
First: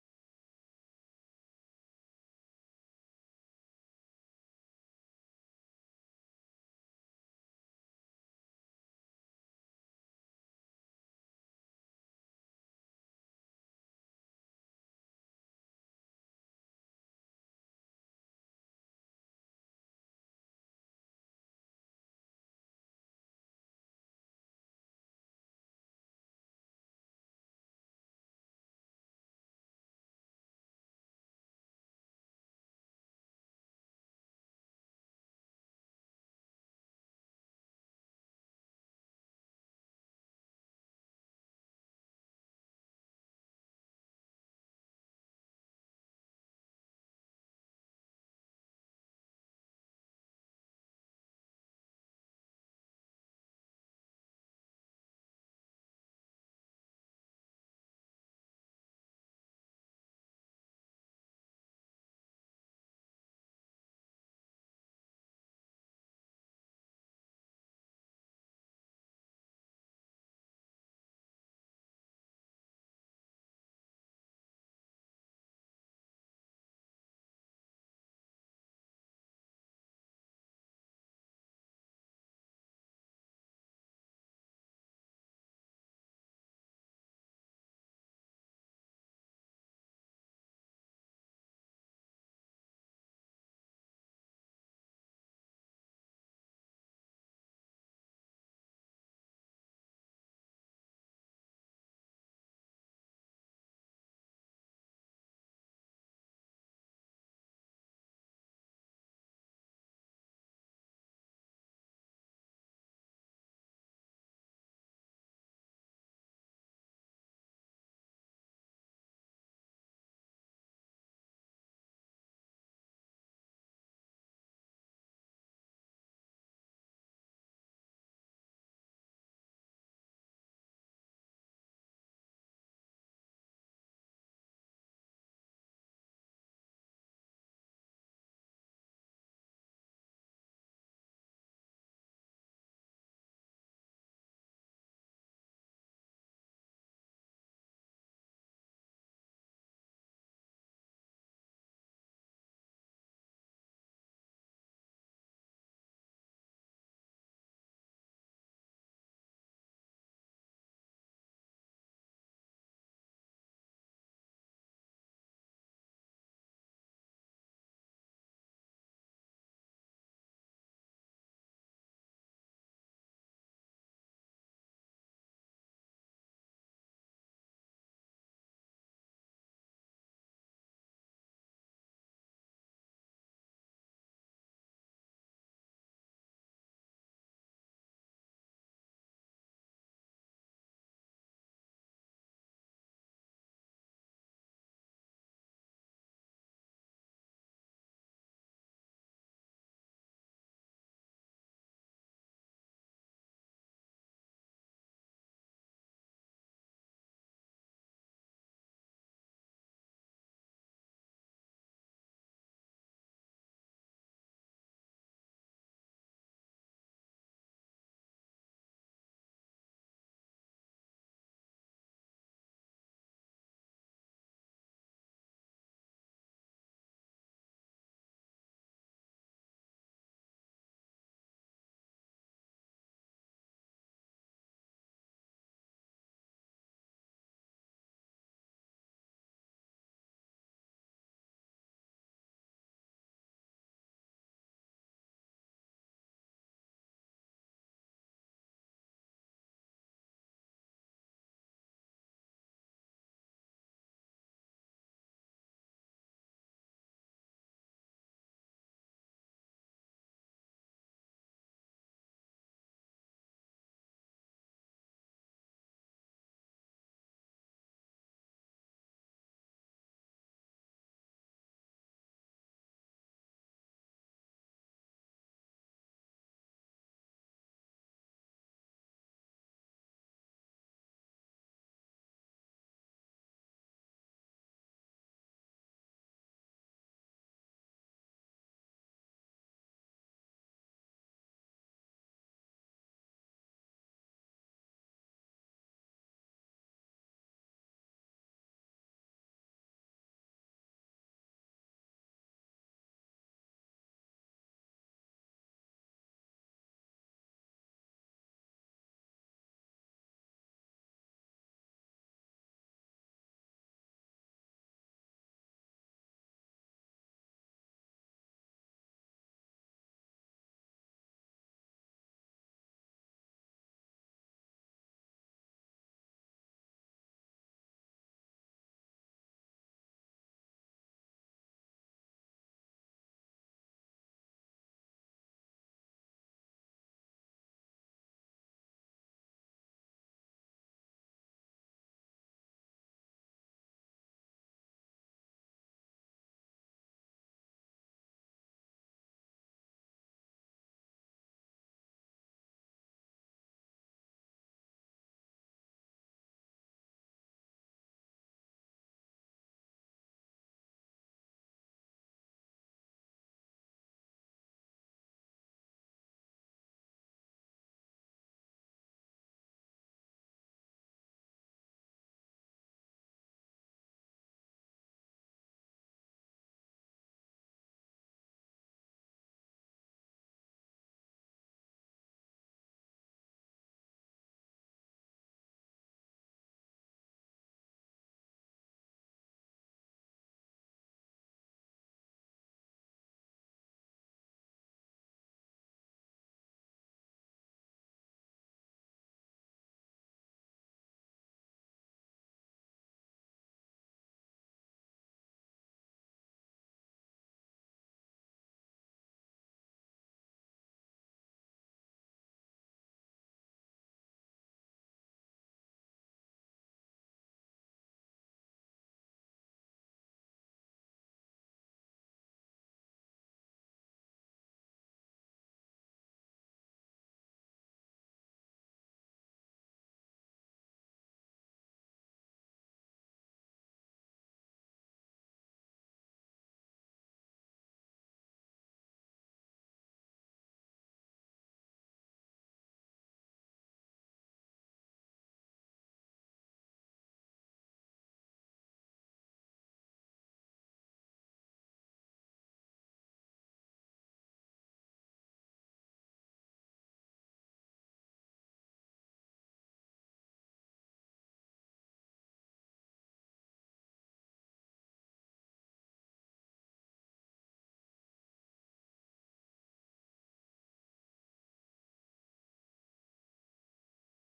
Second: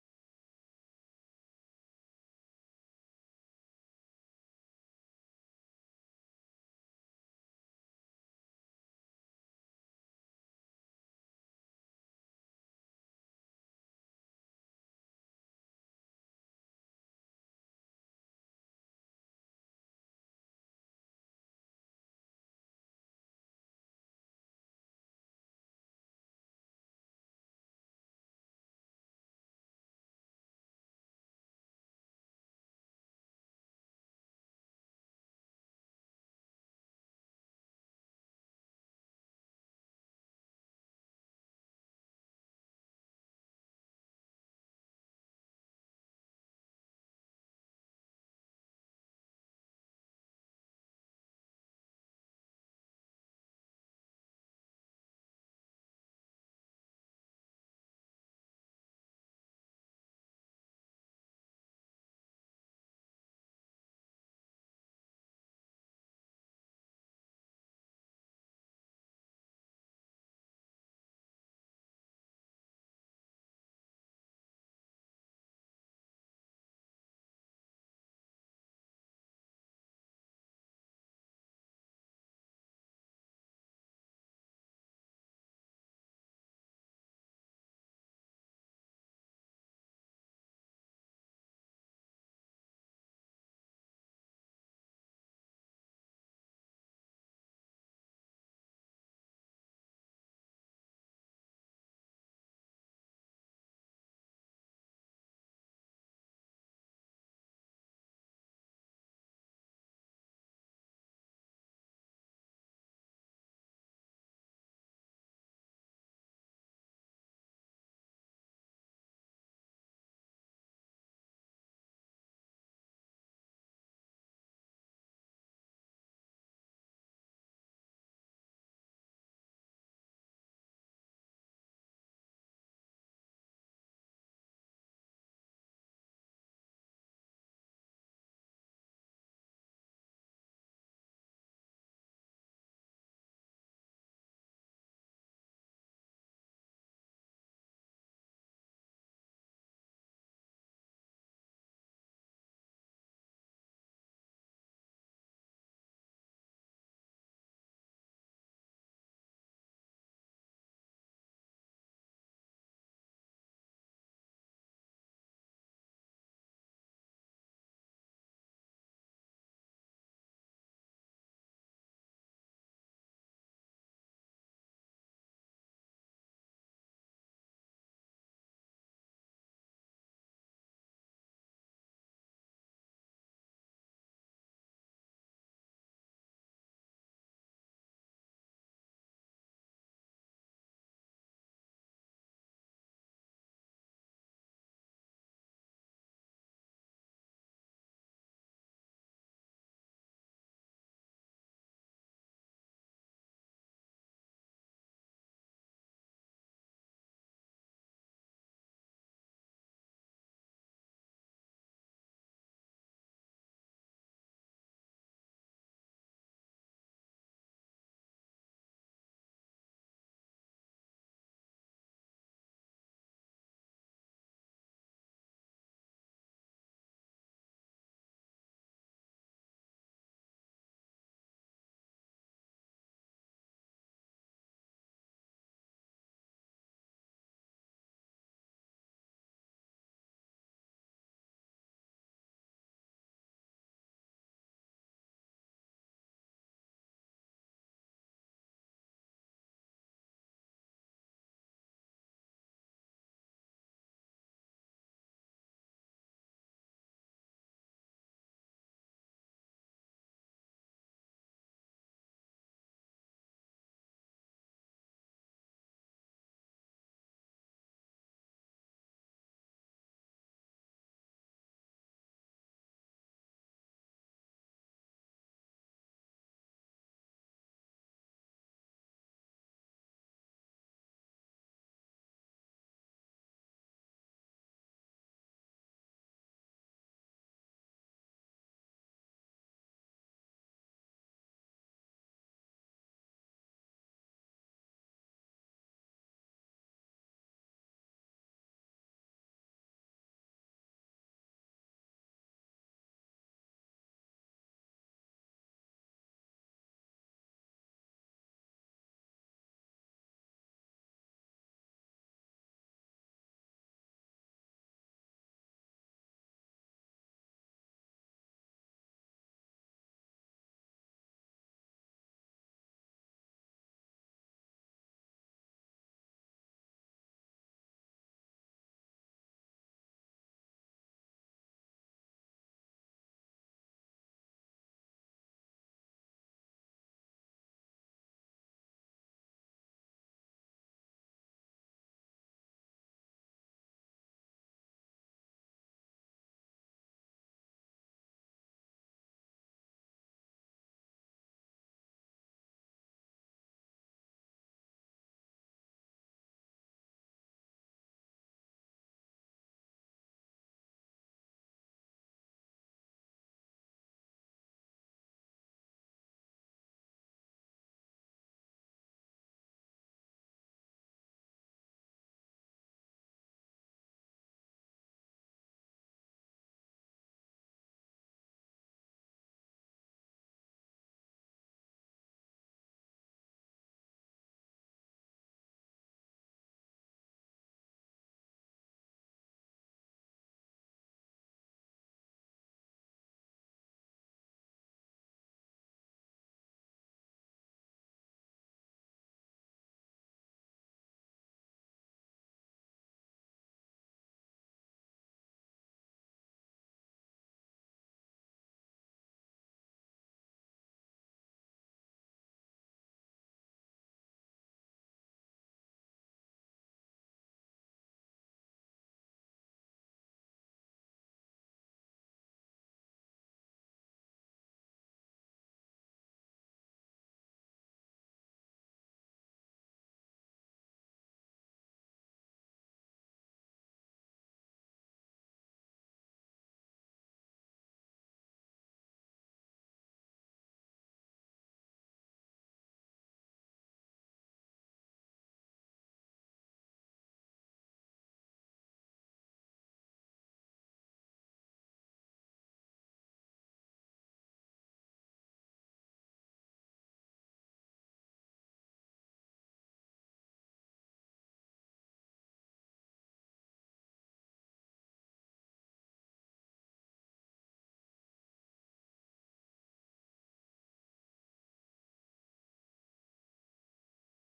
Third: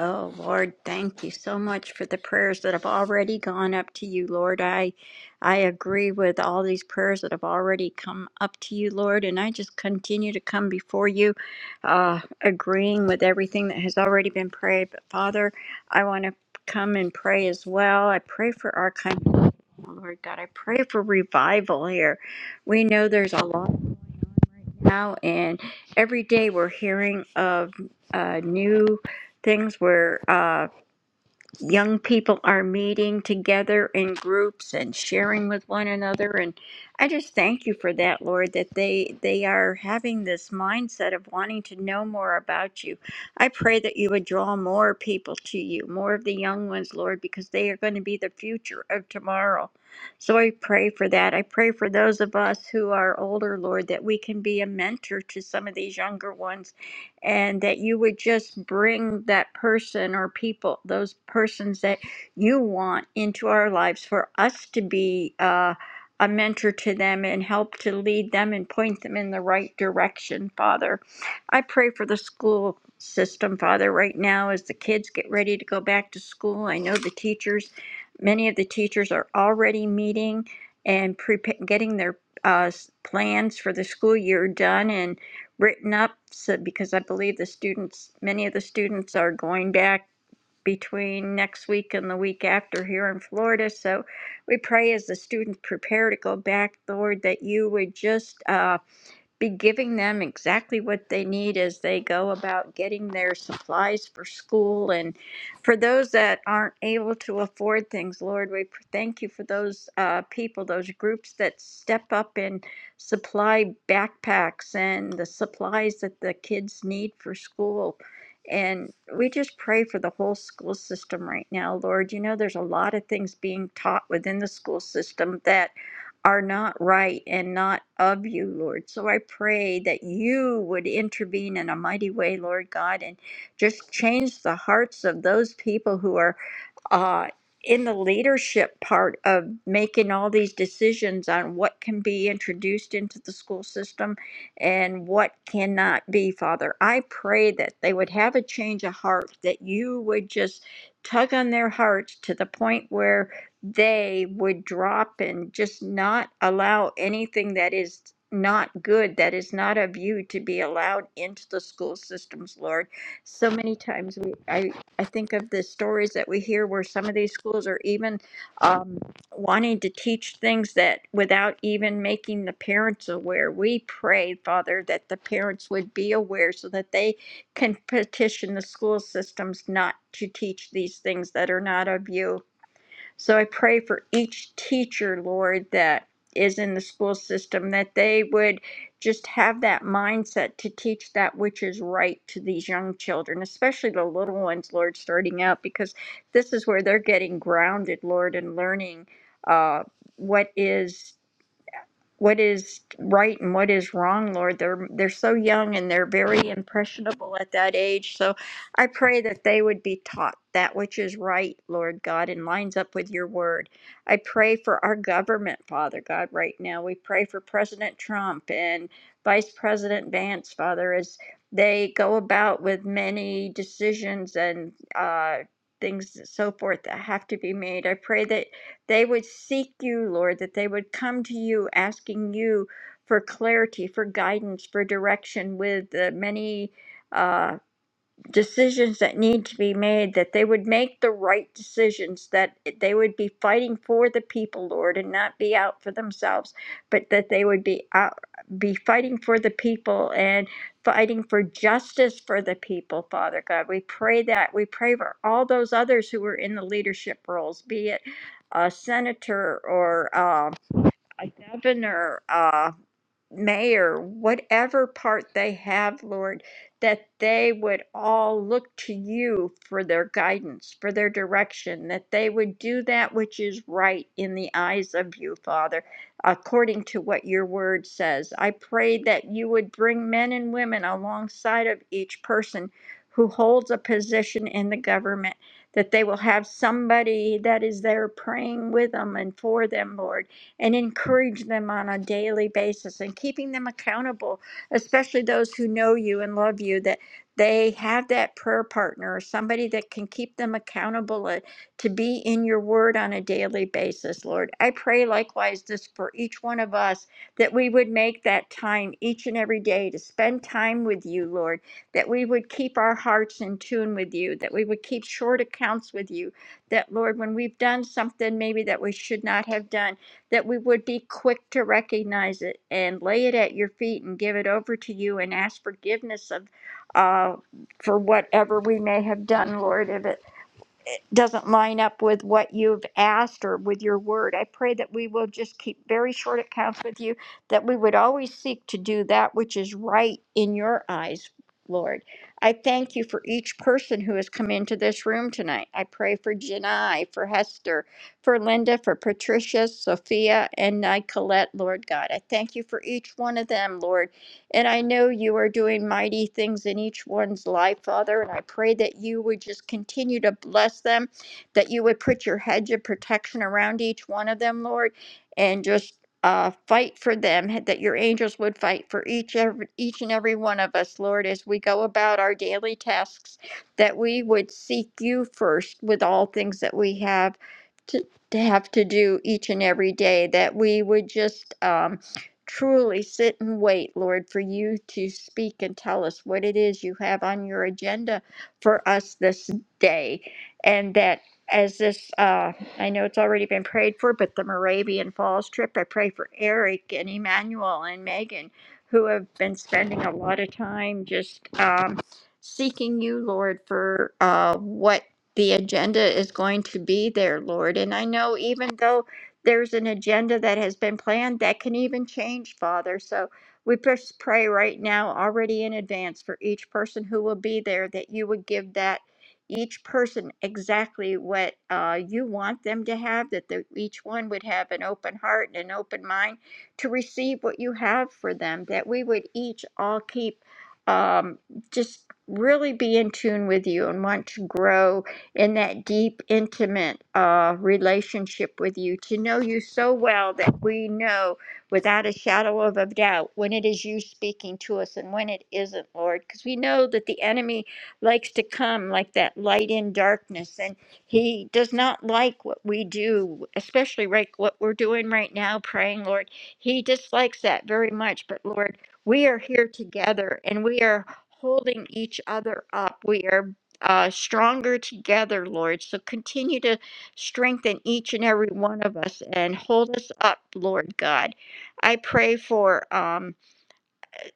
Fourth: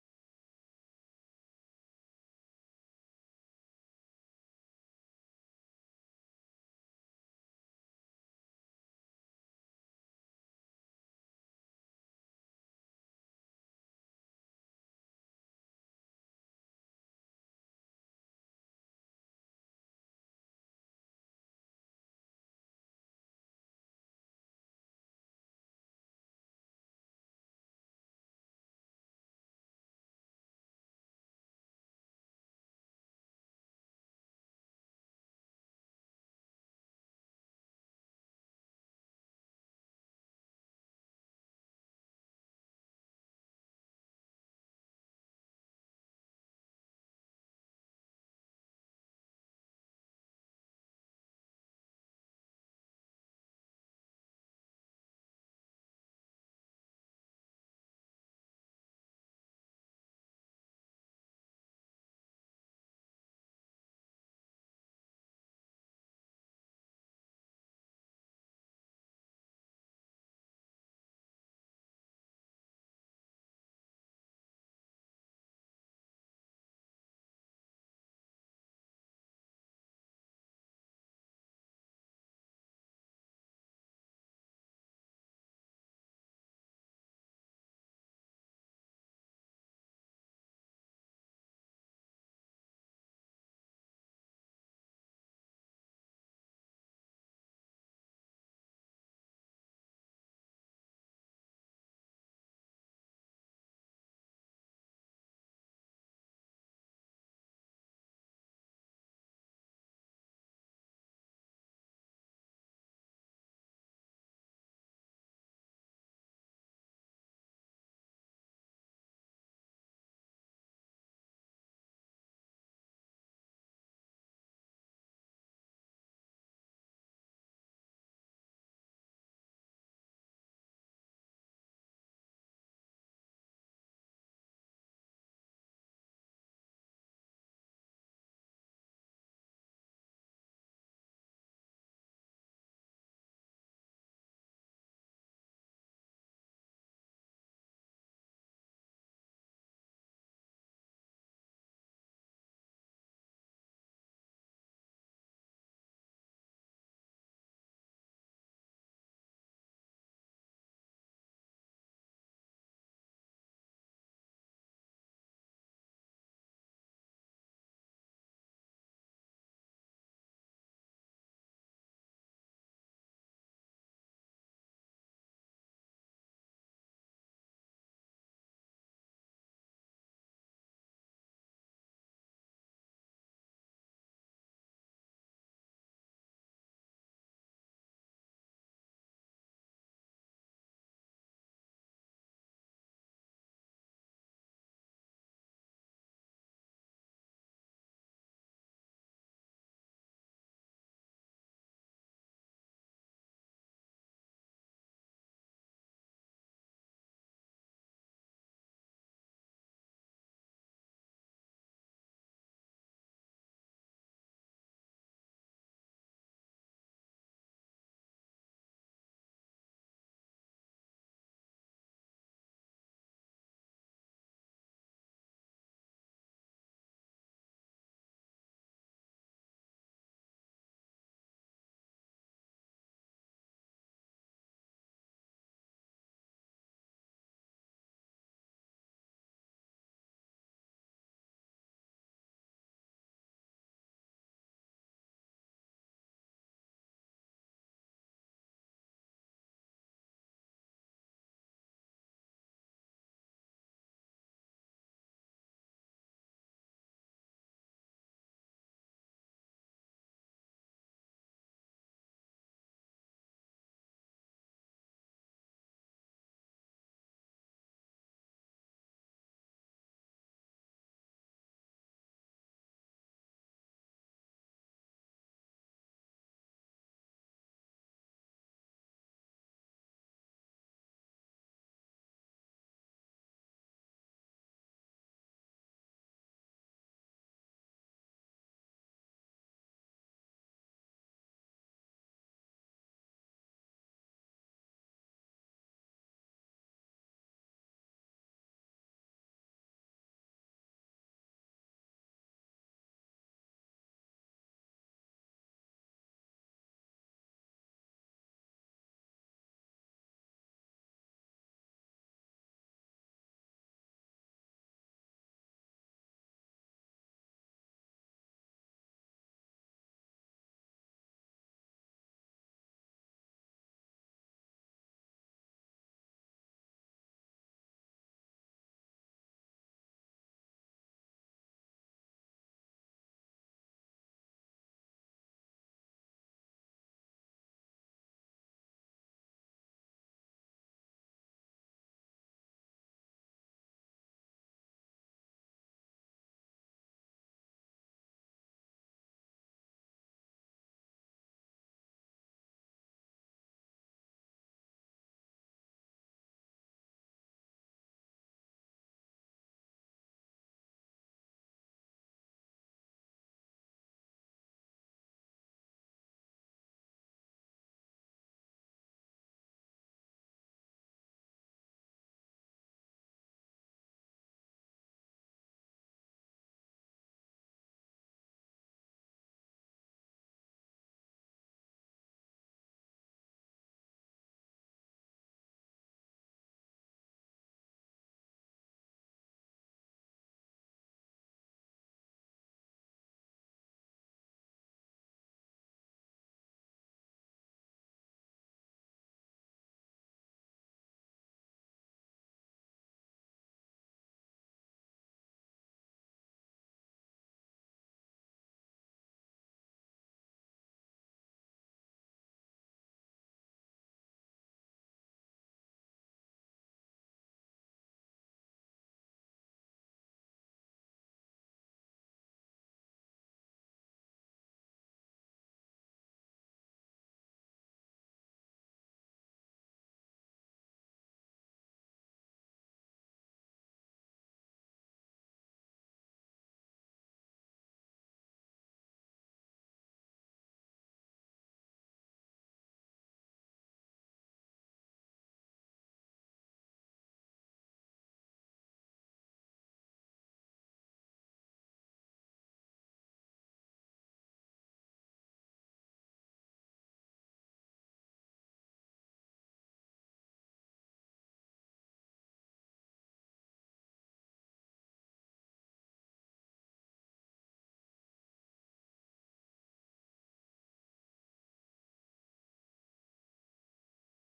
Oh, Lord, thank you so much for the prayers that have already gone up to you, Lord. I I agree with all these prayers that have already come up to you, Lord, and I just continue to come before you, uh, agreeing with everything that has already been prayed. But Father, I want to come and pray as well. I pray for our country, Lord God. I pray for revival here. We know there's a lot going on right now, and every day we're hearing of uh, new things where uh, young people are meeting together in groups and sharing with one another. And I just thank you for that, Lord, that they they are having this mindset of wanting to know more about you. I pray that you would draw more people to you, more of the young ones, Lord, because they are going to be the future of tomorrow. So I pray for that. I pray for those of us who are older, Lord, that we can be a mentor to some of these younger ones and that you would just bring that person or people, those persons that you want into our lives for us to be uh, a mentor to them and help to lead them and point them in the right direction, Father. I pray for the school system, Father, right now as the kids get ready to go back to school. I know the teachers, many of the teachers are already meeting and prepa- getting their uh, s- plans for the school year done. and written up so, because I believe the students, many of the students are going back between next week and the week after here in Florida. So we pray as the students prepare to go back, Lord, that you would just um, be giving them exactly what they need as they go about getting their supplies for school. And for those that aren't able to afford things, Lord, we pr- thank you for those uh, people, those groups that step up and supply backpacks and the supplies that the kids need for school. And we just pray for the whole school system right now, Lord. You know, there's a lot of things being taught within the school system that are not right and not of you, Lord. So I pray that you would intervene in a mighty way, Lord God, and just change the hearts of those people who are uh, in the leadership part of making all these decisions on what can be introduced into the school system and what cannot be, Father. I pray that they would have a change of heart, that you would just tug on their hearts to the point where they would drop and just not allow anything that is not good, that is not of you, to be allowed into the school systems, Lord so many times we I, I think of the stories that we hear where some of these schools are even um, wanting to teach things that without even making the parents aware. We pray, Father, that the parents would be aware so that they can petition the school systems not to teach these things that are not of you. So I pray for each teacher, Lord, that is in the school system, that they would just have that mindset to teach that which is right to these young children, especially the little ones, Lord, starting out, because this is where they're getting grounded, Lord, and learning uh, what is what is right and what is wrong, Lord. They're they're so young and they're very impressionable at that age. So I pray that they would be taught that which is right, Lord God, and lines up with your word. I pray for our government, Father God, right now. We pray for President Trump and Vice President Vance, Father, as they go about with many decisions and uh Things so forth that have to be made. I pray that they would seek you, Lord, that they would come to you asking you for clarity, for guidance, for direction with the many. uh, decisions that need to be made, that they would make the right decisions, that they would be fighting for the people, Lord, and not be out for themselves, but that they would be out, be fighting for the people and fighting for justice for the people, Father God. We pray that. We pray for all those others who are in the leadership roles, be it a senator or um, a governor. uh, mayor, whatever part they have, Lord, that they would all look to you for their guidance, for their direction, that they would do that which is right in the eyes of you, Father, according to what your word says. I pray that you would bring men and women alongside of each person who holds a position in the government, that they will have somebody that is there praying with them and for them, Lord and encourage them on a daily basis and keeping them accountable, especially those who know you and love you, that they have that prayer partner or somebody that can keep them accountable uh, to be in your word on a daily basis, Lord. I pray likewise this for each one of us that we would make that time each and every day to spend time with you, Lord, that we would keep our hearts in tune with you, that we would keep short accounts with you, that, Lord, when we've done something maybe that we should not have done, that we would be quick to recognize it and lay it at your feet and give it over to you and ask forgiveness of uh, for whatever we may have done, Lord. if it doesn't line up with what you've asked or with your word. I pray that we will just keep very short accounts with you, that we would always seek to do that which is right in your eyes, Lord. I thank you for each person who has come into this room tonight. I pray for Janai, for Hester, for Linda, for Patricia, Sophia, and Nicolette, Lord God. I thank you for each one of them, Lord and I know you are doing mighty things in each one's life, Father. And I pray that you would just continue to bless them, that you would put your hedge of protection around each one of them, Lord, and just uh, fight for them. That your angels would fight for each every, each and every one of us, Lord, as we go about our daily tasks. That we would seek you first with all things that we have to, to have to do each and every day. That we would just um, truly sit and wait, Lord, for you to speak and tell us what it is you have on your agenda for us this day. And that as this, uh, I know it's already been prayed for, but the Moravian Falls trip, I pray for Eric and Emmanuel and Megan, who have been spending a lot of time just um, seeking you, Lord, for uh, what the agenda is going to be there, Lord. And I know even though there's an agenda that has been planned that can even change, Father. So we just pray right now, already in advance, for each person who will be there, that you would give that each person exactly what uh, you want them to have, that the, each one would have an open heart and an open mind to receive what you have for them, that we would each all keep um, just really be in tune with you and want to grow in that deep, intimate uh, relationship with you, to know you so well that we know without a shadow of a doubt when it is you speaking to us and when it isn't, Lord. Because we know that the enemy likes to come like that light in darkness, and he does not like what we do, especially right what we're doing right now, praying, Lord. He dislikes that very much, but Lord, we are here together and we are holding each other up. We are uh, stronger together, Lord. So continue to strengthen each and every one of us and hold us up, Lord God. I pray for. Um,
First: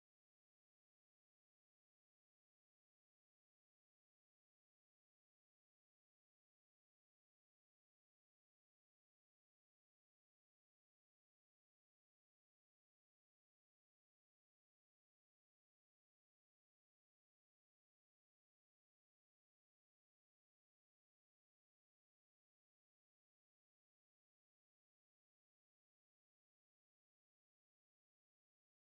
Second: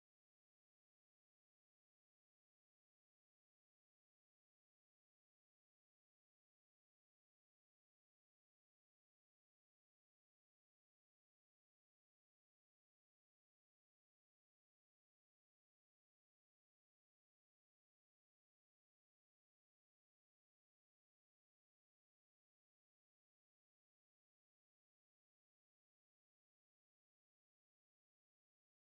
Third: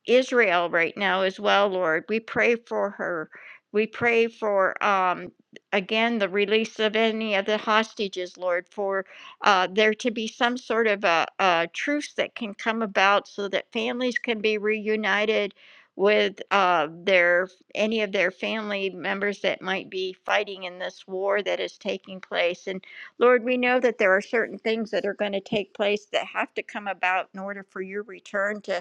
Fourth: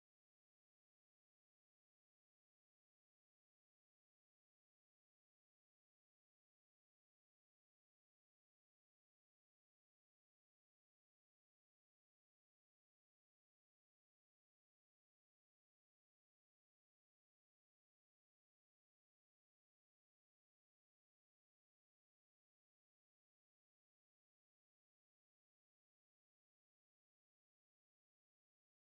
Israel right now as well, Lord. We pray for her. We pray for, um, again, the release of any of the hostages, Lord, for uh, there to be some sort of a, a truce that can come about so that families can be reunited with uh, their any of their family members that might be fighting in this war that is taking place. And Lord, we know that there are certain things that are going to take place that have to come about in order for your return to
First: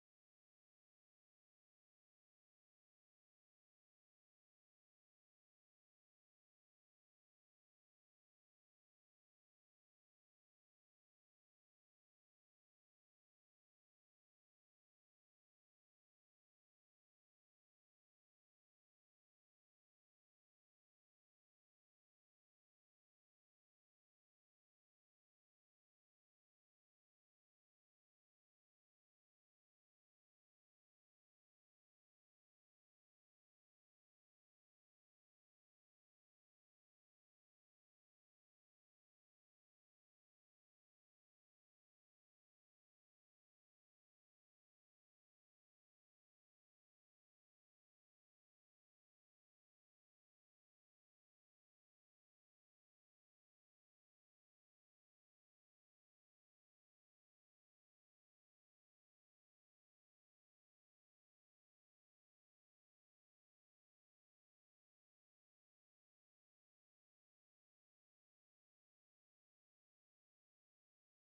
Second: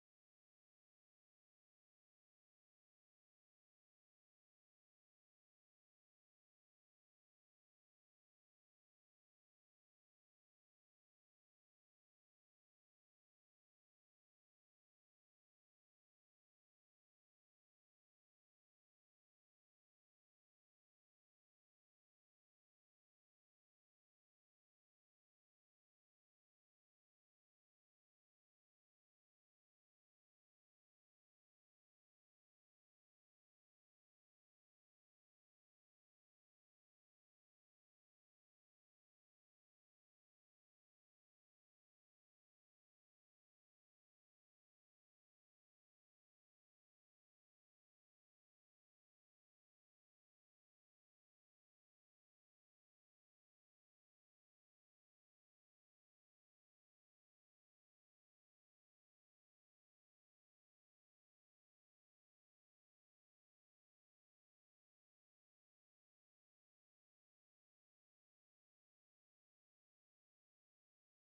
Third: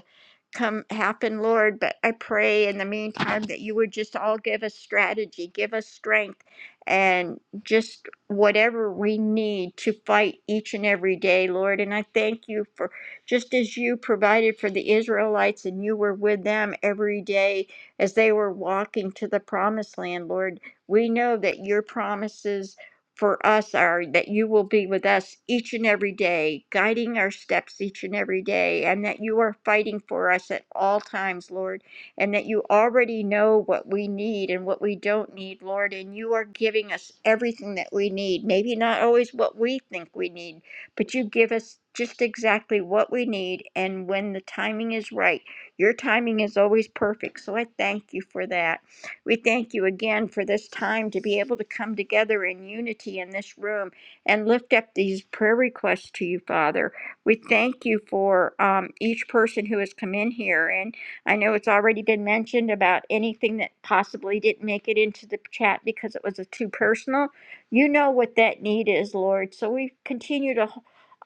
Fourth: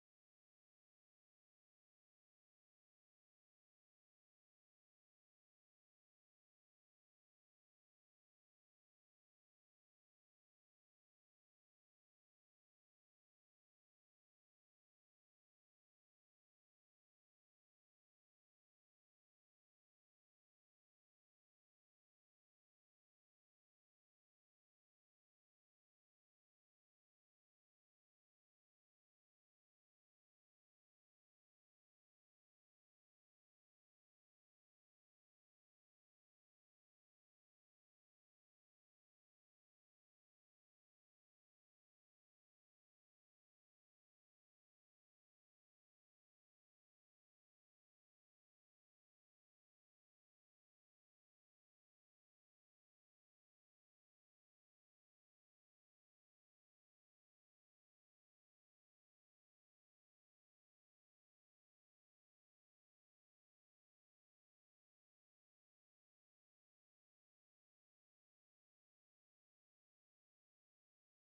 come happen, Lord. But I pray in the meantime that you would just all give us strategy, give us strength, and just whatever we need to fight each and every day, Lord. And I thank you for just as you provided for the Israelites and you were with them every day as they were walking to the promised land, Lord. We know that your promises for us are that you will be with us each and every day, guiding our steps each and every day, and that you are fighting for us at all times, Lord, and that you already know what we need and what we don't need, Lord, and you are giving us everything that we need. Maybe not always what we think we need, but you give us just exactly what we need, and when the timing is right, your timing is always perfect. So I thank you for that. We thank you again for this time to be able to come together in unity in this room and lift up these prayer requests to you, Father. We thank you for um, each person who has come in here. And I know it's already been mentioned about anything that possibly didn't make it into the chat because it was a too personal. You know what that need is, Lord. So we continue to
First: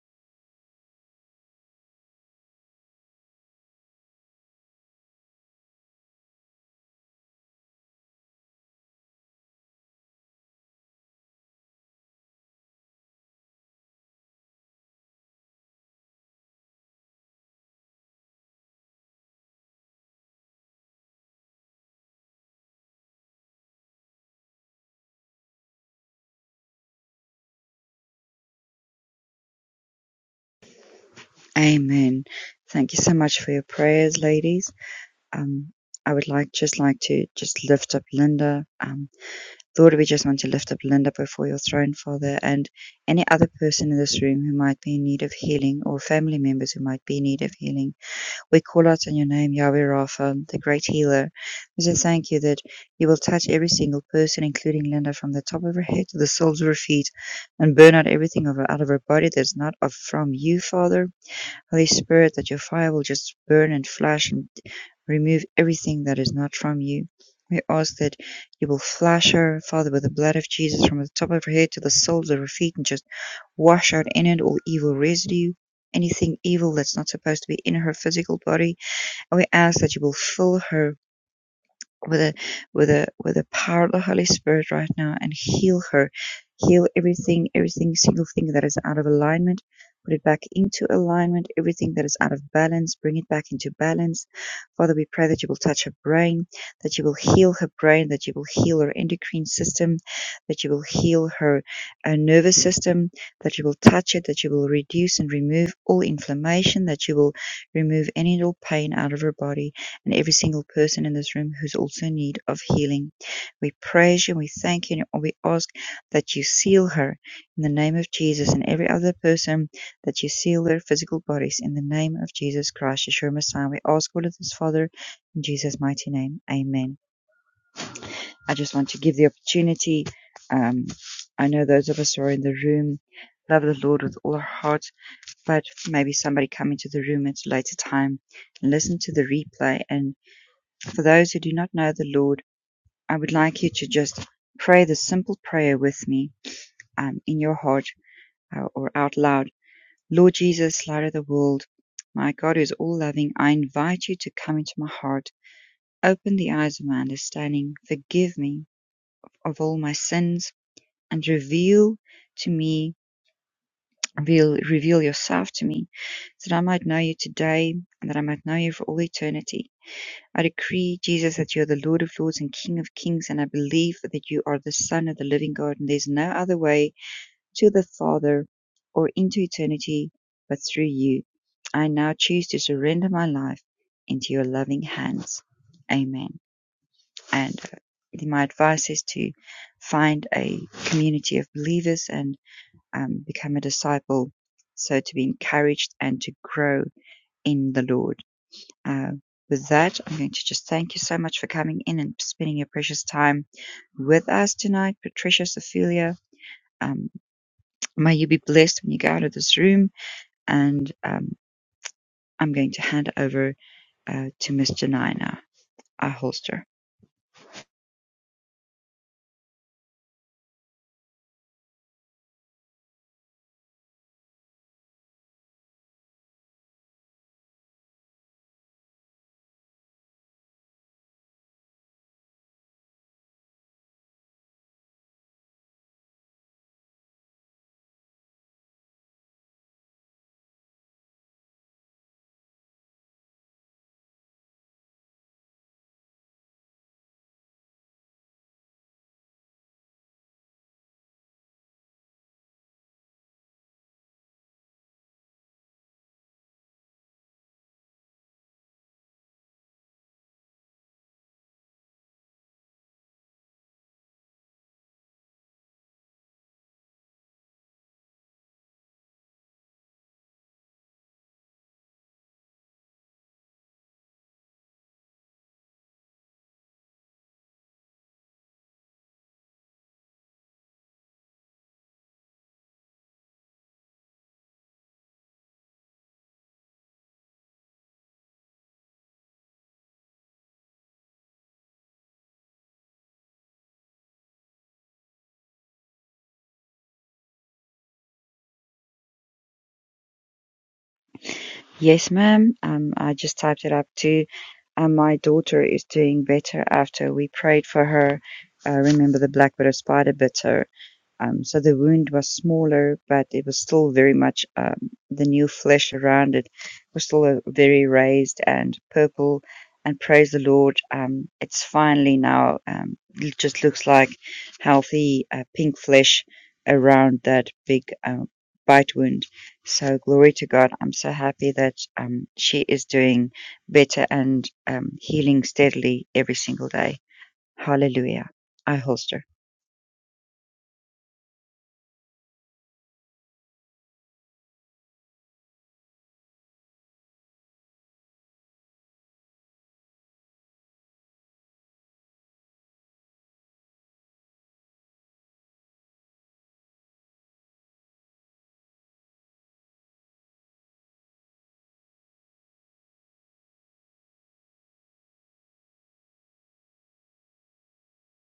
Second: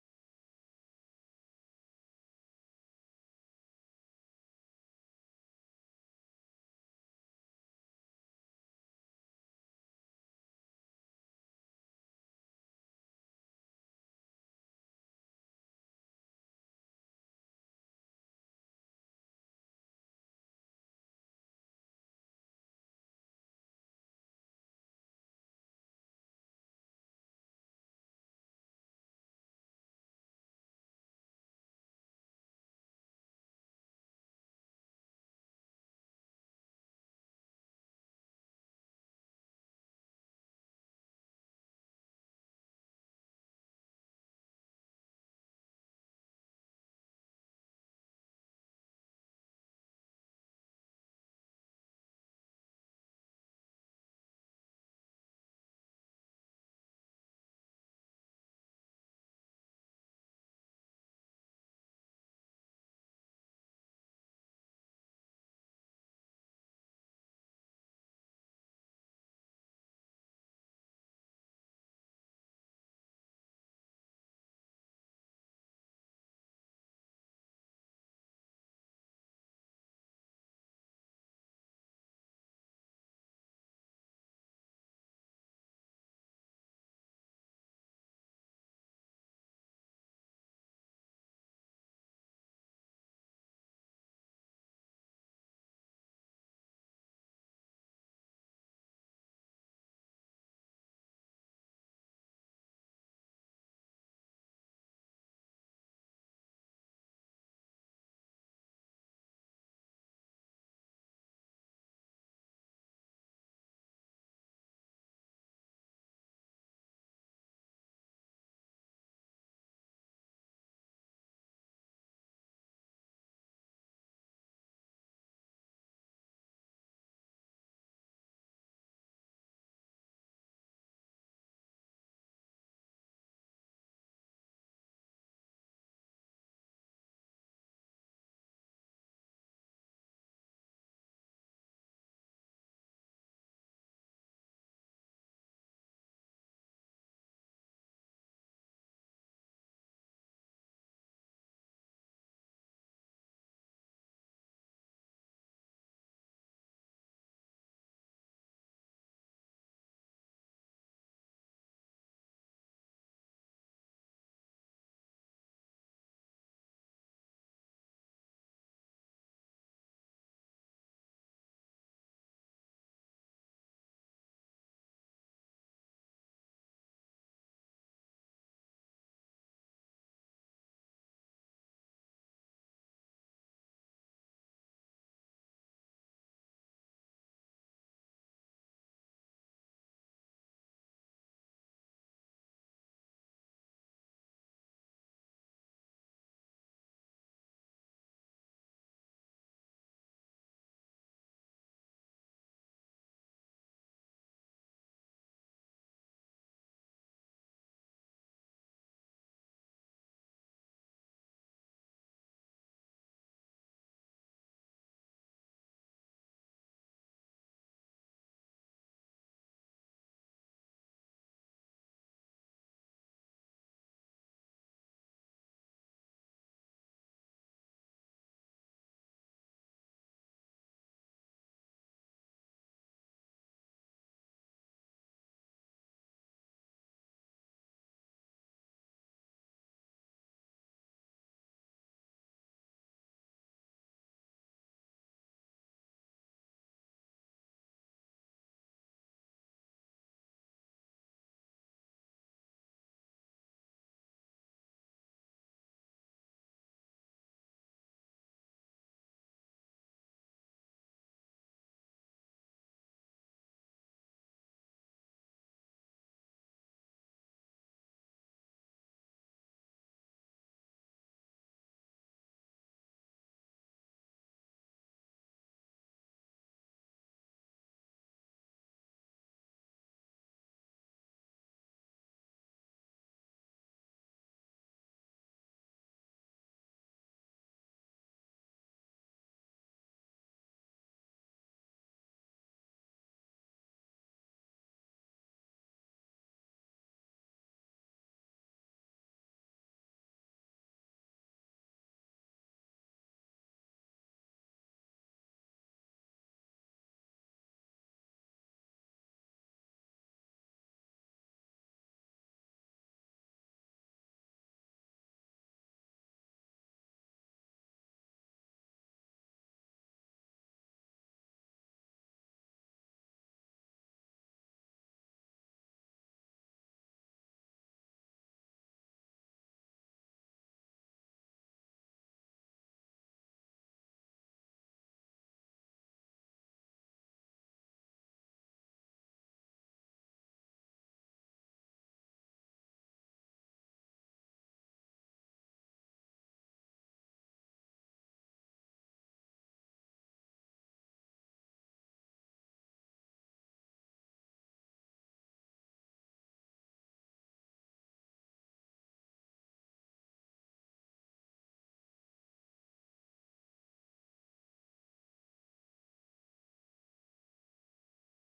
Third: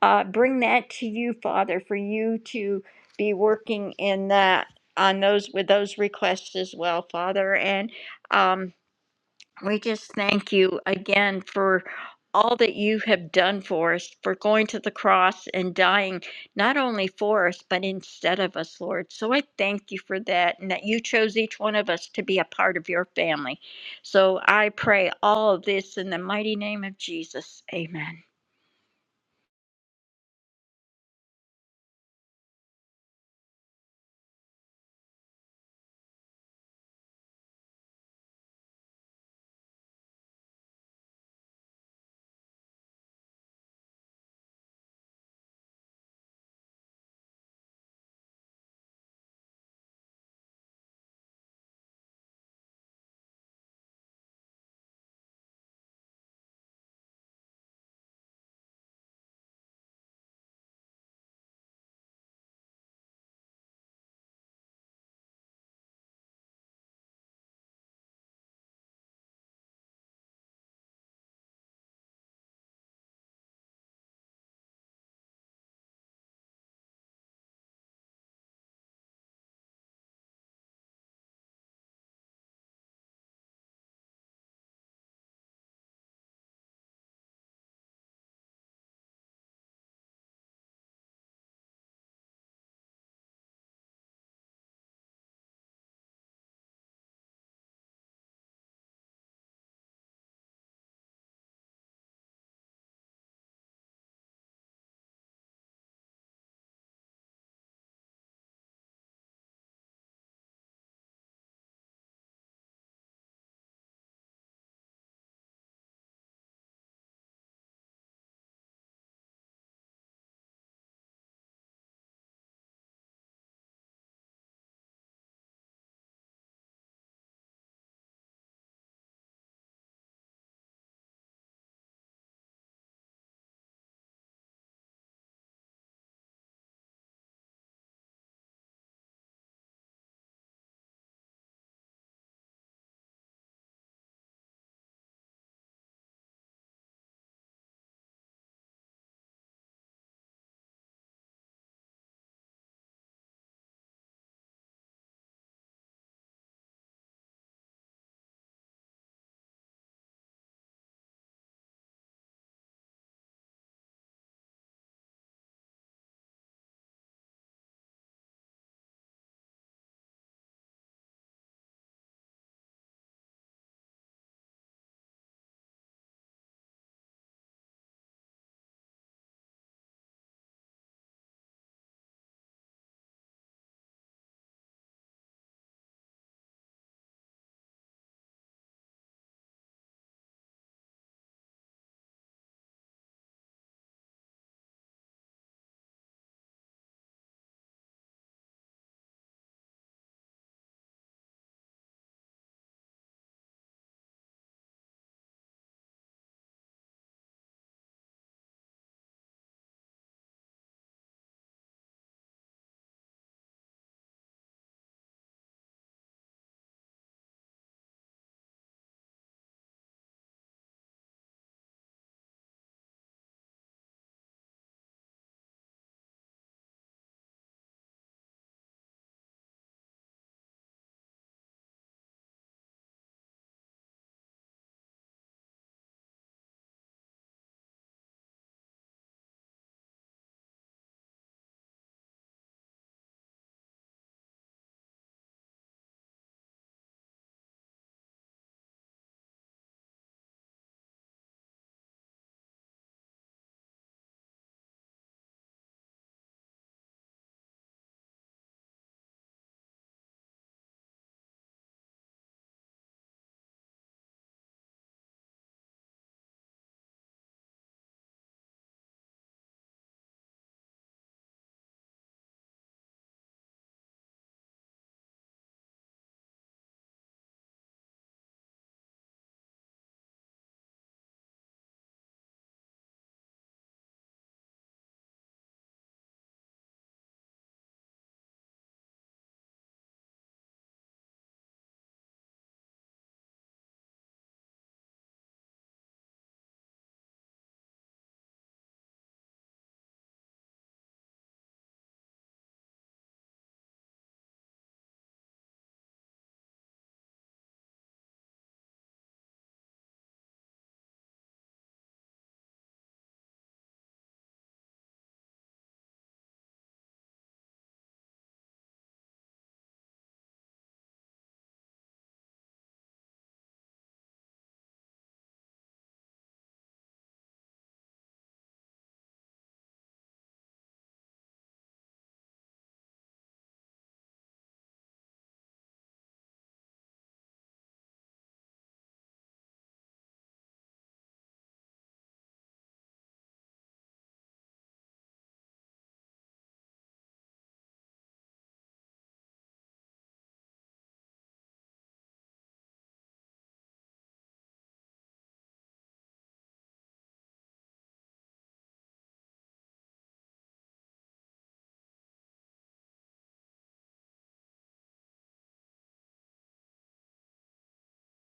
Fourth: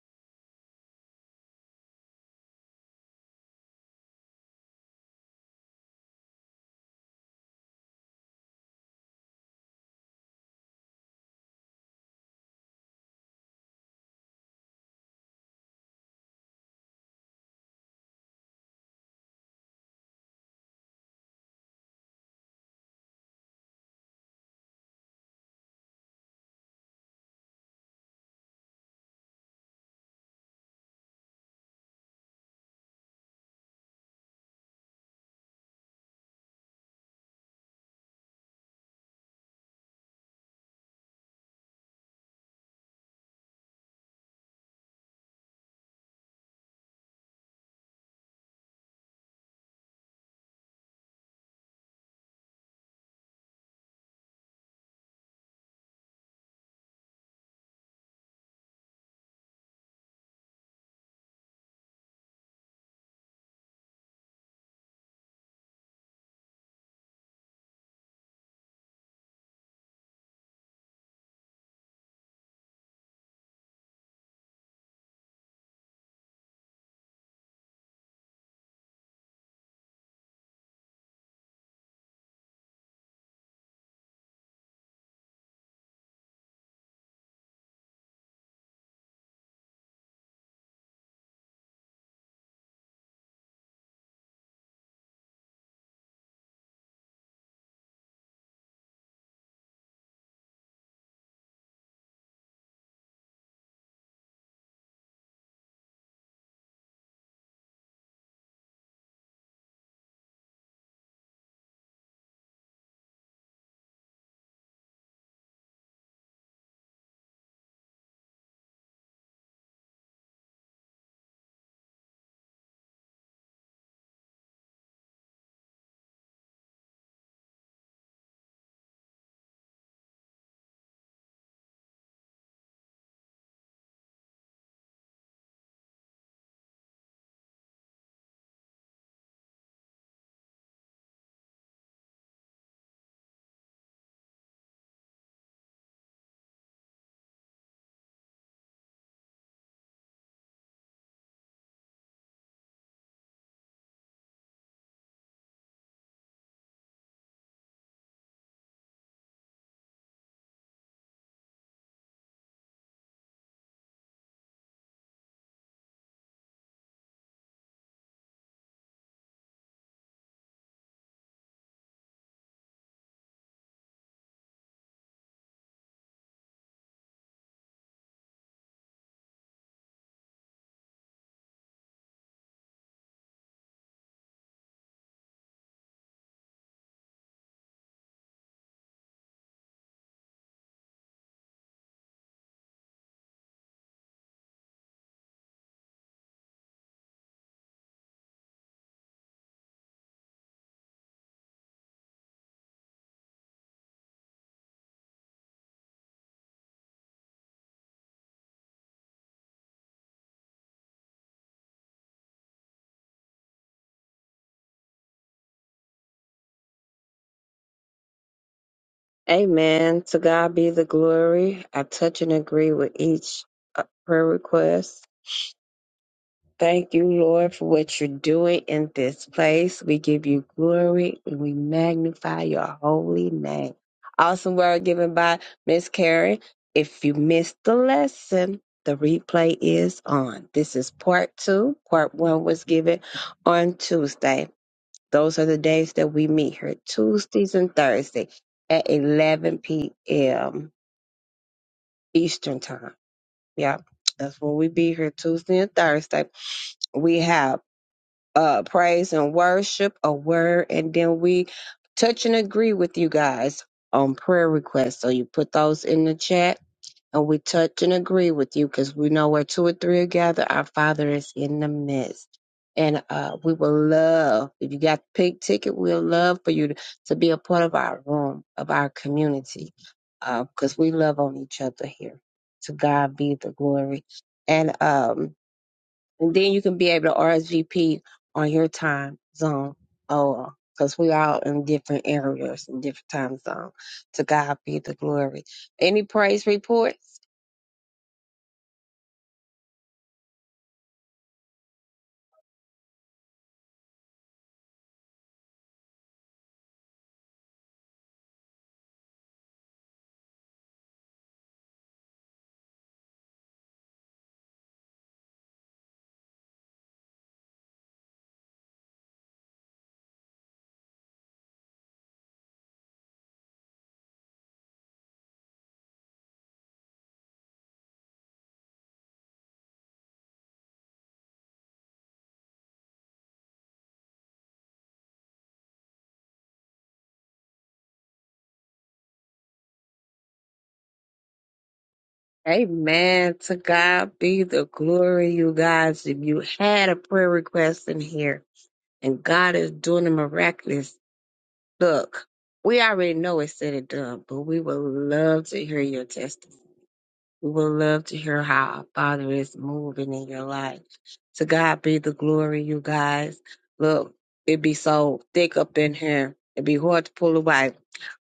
uh, bring that to you, Father, for you to be working in that on those with those requests as well, Father. And um, we just thank you again for all that you have done for us, for going to the cross and dying not only for us, but instead of us, Lord. So I thank you for that and that you chose each one of us to be a part of your family. So I pray all of this in the mighty name of Jesus. Amen. Amen. Thank you so much for your prayers, ladies. Um, I would like just like to just lift up Linda. Um, Lord, we just want to lift up Linda before your throne, Father, and any other person in this room who might be in need of healing or family members who might be in need of healing. We call out on your name, Yahweh Rapha, the great healer. We say thank you that you will touch every single person, including Linda, from the top of her head to the soles of her feet, and burn out everything of her, out of her body that's not of from you, Father Holy Spirit, that your fire will just burn and flash and remove everything that is not from you. We ask that you will flash her, Father, with the blood of Jesus from the top of her head to the soles of her feet and just wash out in it all evil residue, anything evil that's not supposed to be in her physical body. And we ask that you will fill her with the with the with the power of the Holy Spirit right now and heal her, heal everything, everything single thing that is out of alignment, put it back into alignment. Everything that is out of balance, bring it back into balance. Father, we pray that you will touch her brain, that you will heal her brain, that you will heal her endocrine system, that you will heal her uh, nervous system, that you will touch it, that you will reduce and remove all inflammation, that you will remove any and all pain out of her body and every single person in this room who's also in need of healing. We praise you, we thank you, and we ask that you seal her in the name of Jesus and every other person that you seal their physical bodies in the name of Jesus Christ, Yeshua Messiah. We ask all of this, Father, in Jesus' mighty name. Amen. I just want to give the opportunity. Um, I know those of us who are in the room love the Lord with all our heart, but maybe somebody come into the room at a later time and listen to the replay. and. For those who do not know the Lord, I would like you to just pray this simple prayer with me um, in your heart uh, or out loud. Lord Jesus, light of the world, my God who is all loving, I invite you to come into my heart. Open the eyes of my understanding. Forgive me of all my sins and reveal to me, reveal, reveal yourself to me so that I might know you today and that I might know you for all eternity. I decree, Jesus, that you are the Lord of Lords and King of Kings, and I believe that you are the Son of the living God, and there's no other way to the Father or into eternity but through you. I now choose to surrender my life into your loving hands. Amen. And uh, my advice is to find a community of believers and um, become a disciple, so to be encouraged and to grow in the Lord. Uh, with that, I'm going to just thank you so much for coming in and spending your precious time with us tonight, Patricia, Sophia. Um, may you be blessed when you go out of this room. And um, I'm going to hand over uh, to Miss Janina, our holster. Amen. To God be the glory. I touch and agree with each uh, prayer request. Thank you, Lord, for what you're doing in this place. We give you glory and we magnify your holy name. Awesome word given by Miss Karen. If you missed the lesson, the replay is on. This is part two. Part one was given on Tuesday. Those are the days that we meet here, Tuesdays and Thursday at 11 p.m. Eastern Time. Yeah, that's when we be here Tuesday and Thursday. We have uh, praise and worship, a word, and then we touch and agree with you guys on prayer requests. So you put those in the chat and we touch and agree with you because we know where two or three are gathered, our Father is in the midst. And uh, we will love, if you got the pink ticket, we'll love for you to, to be a part of our room, of our community, because we love on each other here. To God be the glory. And um, and then you can be able to RSVP on your time zone. Oh, because we all in different areas and different time zones. To God be the glory. Any praise reports? Yes, ma'am. Um, I just typed it up too. and my daughter is doing better after we prayed for her. Uh, remember the black widow spider bit her um, so the wound was smaller, but it was still very much um, the new flesh around it was still uh, very raised and purple. And praise the Lord, um, it's finally now um, it just looks like healthy uh, pink flesh around that big um, bite wound. So glory to God. I'm so happy that um, she is doing better and um, healing steadily every single day. Hallelujah. I holster. Amen. To God be the glory, you guys. If you had a prayer request in here and God is doing a miraculous look, we already know it's said and done, but we would love to hear your testimony We would love to hear how our Father is moving in your life. To God be the glory, you guys. Look, it be so thick up in here. It'd be hard to pull away.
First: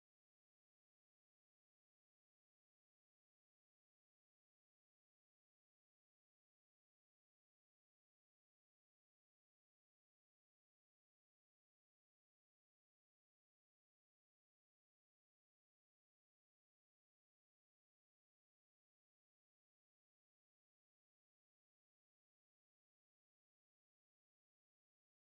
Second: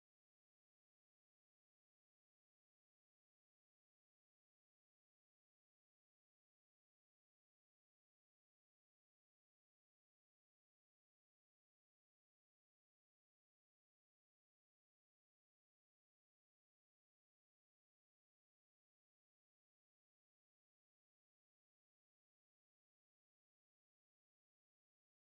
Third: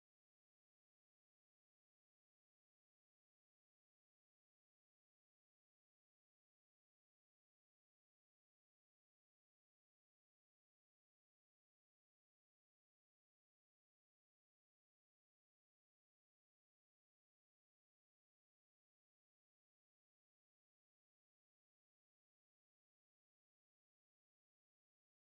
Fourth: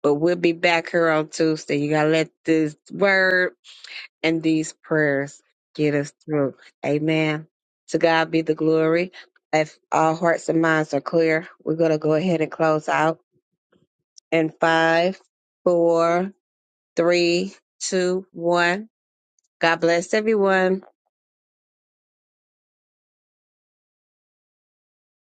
But we'll be back here on Tuesday. You gotta let this word and these prayers get us through. Amen. To God be the glory. If all hearts and minds are clear, we're gonna go ahead and close out in five, four, three, two, one. God bless everyone.